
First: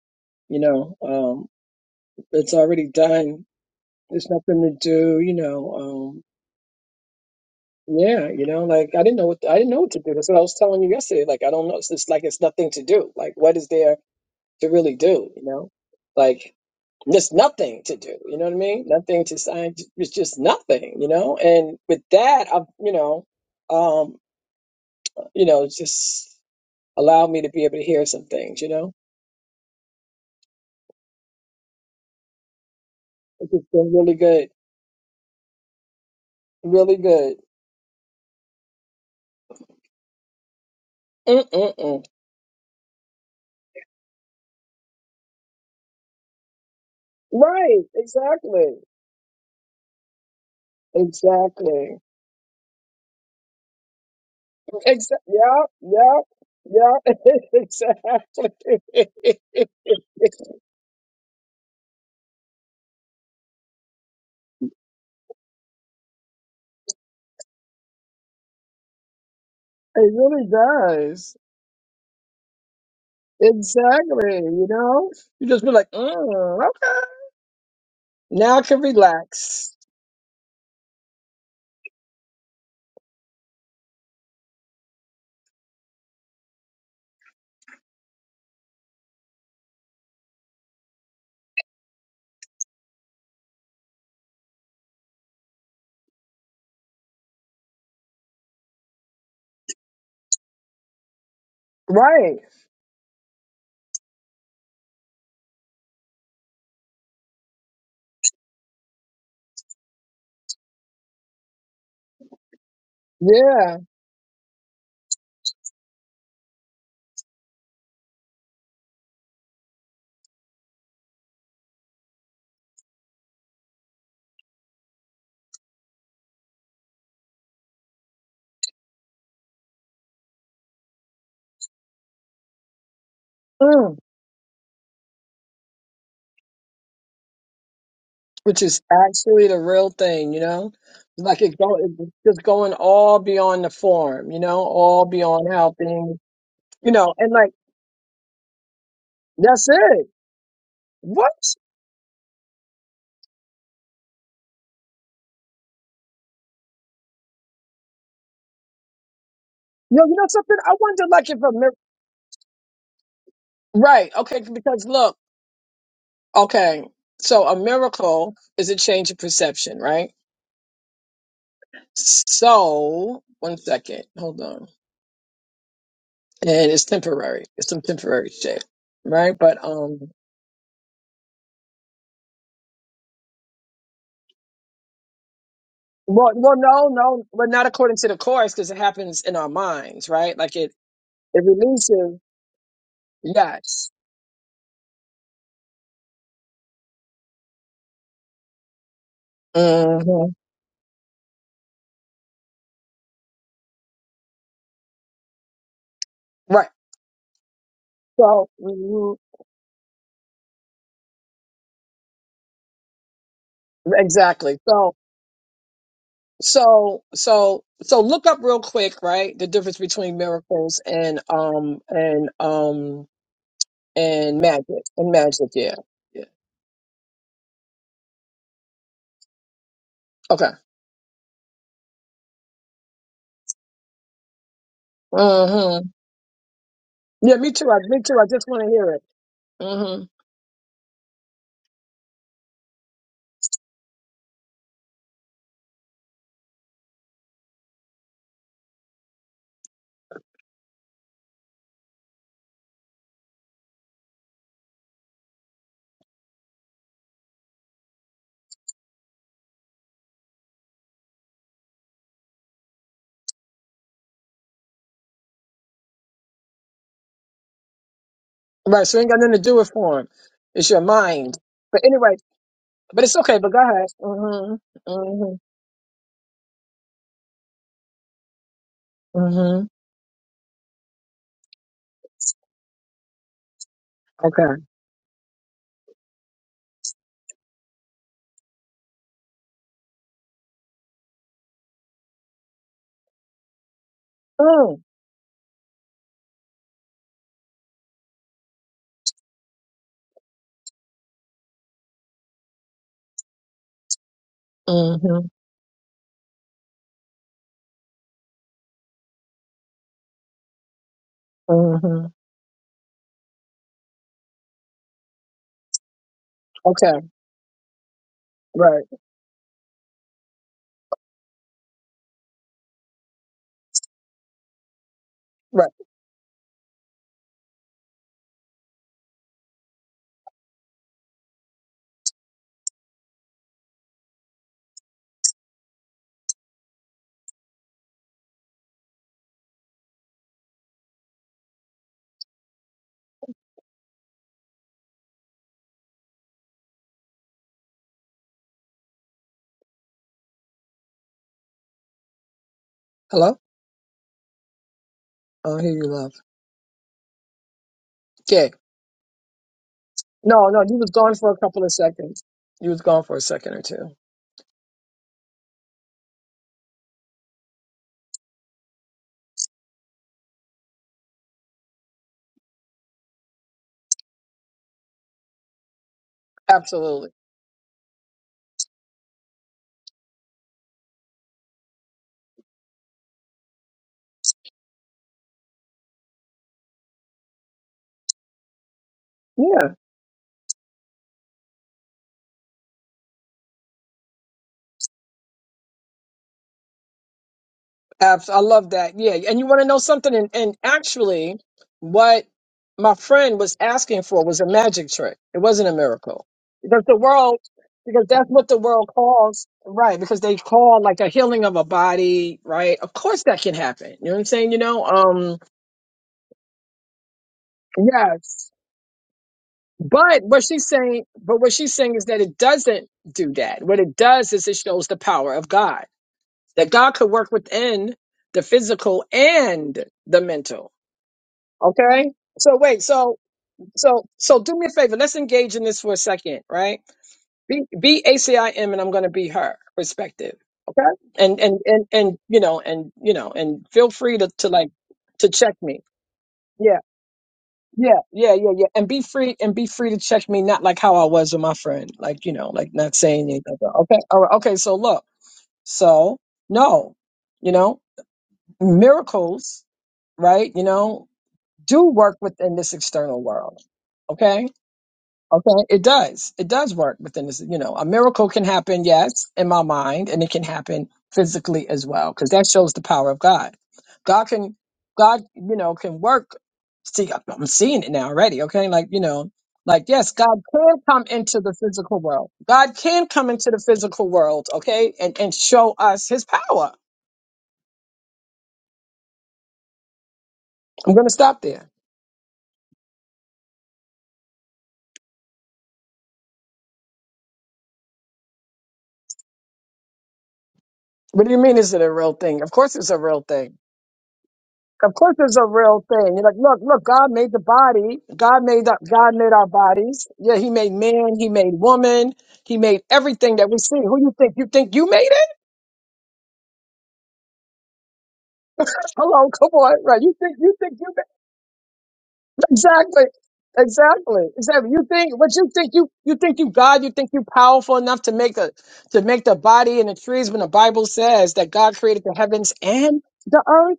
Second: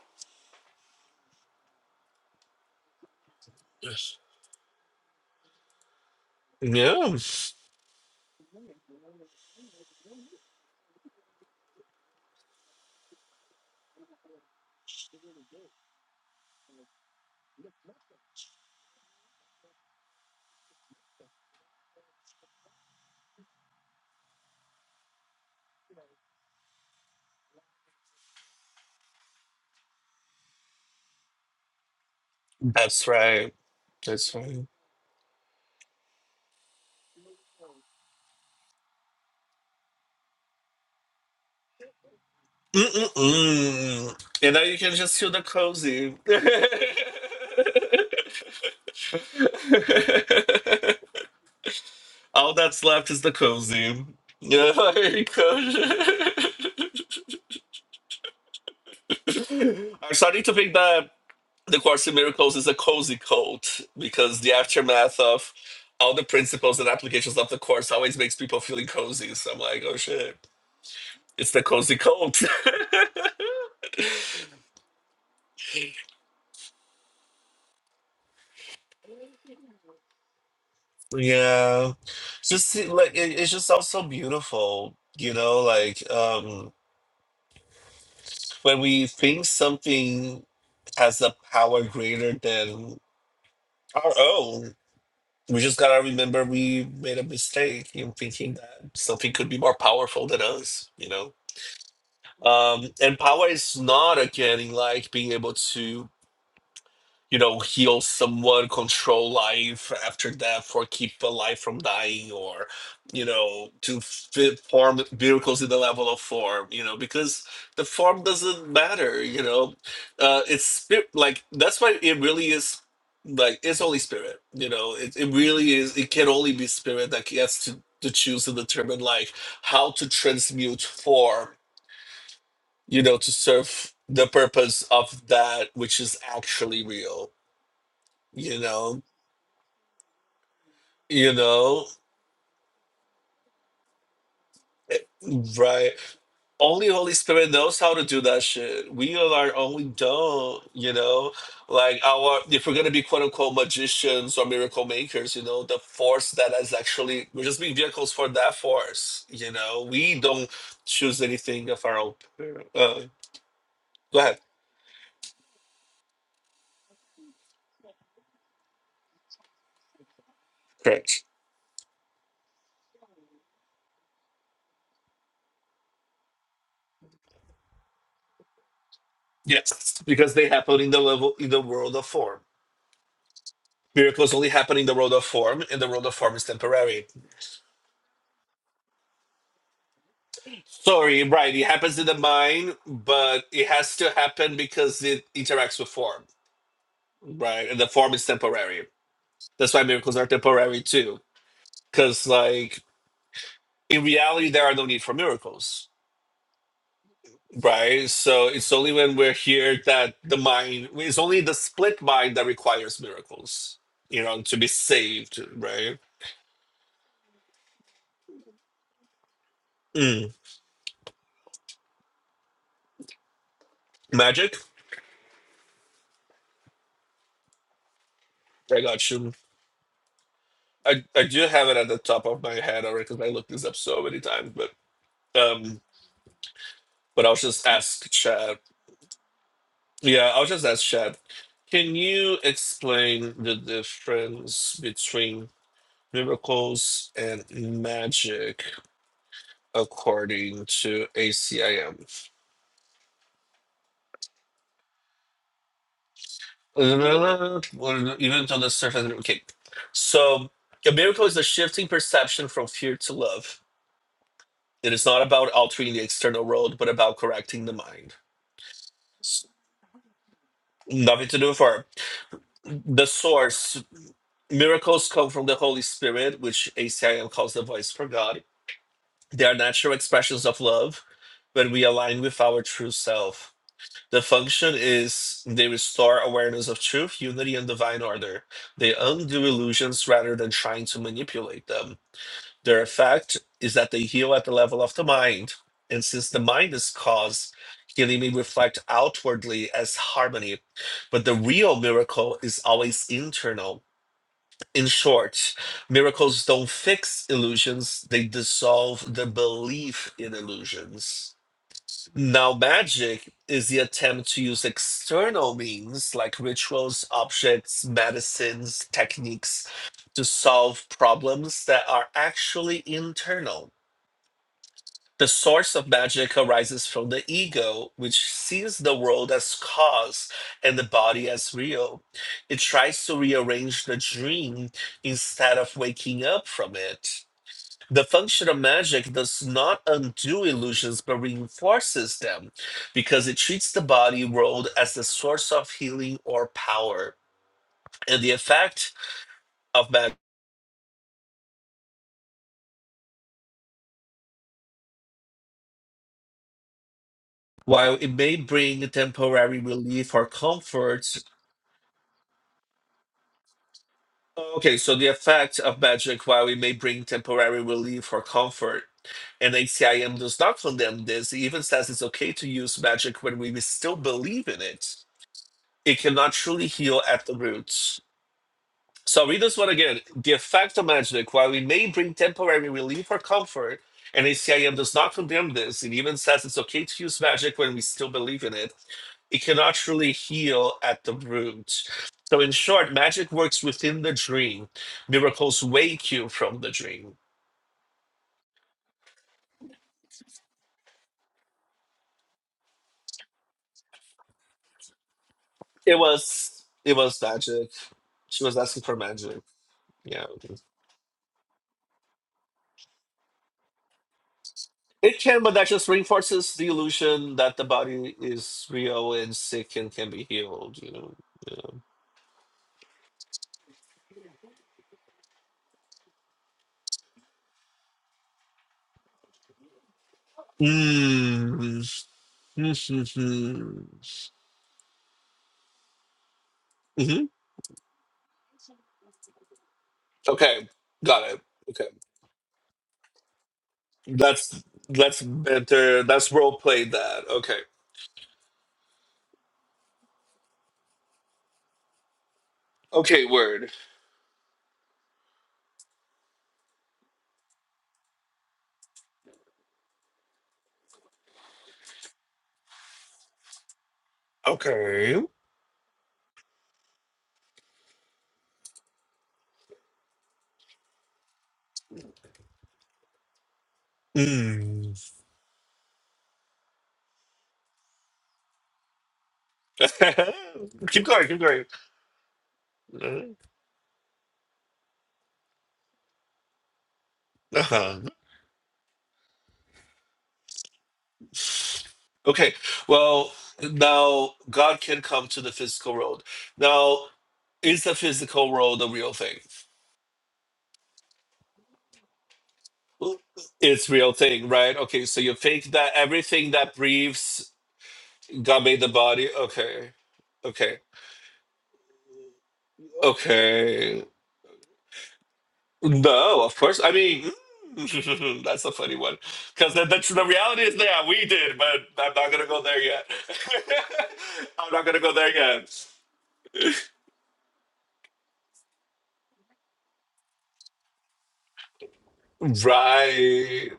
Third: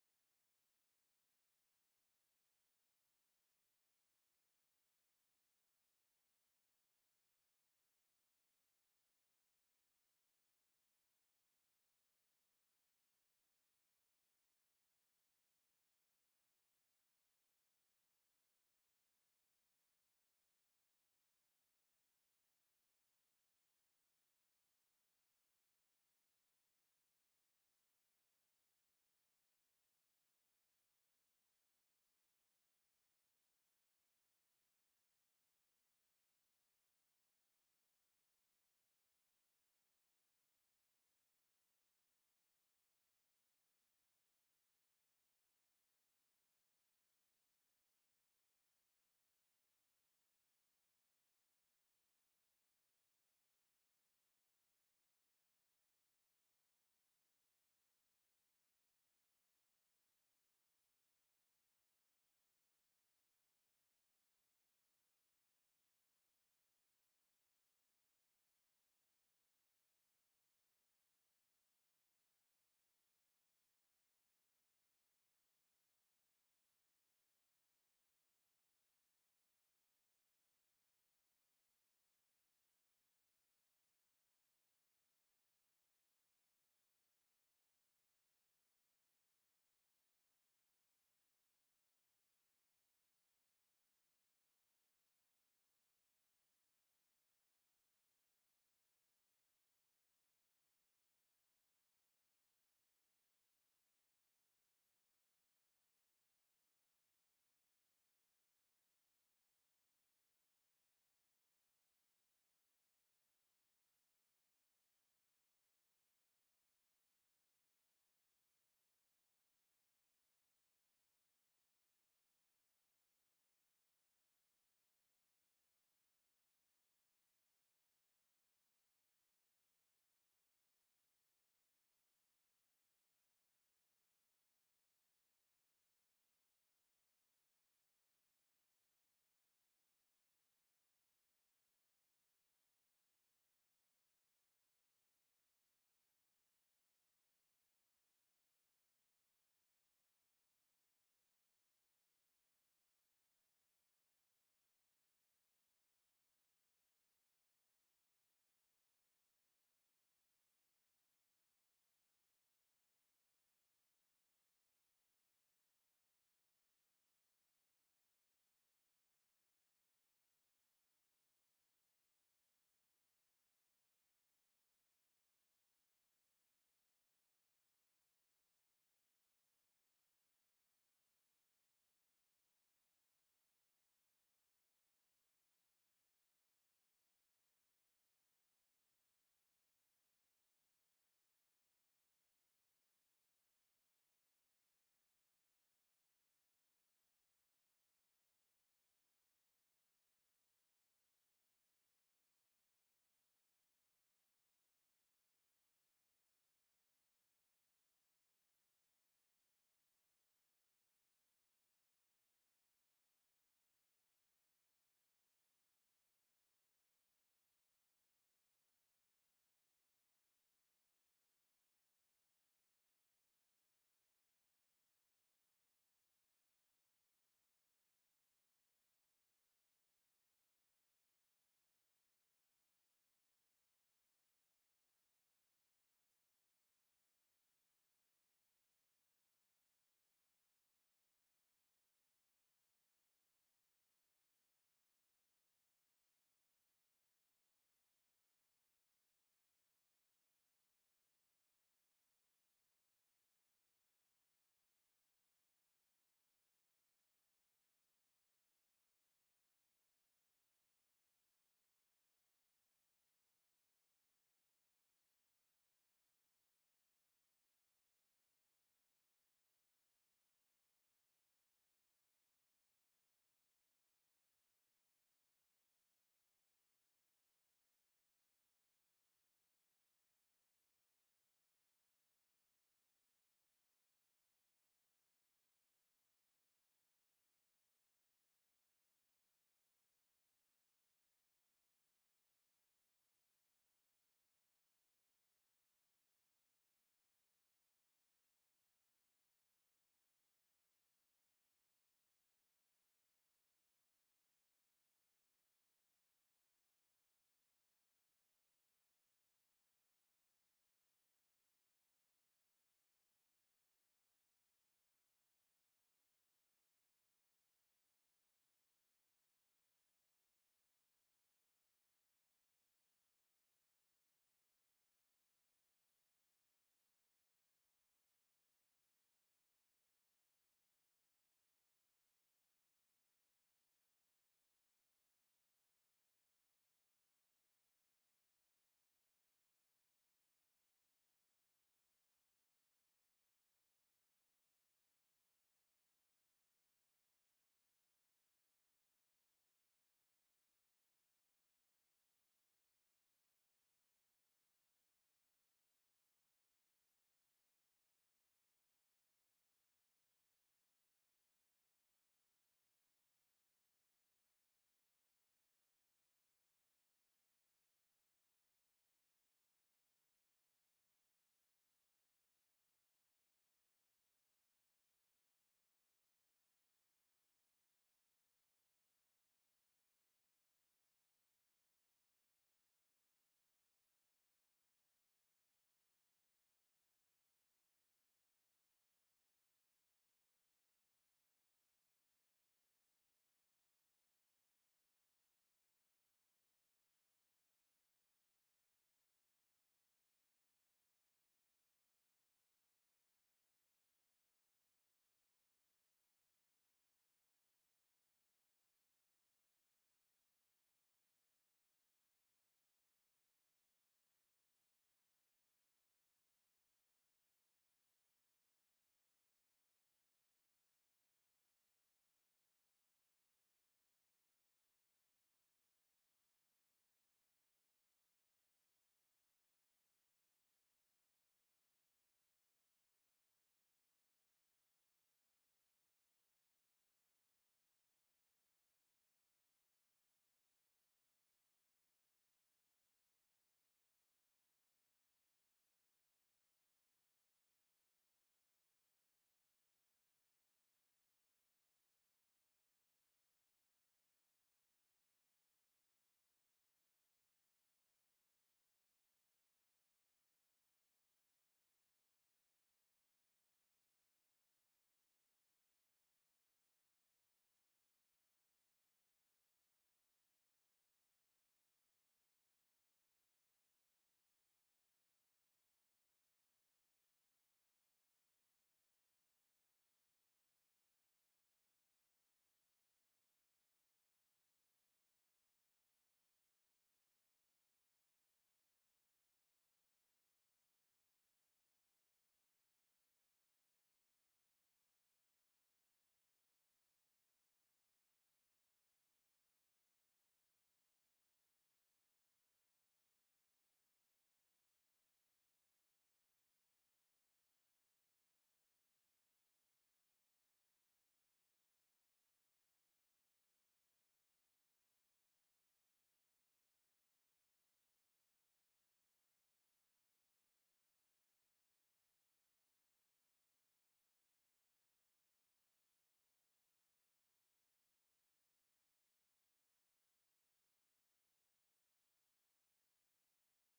[SPEAKER 3] you know um it's already done
[SPEAKER 2] Yes.
[SPEAKER 3] There's nothing to do, you know. Um,
[SPEAKER 2] yeah
[SPEAKER 3] yeah, you know, like I didn't know what I didn't know what to do. That's what I was telling you yesterday. Like I don't know. It's just like it's nothing to do. Like what is there to really do? You know, like there's nothing to do. You know what I mean? Nothing to sign. It's just nothing. You know. And with that, I, you know, um, you know, it's just allowed me to be able to hear some things. You know,
[SPEAKER 2] that's
[SPEAKER 3] it's
[SPEAKER 2] right
[SPEAKER 3] just been really
[SPEAKER 2] that's
[SPEAKER 3] good,
[SPEAKER 2] right
[SPEAKER 3] really good. Mm-mm-mm.
[SPEAKER 2] Mm-mm-mm. and now you can just feel the cozy
[SPEAKER 3] Right. Exactly. Exactly.
[SPEAKER 2] all that's left is the cozy yeah
[SPEAKER 3] Exa-
[SPEAKER 2] like-
[SPEAKER 3] yeah, yeah, yeah, exactly. it
[SPEAKER 2] i'm starting to think that The Course in Miracles is a cozy cult because the aftermath of all the principles and applications of the Course always makes people feeling cozy. So I'm like, oh shit,
[SPEAKER 3] really does.
[SPEAKER 2] it's the cozy cult.
[SPEAKER 3] Exactly. You know, you just be like, mm, okay, now I can relax.
[SPEAKER 2] yeah, It's just see, like it, it's just all so beautiful, you know. Like um when we think something has a power greater than our own. We just gotta remember we made a mistake in thinking that something could be more powerful than us, you know?
[SPEAKER 3] Right.
[SPEAKER 2] Um, and power is not again in like being able to, you know, heal someone, control life after death, or keep a life from dying, or, you know,
[SPEAKER 3] Yeah.
[SPEAKER 2] to fit form miracles in the level of form, you know, because the form doesn't matter, you know. Uh, it's spirit, like, that's why it really is. Like it's only spirit, you know. It it really is. It can only be spirit that gets to to choose and determine like how to transmute form you know, to serve
[SPEAKER 3] Mm.
[SPEAKER 2] the purpose of that which is actually real, you
[SPEAKER 3] Which is
[SPEAKER 2] know,
[SPEAKER 3] actually the real thing, you know?
[SPEAKER 2] you
[SPEAKER 3] Like it go,
[SPEAKER 2] know,
[SPEAKER 3] it's just going all beyond the form, you know,
[SPEAKER 2] Eh,
[SPEAKER 3] all beyond
[SPEAKER 2] right?
[SPEAKER 3] helping,
[SPEAKER 2] Only
[SPEAKER 3] you
[SPEAKER 2] Holy
[SPEAKER 3] know, and like,
[SPEAKER 2] Spirit knows how to do that shit. We on our
[SPEAKER 3] that's
[SPEAKER 2] only
[SPEAKER 3] it.
[SPEAKER 2] don't, you know,
[SPEAKER 3] What?
[SPEAKER 2] like our if we're gonna be quote unquote magicians or miracle makers, you know, the force that is actually we're just being vehicles for that force, you know.
[SPEAKER 3] Yo, you
[SPEAKER 2] We
[SPEAKER 3] know
[SPEAKER 2] don't
[SPEAKER 3] something? I wonder,
[SPEAKER 2] choose
[SPEAKER 3] like, if a
[SPEAKER 2] anything
[SPEAKER 3] mir-
[SPEAKER 2] of our own. Uh,
[SPEAKER 3] Right.
[SPEAKER 2] go ahead,
[SPEAKER 3] Okay. Because look. Okay. So a miracle is a change of perception, right?
[SPEAKER 2] correct?
[SPEAKER 3] So one second, hold on. And it's temporary. It's some temporary shit, right? But um,
[SPEAKER 2] Yes, because they happen in the level in the world of form. Miracles only happen in the world of form, and the world of
[SPEAKER 3] well,
[SPEAKER 2] form is
[SPEAKER 3] well, no,
[SPEAKER 2] temporary.
[SPEAKER 3] no, but not according to the course because it happens in our minds, right? Like it,
[SPEAKER 2] Sorry,
[SPEAKER 3] it
[SPEAKER 2] right, it happens in the
[SPEAKER 3] releases.
[SPEAKER 2] mind, but it
[SPEAKER 3] Yes.
[SPEAKER 2] has to happen because it interacts with form, right? And the form is temporary. That's why miracles are
[SPEAKER 3] hmm
[SPEAKER 2] temporary too. Because, like, in reality, there are no need for miracles,
[SPEAKER 3] Right.
[SPEAKER 2] right?
[SPEAKER 3] So
[SPEAKER 2] So it's only when
[SPEAKER 3] mhm,
[SPEAKER 2] we're here that the mind, it's only the split mind that requires miracles, you know, to
[SPEAKER 3] exactly.
[SPEAKER 2] be
[SPEAKER 3] So
[SPEAKER 2] saved, right?
[SPEAKER 3] so so so look up real quick, right? The difference between
[SPEAKER 2] Mm.
[SPEAKER 3] miracles and um and um and
[SPEAKER 2] Magic?
[SPEAKER 3] magic and magic. Yeah, yeah.
[SPEAKER 2] I got you.
[SPEAKER 3] Okay.
[SPEAKER 2] I, I do have it at the top of my head already because I looked this up so many times, but um,
[SPEAKER 3] Mm-hmm.
[SPEAKER 2] but I'll
[SPEAKER 3] Yeah, me
[SPEAKER 2] just
[SPEAKER 3] too. I, me
[SPEAKER 2] ask
[SPEAKER 3] too. I just
[SPEAKER 2] Chad.
[SPEAKER 3] want to hear it. Mm-hmm.
[SPEAKER 2] Yeah, I'll just ask Chad. Can you explain the difference between miracles and magic according to ACIM? Well, Even on the surface, okay. So a miracle is a shifting perception from fear to love. It is not about altering the external world, but about correcting the mind.
[SPEAKER 3] Right. So it ain't got nothing to do with form. It's your
[SPEAKER 2] Nothing to
[SPEAKER 3] mind.
[SPEAKER 2] do for
[SPEAKER 3] But anyway, but
[SPEAKER 2] The
[SPEAKER 3] it's okay. But go
[SPEAKER 2] source.
[SPEAKER 3] ahead. Mm-hmm.
[SPEAKER 2] Miracles come from
[SPEAKER 3] Mm-hmm.
[SPEAKER 2] the Holy Spirit, which ACIM calls the voice for God. They are
[SPEAKER 3] Mm-hmm.
[SPEAKER 2] natural expressions of love when we align with our true self. The
[SPEAKER 3] Okay.
[SPEAKER 2] function is they restore awareness of truth, unity, and divine order. They undo illusions rather than trying to manipulate them. Their effect is that they heal at the
[SPEAKER 3] Mm.
[SPEAKER 2] level of the mind. And since the mind is cause, healing may reflect outwardly as harmony. But the real miracle is always internal. In
[SPEAKER 3] Mm-hmm.
[SPEAKER 2] short, miracles don't fix illusions, they dissolve the belief in illusions.
[SPEAKER 3] Mm-hmm.
[SPEAKER 2] Now, magic is the attempt to use external means like rituals,
[SPEAKER 3] Okay.
[SPEAKER 2] objects,
[SPEAKER 3] Right.
[SPEAKER 2] medicines, techniques to solve problems that are actually internal the
[SPEAKER 3] Right.
[SPEAKER 2] source of magic arises from the ego, which sees the world as cause and the body as real. It tries to rearrange the dream instead of waking up from it. The function of magic does not undo illusions but reinforces them because it treats the body world as the source of healing or power. And the effect of magic,
[SPEAKER 3] Hello. Oh, I hear you, love.
[SPEAKER 2] while it may
[SPEAKER 3] Okay.
[SPEAKER 2] bring temporary relief or
[SPEAKER 3] No, no. You was
[SPEAKER 2] comfort,
[SPEAKER 3] gone for a couple of seconds. You was gone for a second or two.
[SPEAKER 2] Okay, so the effect of magic, while it may bring temporary relief or comfort, and ACIM does not condemn this, it even says it's okay to use magic when we still believe in it. It cannot truly heal
[SPEAKER 3] Absolutely.
[SPEAKER 2] at the roots. So I'll read this one again. The effect of magic, while we may bring temporary relief or comfort, and ACIM does not condemn this, it even says it's okay to use magic when we still believe in it, it
[SPEAKER 3] yeah.
[SPEAKER 2] cannot truly heal at the root. So, in short, magic works within the dream. Miracles wake you from the dream.
[SPEAKER 3] Abs- I love that. Yeah. And you want to know something? And, and actually, what my friend was asking for was a magic trick. It wasn't a
[SPEAKER 2] It
[SPEAKER 3] miracle.
[SPEAKER 2] was
[SPEAKER 3] Because
[SPEAKER 2] it
[SPEAKER 3] the
[SPEAKER 2] was
[SPEAKER 3] world,
[SPEAKER 2] magic.
[SPEAKER 3] because that's
[SPEAKER 2] She
[SPEAKER 3] what
[SPEAKER 2] was
[SPEAKER 3] the
[SPEAKER 2] asking
[SPEAKER 3] world
[SPEAKER 2] for magic.
[SPEAKER 3] calls, right? Because
[SPEAKER 2] Yeah,
[SPEAKER 3] they call like a healing of a body, right? Of course that can happen. You know what I'm saying? You know,
[SPEAKER 2] it
[SPEAKER 3] um,
[SPEAKER 2] can, but that just reinforces the illusion that the body
[SPEAKER 3] yes.
[SPEAKER 2] is real and sick and can
[SPEAKER 3] But
[SPEAKER 2] be
[SPEAKER 3] what she's
[SPEAKER 2] healed. You
[SPEAKER 3] saying,
[SPEAKER 2] know.
[SPEAKER 3] but what
[SPEAKER 2] Yeah.
[SPEAKER 3] she's saying is that it doesn't do that. What it does is it shows the power of God, that God could work within the physical and the mental
[SPEAKER 2] Mm.
[SPEAKER 3] Okay. So wait, so so so do me a favor. Let's engage in this for a second, right?
[SPEAKER 2] hmm
[SPEAKER 3] Be be ACIM and I'm gonna be her perspective.
[SPEAKER 2] Okay,
[SPEAKER 3] Okay.
[SPEAKER 2] got it.
[SPEAKER 3] And and and
[SPEAKER 2] Okay,
[SPEAKER 3] and you know, and you know, and feel free to, to
[SPEAKER 2] that's
[SPEAKER 3] like
[SPEAKER 2] that's
[SPEAKER 3] to check me.
[SPEAKER 2] better. That's role
[SPEAKER 3] Yeah,
[SPEAKER 2] played. That okay.
[SPEAKER 3] yeah, yeah, yeah, yeah. And be free and be free to check me, not like how I was with my friend. Like, you know, like not saying
[SPEAKER 2] Okay,
[SPEAKER 3] anything.
[SPEAKER 2] word.
[SPEAKER 3] Okay, all right, okay, so look. So no, you know, miracles, right? You know, do work within this external world. Okay
[SPEAKER 2] Okay.
[SPEAKER 3] Okay, it does. It does work within this. You know, a miracle can happen, yes, in my mind, and it can happen physically as well, because that shows the power of God. God can,
[SPEAKER 2] Mm.
[SPEAKER 3] God, you know, can work. See, I- I'm seeing it now already. Okay, like you know, like yes, God can
[SPEAKER 2] keep
[SPEAKER 3] come
[SPEAKER 2] going. Keep
[SPEAKER 3] into the
[SPEAKER 2] going.
[SPEAKER 3] physical world. God can come into the physical world. Okay, and and show us His power.
[SPEAKER 2] Uh-huh.
[SPEAKER 3] I'm going to stop there.
[SPEAKER 2] Okay. Well, now God can come to the physical world. Now, is the physical world a real thing?
[SPEAKER 3] What do you mean? Is it a real thing? Of course, it's a real thing.
[SPEAKER 2] It's real thing, right?
[SPEAKER 3] Of
[SPEAKER 2] Okay,
[SPEAKER 3] course,
[SPEAKER 2] so you
[SPEAKER 3] it's a
[SPEAKER 2] think
[SPEAKER 3] real
[SPEAKER 2] that
[SPEAKER 3] thing. You're like,
[SPEAKER 2] everything
[SPEAKER 3] look,
[SPEAKER 2] that
[SPEAKER 3] look, God made the
[SPEAKER 2] breathes
[SPEAKER 3] body. God
[SPEAKER 2] God
[SPEAKER 3] made the,
[SPEAKER 2] made the
[SPEAKER 3] God
[SPEAKER 2] body.
[SPEAKER 3] made our
[SPEAKER 2] Okay.
[SPEAKER 3] bodies. Yeah, He made
[SPEAKER 2] Okay.
[SPEAKER 3] man. He made woman. He made everything that we see. Who
[SPEAKER 2] Okay.
[SPEAKER 3] you think? You think you made it?
[SPEAKER 2] No, of course. I mean, that's a funny one.
[SPEAKER 3] Hello, come
[SPEAKER 2] Because
[SPEAKER 3] on, right?
[SPEAKER 2] that's
[SPEAKER 3] You
[SPEAKER 2] the
[SPEAKER 3] think you
[SPEAKER 2] reality
[SPEAKER 3] think
[SPEAKER 2] is
[SPEAKER 3] you
[SPEAKER 2] that
[SPEAKER 3] made
[SPEAKER 2] we did, but I'm not going to go there yet.
[SPEAKER 3] exactly, exactly, exactly.
[SPEAKER 2] I'm not
[SPEAKER 3] You
[SPEAKER 2] going to go
[SPEAKER 3] think what
[SPEAKER 2] there
[SPEAKER 3] you think
[SPEAKER 2] yet.
[SPEAKER 3] you you think you God? You think you powerful enough to make a to make the body and the trees? When the Bible says that God created the heavens and the
[SPEAKER 2] Right.
[SPEAKER 3] earth.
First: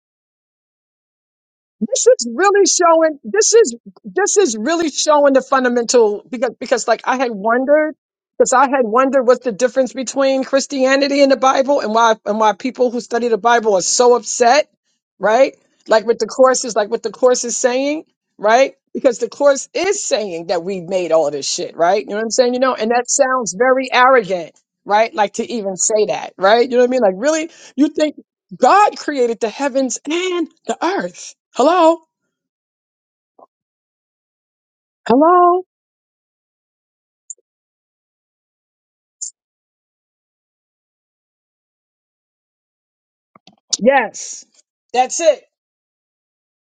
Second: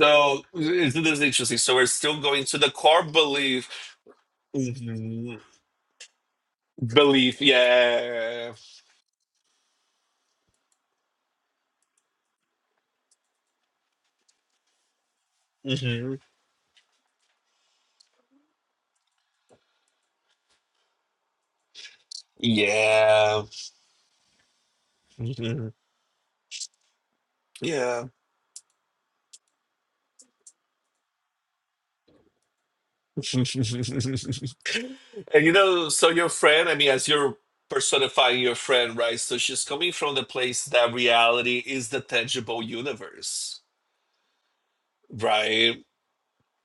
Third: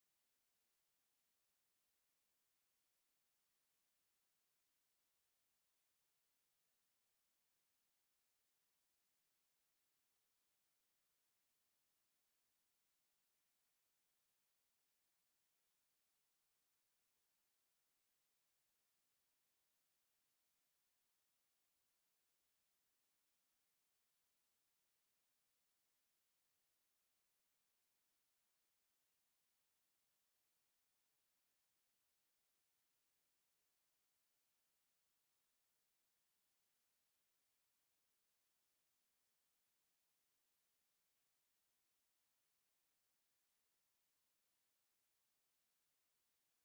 [SPEAKER 2] So, isn't this interesting? So, we're
[SPEAKER 3] this
[SPEAKER 2] still
[SPEAKER 3] is
[SPEAKER 2] going to
[SPEAKER 3] really
[SPEAKER 2] the core
[SPEAKER 3] showing this
[SPEAKER 2] belief.
[SPEAKER 3] is this is really showing
[SPEAKER 2] Mhm.
[SPEAKER 3] the fundamental because because like I had
[SPEAKER 2] Belief.
[SPEAKER 3] wondered
[SPEAKER 2] Yeah.
[SPEAKER 3] because I had wondered what's the difference between Christianity and the Bible and why and why people who study the Bible are so upset, right? Like
[SPEAKER 2] hmm
[SPEAKER 3] with the course is like what the course is saying, right? Because the course is saying that we made all this shit, right? You know what I'm saying? You know, and that
[SPEAKER 2] Yeah.
[SPEAKER 3] sounds very arrogant, right? Like to
[SPEAKER 2] hmm
[SPEAKER 3] even say that, right? You know what I mean? Like really, you
[SPEAKER 2] Yeah.
[SPEAKER 3] think God created the heavens and the earth Hello?
[SPEAKER 2] And you
[SPEAKER 3] Hello?
[SPEAKER 2] know, so your friend, I mean, as you're personifying your friend, right? So she's coming from the place that reality is the tangible universe,
[SPEAKER 3] Yes. That's it.
[SPEAKER 2] right?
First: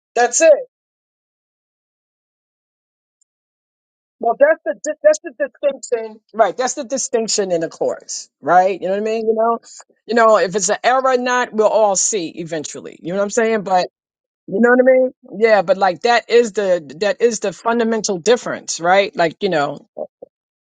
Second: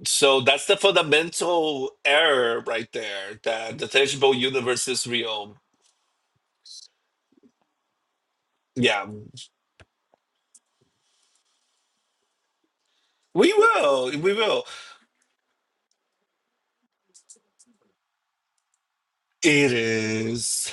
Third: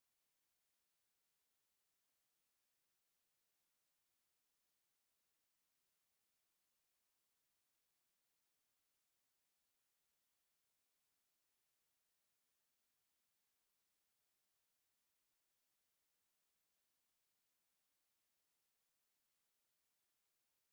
[SPEAKER 2] So
[SPEAKER 3] That's it.
[SPEAKER 2] that's the fundamental error right there that the
[SPEAKER 3] Well,
[SPEAKER 2] tangible
[SPEAKER 3] that's the
[SPEAKER 2] universe
[SPEAKER 3] di-
[SPEAKER 2] is
[SPEAKER 3] that's the
[SPEAKER 2] real.
[SPEAKER 3] distinction, right? That's the distinction in the chorus, right? You know what I
[SPEAKER 2] Yeah,
[SPEAKER 3] mean? You know, you know, if it's an error or not, we'll all see eventually. You know what I'm
[SPEAKER 2] we
[SPEAKER 3] saying? But
[SPEAKER 2] will. We
[SPEAKER 3] you
[SPEAKER 2] will.
[SPEAKER 3] know what I mean? Yeah, but like that is the that is the fundamental difference, right? Like you
[SPEAKER 2] It
[SPEAKER 3] know,
[SPEAKER 2] is.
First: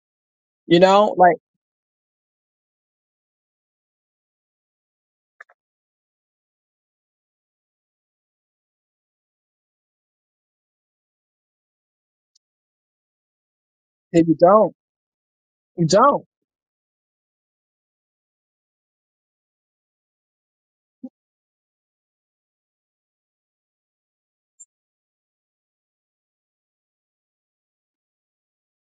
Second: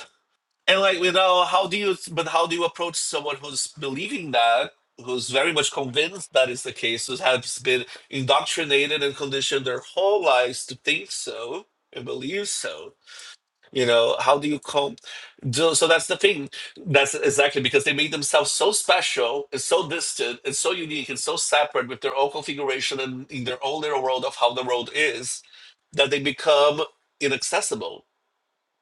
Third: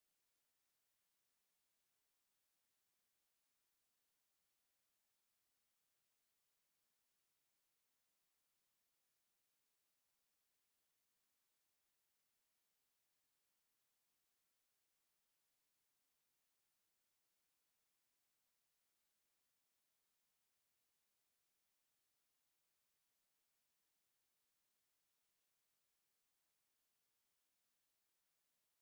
[SPEAKER 3] you
[SPEAKER 2] And like, you
[SPEAKER 3] know, like
[SPEAKER 2] know, how do you, but how do you approach someone who's believing that, who's very much convinced that is the case, who has been indoctrinated and conditioned their whole lives to think so and believe so? You know,
[SPEAKER 3] if you
[SPEAKER 2] how do you
[SPEAKER 3] don't,
[SPEAKER 2] come? So,
[SPEAKER 3] you
[SPEAKER 2] so that's the
[SPEAKER 3] don't,
[SPEAKER 2] thing. That's exactly because they made themselves so special and so distant and so unique and so separate with their own configuration and in their own little world of how the world is that they become inaccessible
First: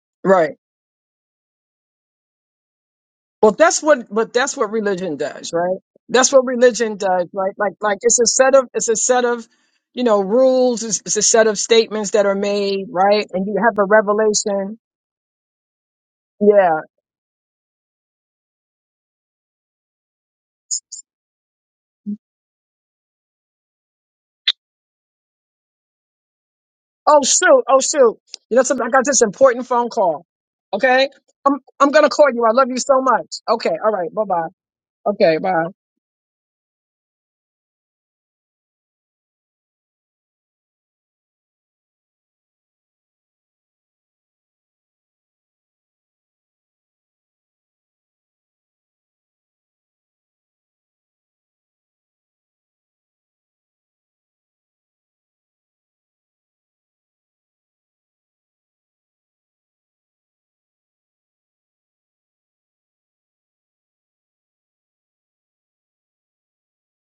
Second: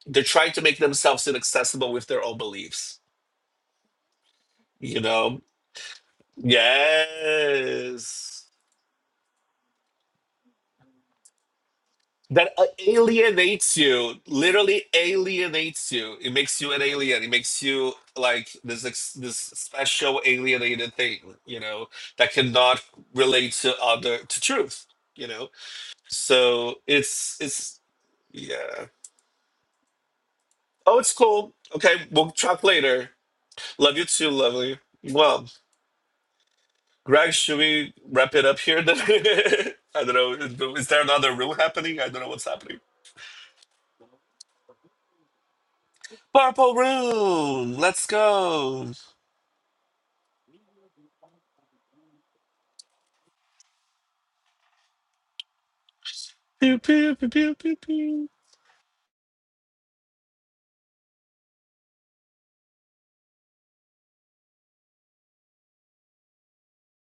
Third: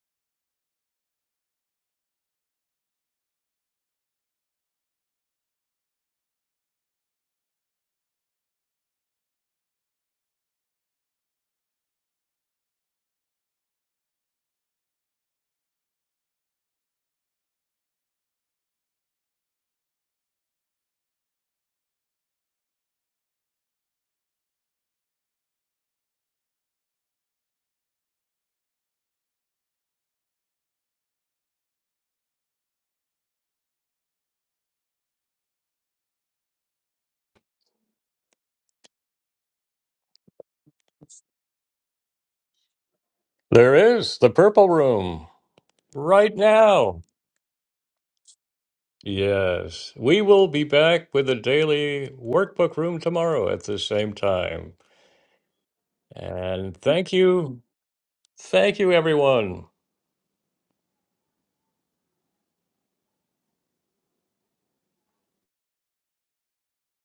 [SPEAKER 2] they're trying
[SPEAKER 3] right?
[SPEAKER 2] to make themselves inaccessible with their own beliefs
[SPEAKER 3] Well, that's what, but that's what
[SPEAKER 2] you
[SPEAKER 3] religion
[SPEAKER 2] know
[SPEAKER 3] does, right? That's what religion does, right? Like, like it's a
[SPEAKER 2] yes
[SPEAKER 3] set of, it's a set of, you know, rules. It's, it's a set of statements that are
[SPEAKER 2] that uh,
[SPEAKER 3] made, right? And you
[SPEAKER 2] alienates
[SPEAKER 3] have a
[SPEAKER 2] you
[SPEAKER 3] revelation.
[SPEAKER 2] literally alienates you it makes you
[SPEAKER 3] Yeah.
[SPEAKER 2] an alien it makes you like this ex- this special alienated thing you know that cannot relate to other to truth you know so
[SPEAKER 3] Oh
[SPEAKER 2] it's
[SPEAKER 3] shoot. Oh
[SPEAKER 2] it's
[SPEAKER 3] shoot. You know something?
[SPEAKER 2] yeah
[SPEAKER 3] I got this important phone call.
[SPEAKER 2] oh
[SPEAKER 3] Okay.
[SPEAKER 2] it's cool
[SPEAKER 3] I'm, I'm
[SPEAKER 2] okay
[SPEAKER 3] gonna call
[SPEAKER 2] we'll
[SPEAKER 3] you. I
[SPEAKER 2] talk
[SPEAKER 3] love you so
[SPEAKER 2] later
[SPEAKER 3] much. Okay. All
[SPEAKER 2] love you
[SPEAKER 3] right. Bye
[SPEAKER 2] too
[SPEAKER 3] bye.
[SPEAKER 2] lovely
[SPEAKER 3] Okay.
[SPEAKER 2] well
[SPEAKER 3] Bye.
[SPEAKER 2] Greg, should we wrap it up here? Then I don't know. Is is there another room happening? I don't know what's happening.
[SPEAKER 1] There is the Purple Room right
[SPEAKER 2] Purple
[SPEAKER 1] now.
[SPEAKER 2] room. Let's go.
[SPEAKER 1] Yes, we will be back with the daily workbook room tomorrow at the same time. And
[SPEAKER 2] Pew,
[SPEAKER 1] thank
[SPEAKER 2] pew, pew, pew,
[SPEAKER 1] you.
[SPEAKER 2] pew, pew.
[SPEAKER 1] Thank you, everyone.